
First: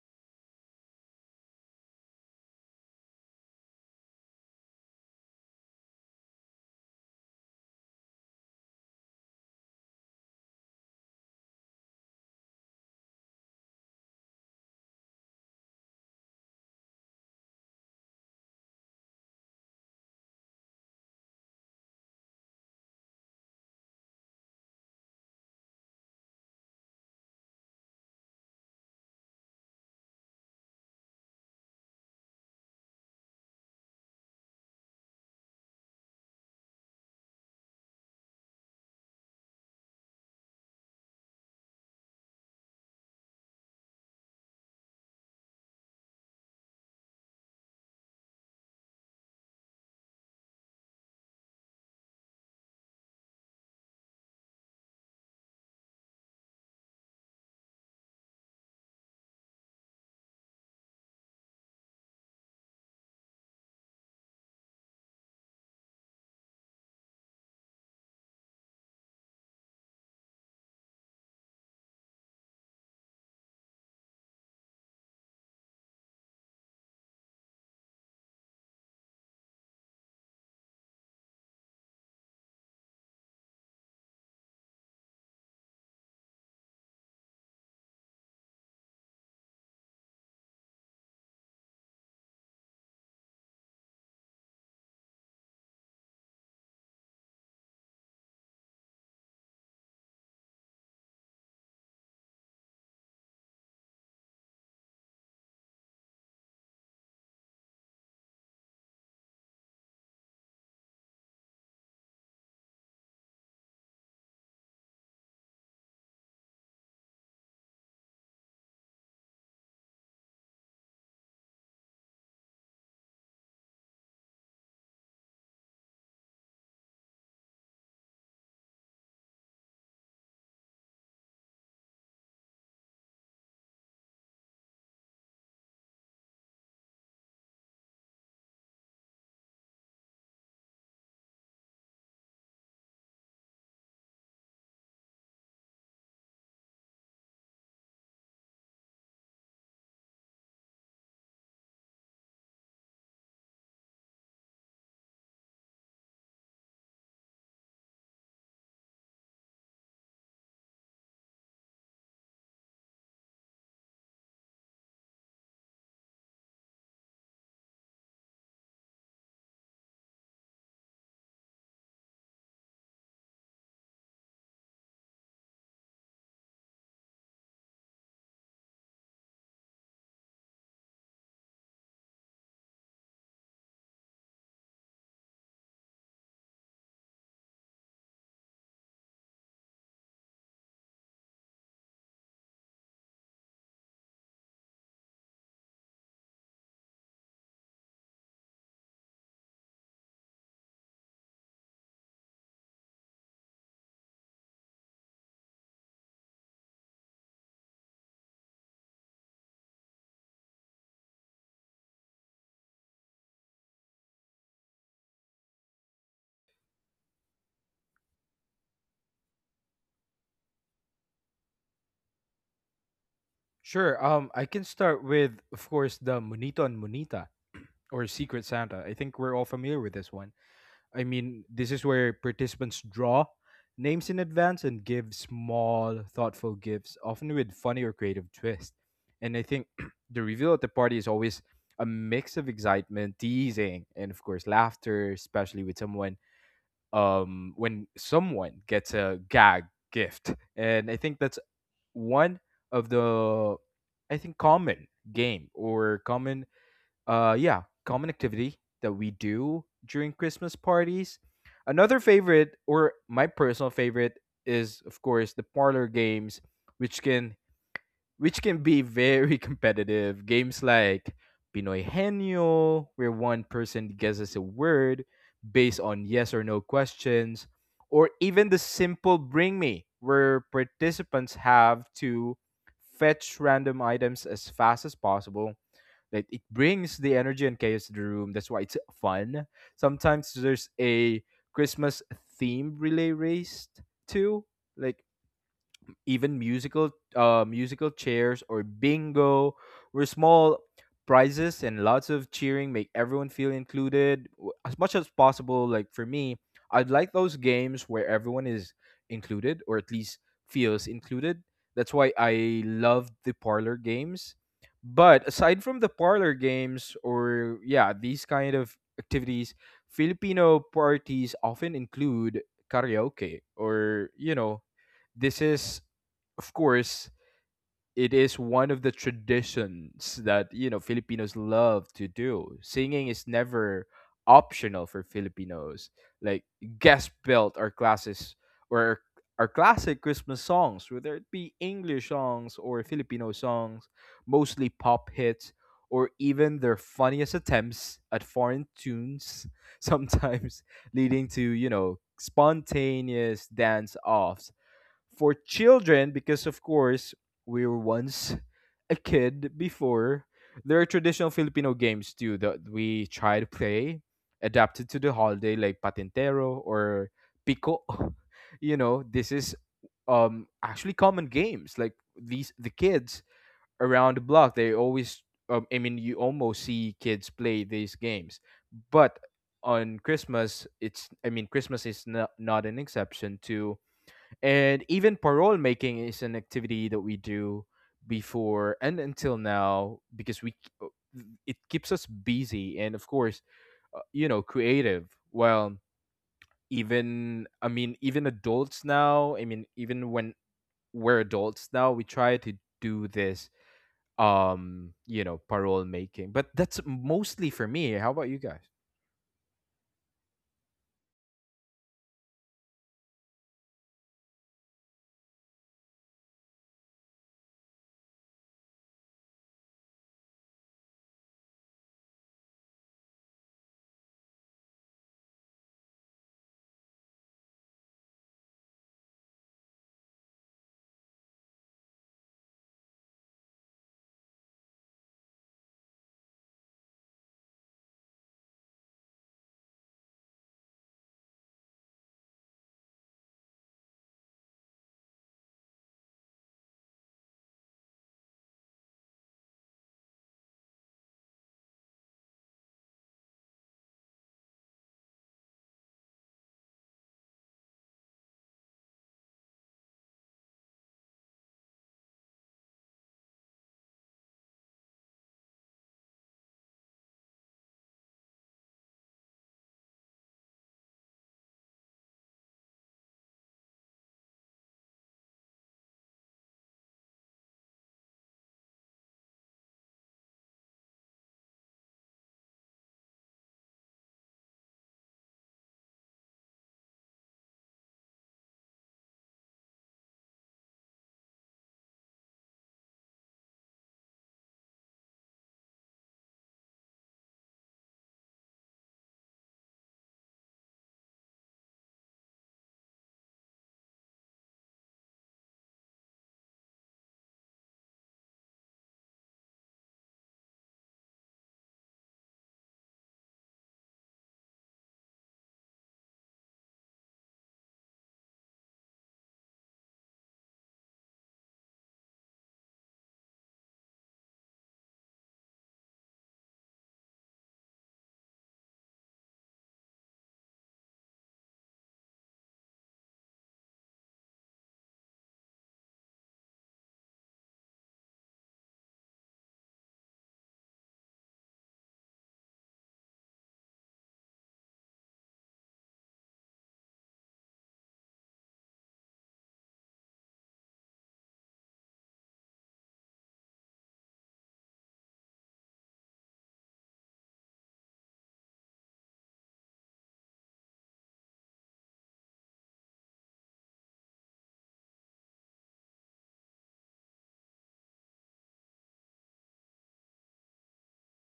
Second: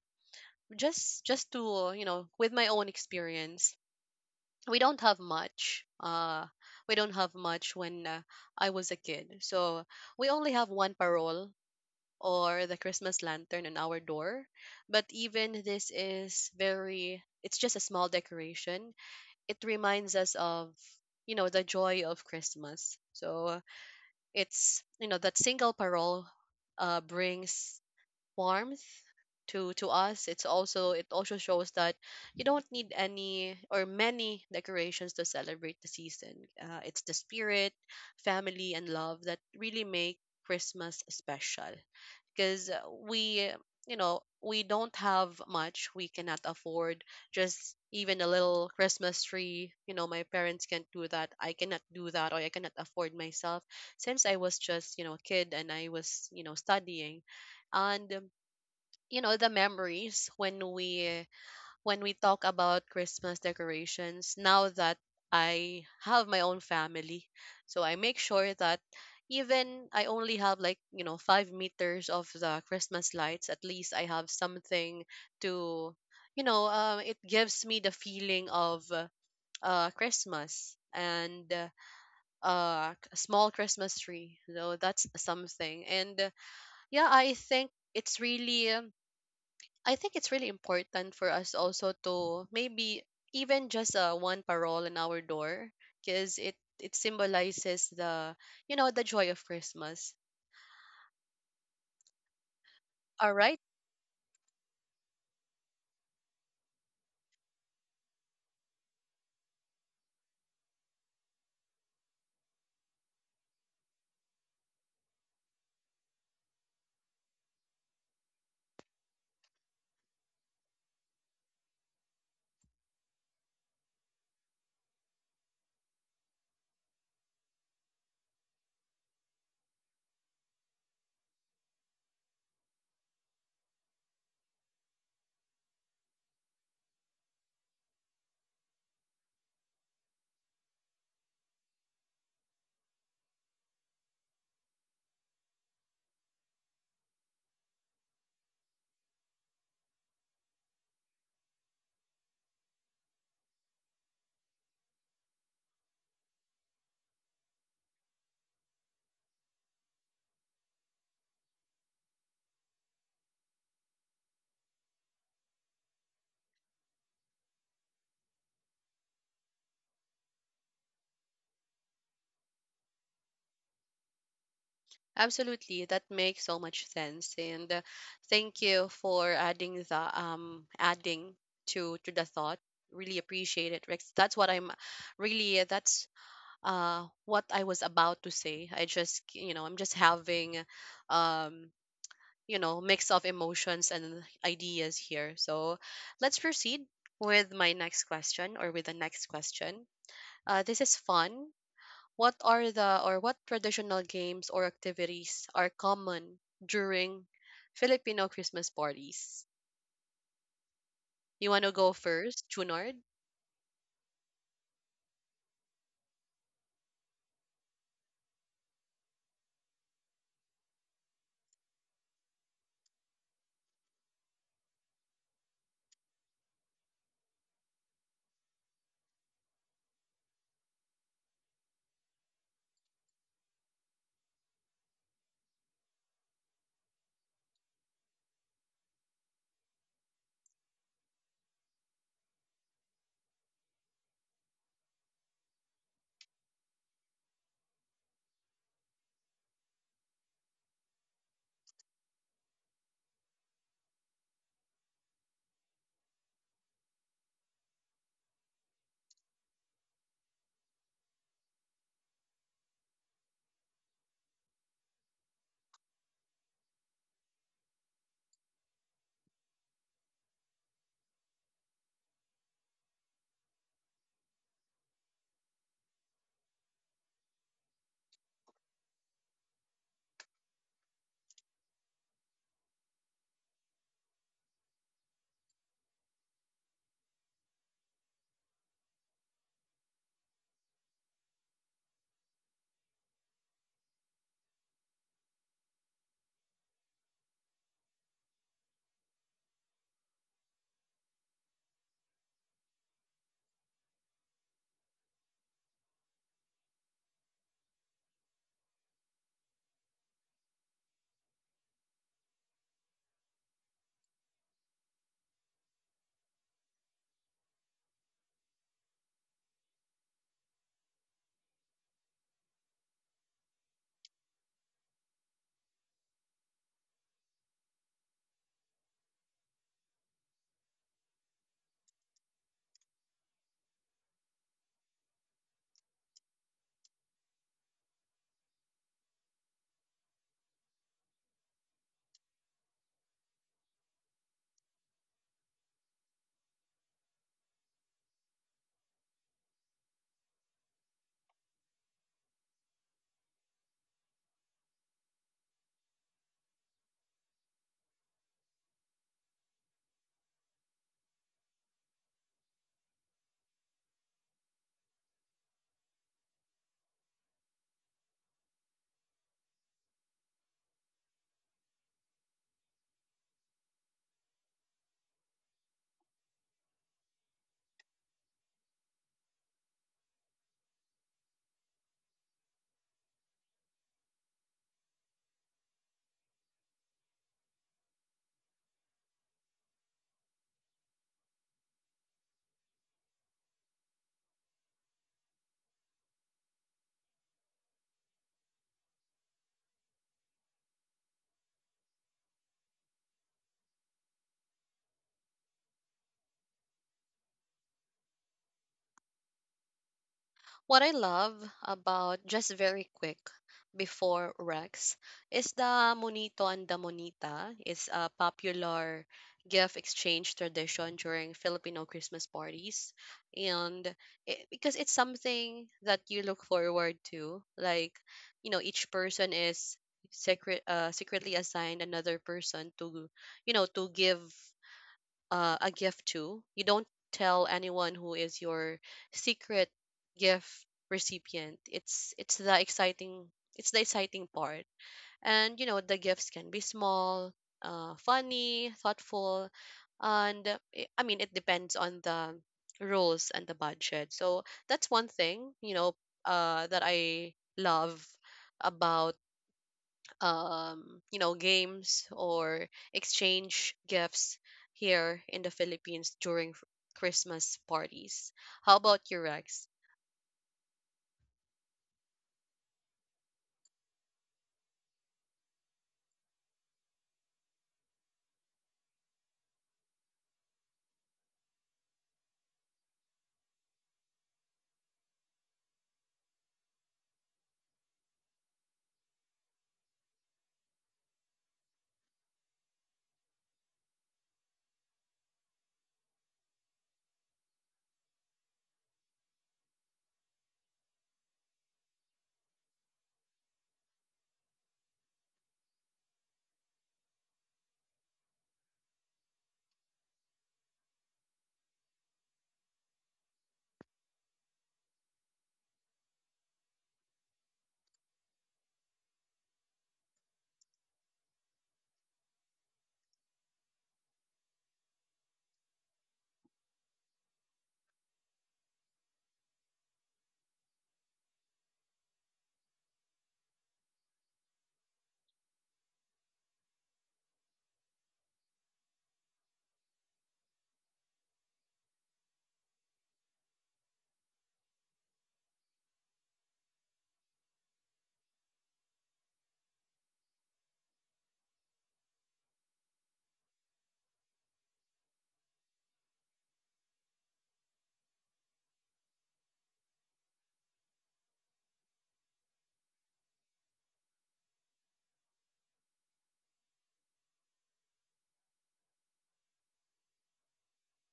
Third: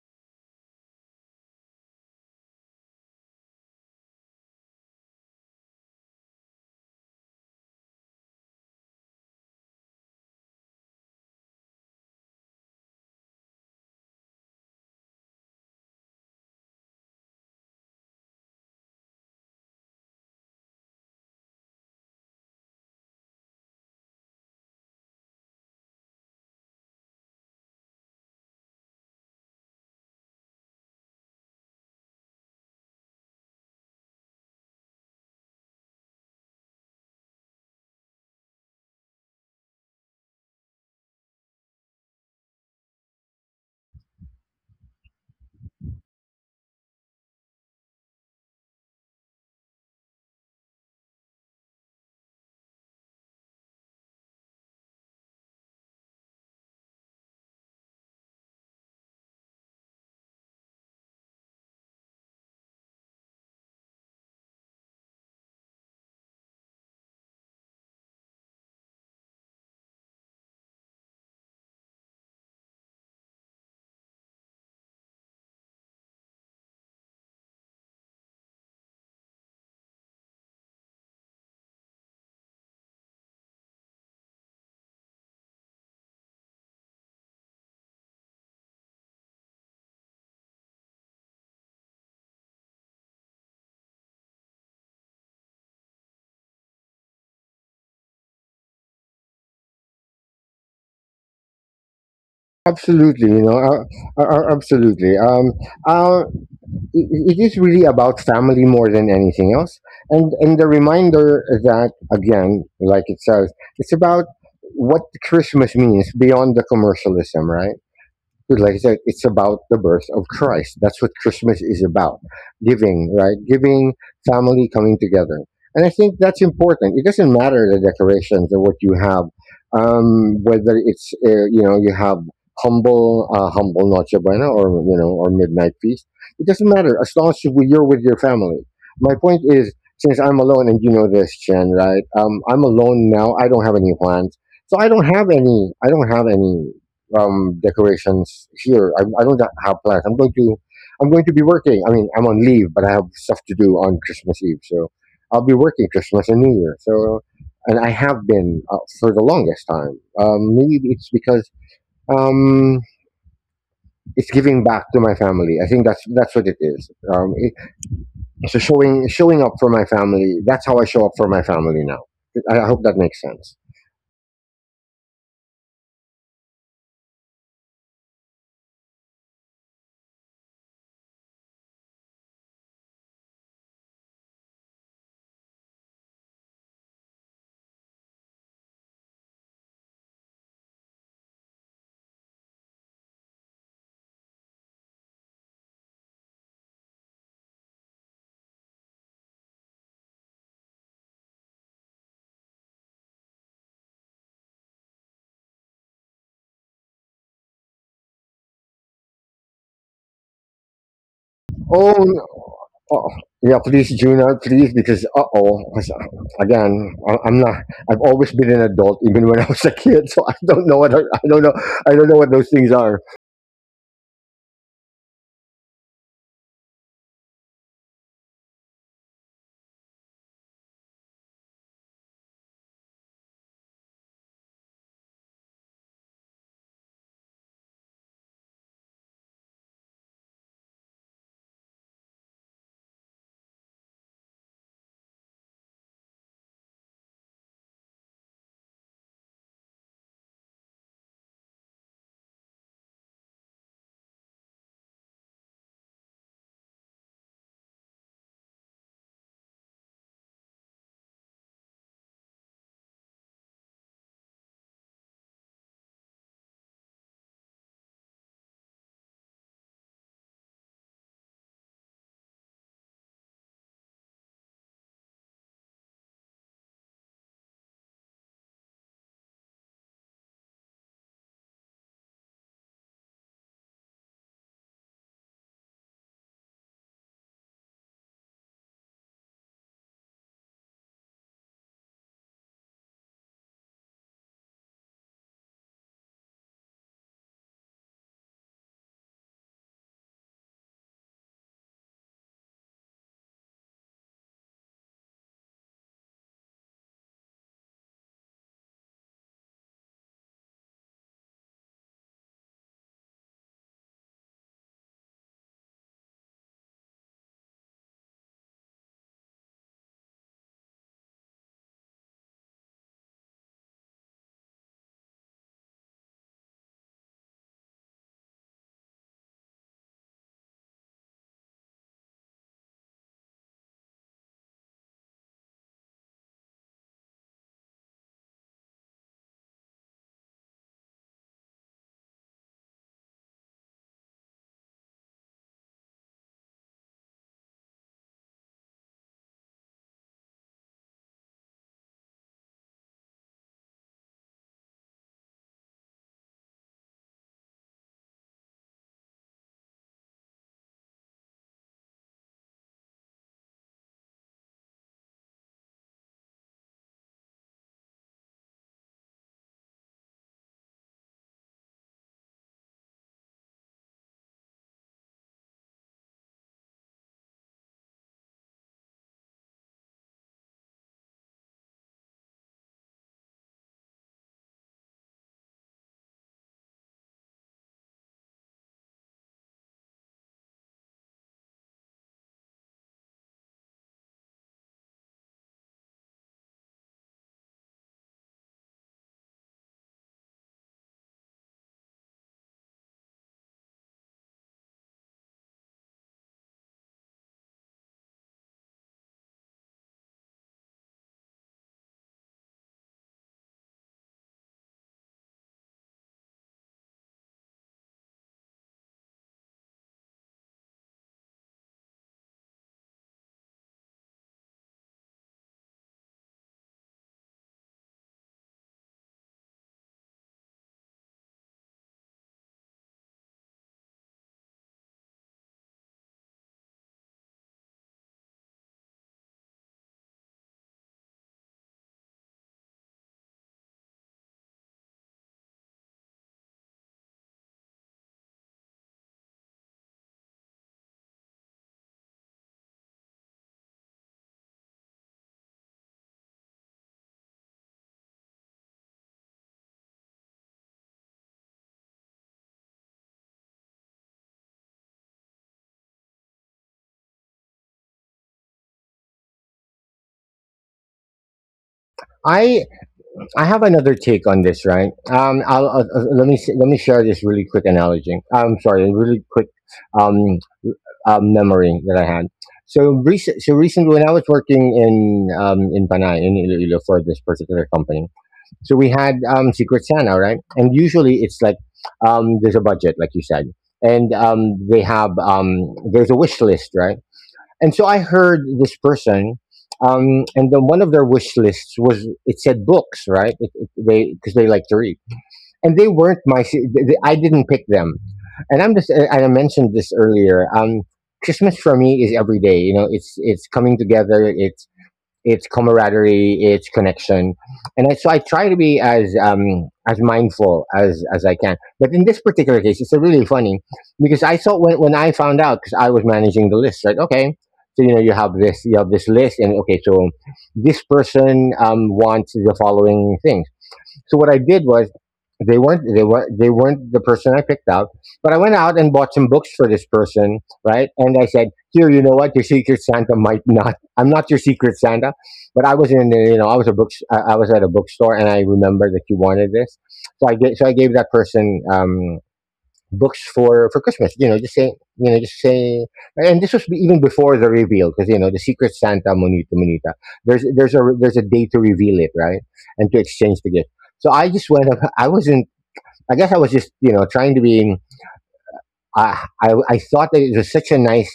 Speaker 1: just to, you know, with my own experience, we don't have much. Uh, we don't have much when I was a kid. So we only have one parole, or the Christmas lantern, on our door. But even this is very, it's just a small decoration. It reminds us of, you know, the joy of Christmas. So it's, you know, that single parole brings warmth to us. It's also, it also shows that you don't need any or many decorations to celebrate the season. It's the spirit, family, and love that really make Christmas special. Because we you know, we don't have much. We cannot afford just even a little Christmas tree. You know, my parents can't do that, I cannot do that, or I cannot afford myself since I was just, you know, a kid and I was, you know, studying. And you know, the memories when we talk about Christmas decorations, now that I have my own family, so I make sure that even I only have like, you know, 5 meters of the Christmas lights, at least I have something to, you know, it gives me the feeling of Christmas, and a small Christmas tree, so that's something. And yeah, I think it's really, I think it's really important for us also to maybe even just one parole in our door, because it symbolizes the, you know, the joy of Christmas.
Speaker 2: Absolutely,
Speaker 1: All
Speaker 2: you know,
Speaker 1: right,
Speaker 2: absolutely. Uh, it, it is really about family more than anything else and the reminder that again like it says it's about what Christmas means beyond the commercialism, right? Like I said, it's about the birth of Christ. That's what Christmas is about. Giving, right? Giving, family coming together. And I think that's important. It doesn't matter the decorations or what you have, whether it's, you know, you have humble, humble Noche Buena or, you know, or midnight feast. It doesn't matter as long as you- you're with your family. My point is, since I'm alone, and you know this, Chen, right? I'm alone now. I don't have any plans. So I don't have any. I don't have any decorations here. I don't have plans. I'm going to be working. I mean, I'm on leave, but I have stuff to do on Christmas Eve, so I'll be working Christmas and New Year. So, and I have been for the longest time. Maybe it's because um, it's giving back to my family. I think that's what it is. So showing up for my family. That's how I show up for my family now. I hope that makes sense.
Speaker 1: absolutely, that makes so much sense. And thank you for adding the adding to the thought. Really appreciate it, Rex. That's what I'm really, that's what I was about to say. I just, you know, I'm just having um you know, mix of emotions and ideas here. So let's proceed with my next question, or with the next question. This is fun. What are the, or what traditional games or activities are common during Filipino Christmas parties? You want to go
Speaker 2: Oh, no.
Speaker 1: first, Junard?
Speaker 2: Oh, yeah, please, Juna, please, because uh, oh, again, I, I'm not. I've always been an adult, even when I was a kid. So I don't know what I don't know. I don't know what those things are.
Speaker 3: Sure. I can start with, of course, the Monito and Monita or Secret Santa. I think we're all familiar with this one. I mean, this is where participants draw names in advance and give small, thoughtful gifts, often with funny or creative twist. And I think the reveal at the party is always a mix of excitement, teasing, and of course laughter, especially with someone when someone gets a gag gift. And I think that's one of the, I think, common game or common yeah, common activity that we do during Christmas parties. Another favorite, or my personal favorite, is of course the parlor games, which can which can be very competitive. Games like Pinoy Henyo, where one person guesses a word based on yes or no questions, or even the simple Bring Me, where participants have to fetch random items as fast as possible, like it brings the energy and chaos to the room. That's why it's fun. Sometimes there's a Christmas theme relay race too. Like even musical chairs or bingo, where small prizes and lots of cheering make everyone feel included, as much as possible. Like for me, I'd like those games where everyone is included or at least feels included. That's why I love the parlor games. But aside from the parlor games or yeah, these kind of activities, Filipino parties often include karaoke, or, you know, this is, of course, it is one of the traditions that, you know, Filipinos love to do. Singing is never optional for Filipinos. Like guest belt our classes or our classic Christmas songs, whether it be English songs or Filipino songs, mostly pop hits, or even their funniest attempts at foreign tunes, sometimes leading to, you know, spontaneous dance offs for children, because of course we were once a kid before. There are traditional Filipino games too that we try to play adapted to the holiday, like patintero or pico. You know, this is, um, actually common games like these, the kids around the block they always, I mean, you almost see kids play these games, but on Christmas it's, I mean, Christmas is not, not an exception to. And even parole making is an activity that we do before and until now because we, uh, it keeps us busy and, of course, you know, creative. Well, even I mean even adults now, I mean even when we're adults now, we try to do this, you know, parole making. But that's mostly for me. How about you guys?
Speaker 1: What I love about, just very quick before Rex, is the monito and the monita. It's a popular gift exchange tradition during Filipino Christmas parties. And it, because it's something that you look forward to, like, you know, each person is secretly assigned another person to, you know, to give a gift to. You don't tell anyone who is your secret gift recipient. It's the exciting part. And you know, the gifts can be small, funny, thoughtful, and I mean, it depends on the rules and the budget. So that's one thing, you know, that I love about, um, you know, games or exchange gifts here in the Philippines during Christmas parties. How about you, Rex?
Speaker 2: I I have another take on this, right? I'll, let me let me share this really quick analogy. I'm sorry, a really quick um, memory that I had. So recently when I was working in Panay in Iloilo for this particular company, so we had Secret Santa, right? And usually it's like there's a budget, like you said, and they have there's a wish list, right? And so I heard this person, and then one of their wish lists was it said books, right? It, they because they like to read, and they weren't my. I didn't pick them, and I'm just. And I mentioned this earlier. Christmas for me is every day. You know, it's coming together. It's camaraderie, it's connection, and I, so I try to be as mindful as I can. But in this particular case, it's really funny because I saw when I found out because I was managing the list, like okay, so you know you have this list, and okay, so this person wants the following things. So what I did was they weren't they were not they weren't the person I picked out, but I went out and bought some books for this person, right? And I said, "Here, you know what? Your Secret Santa might not. I'm not your Secret Santa, but I was in the, you know I was a book I was at a bookstore and I remember that you wanted this, so I gave that person books for Christmas. You know, just saying, you know, just saying, and this was even before the reveal because you know the Secret Santa Monita Monita. There's a day to reveal it, right, and to exchange the gift. So I just went up. I wasn't. I guess I was just you know trying to be. Uh, I thought that it was such a nice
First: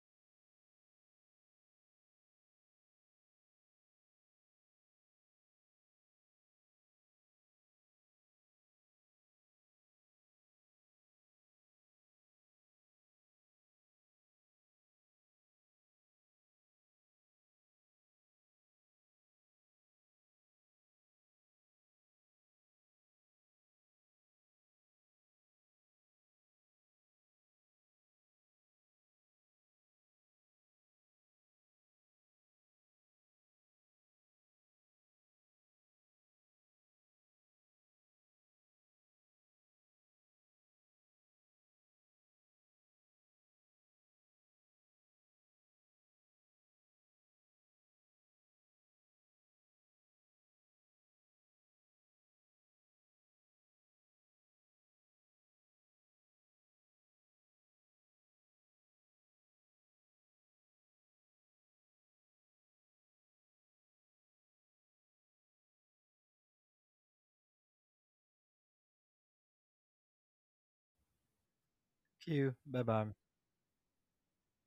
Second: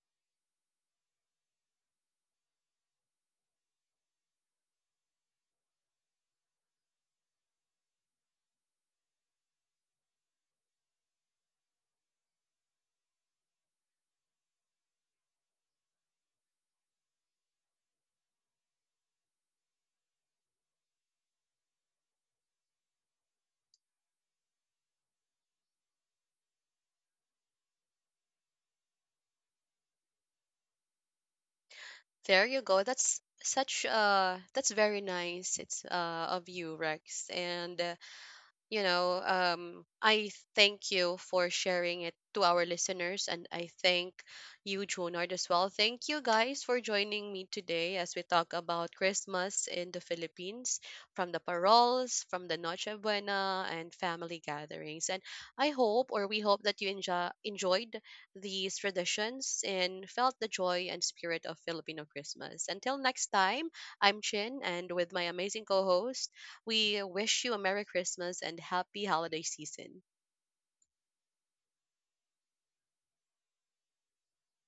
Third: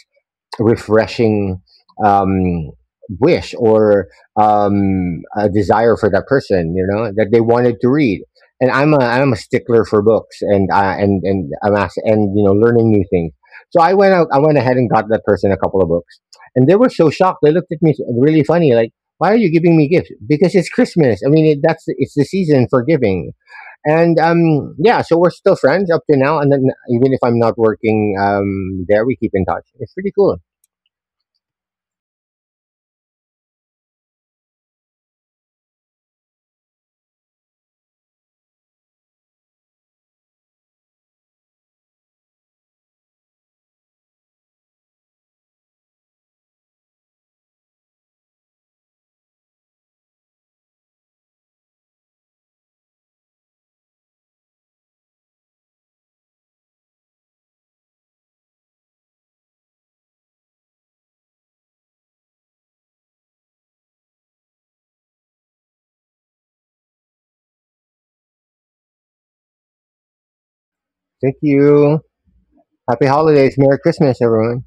Speaker 2: refreshing um, wish or a desire for that person, you know, that they wanted to read. And I'm a stickler for books, and I'm asked, and you know learning new things. So I went out, I went ahead and got that person a couple of books, and they were so shocked. They looked at me really funny, like, "Why are you giving me gifts?" Because it's Christmas. I mean, it, that's it's the season for giving and um, yeah, so we're still friends up to now and then even if I'm not working um, there we keep in touch. It's pretty cool.
Speaker 1: There you go. That's such, that's very nice. It's of you, Rex. And you know, I thank you for sharing it to our listeners, and I thank you, Junard, as well. Thank you guys for joining me today as we talk about Christmas in the Philippines, from the paroles, from the Noche Buena, and family gatherings. And I hope, or we hope, that you enjoyed these traditions and felt the joy and spirit of Filipino Christmas. Until next time, I'm Chin, and with my amazing co-host. We wish you a Merry Christmas and Happy Holiday Season.
Speaker 2: Thank you.
Speaker 3: Thank you. Bye
Speaker 2: Happy
Speaker 3: bye.
Speaker 2: holidays, Merry Christmas, everyone.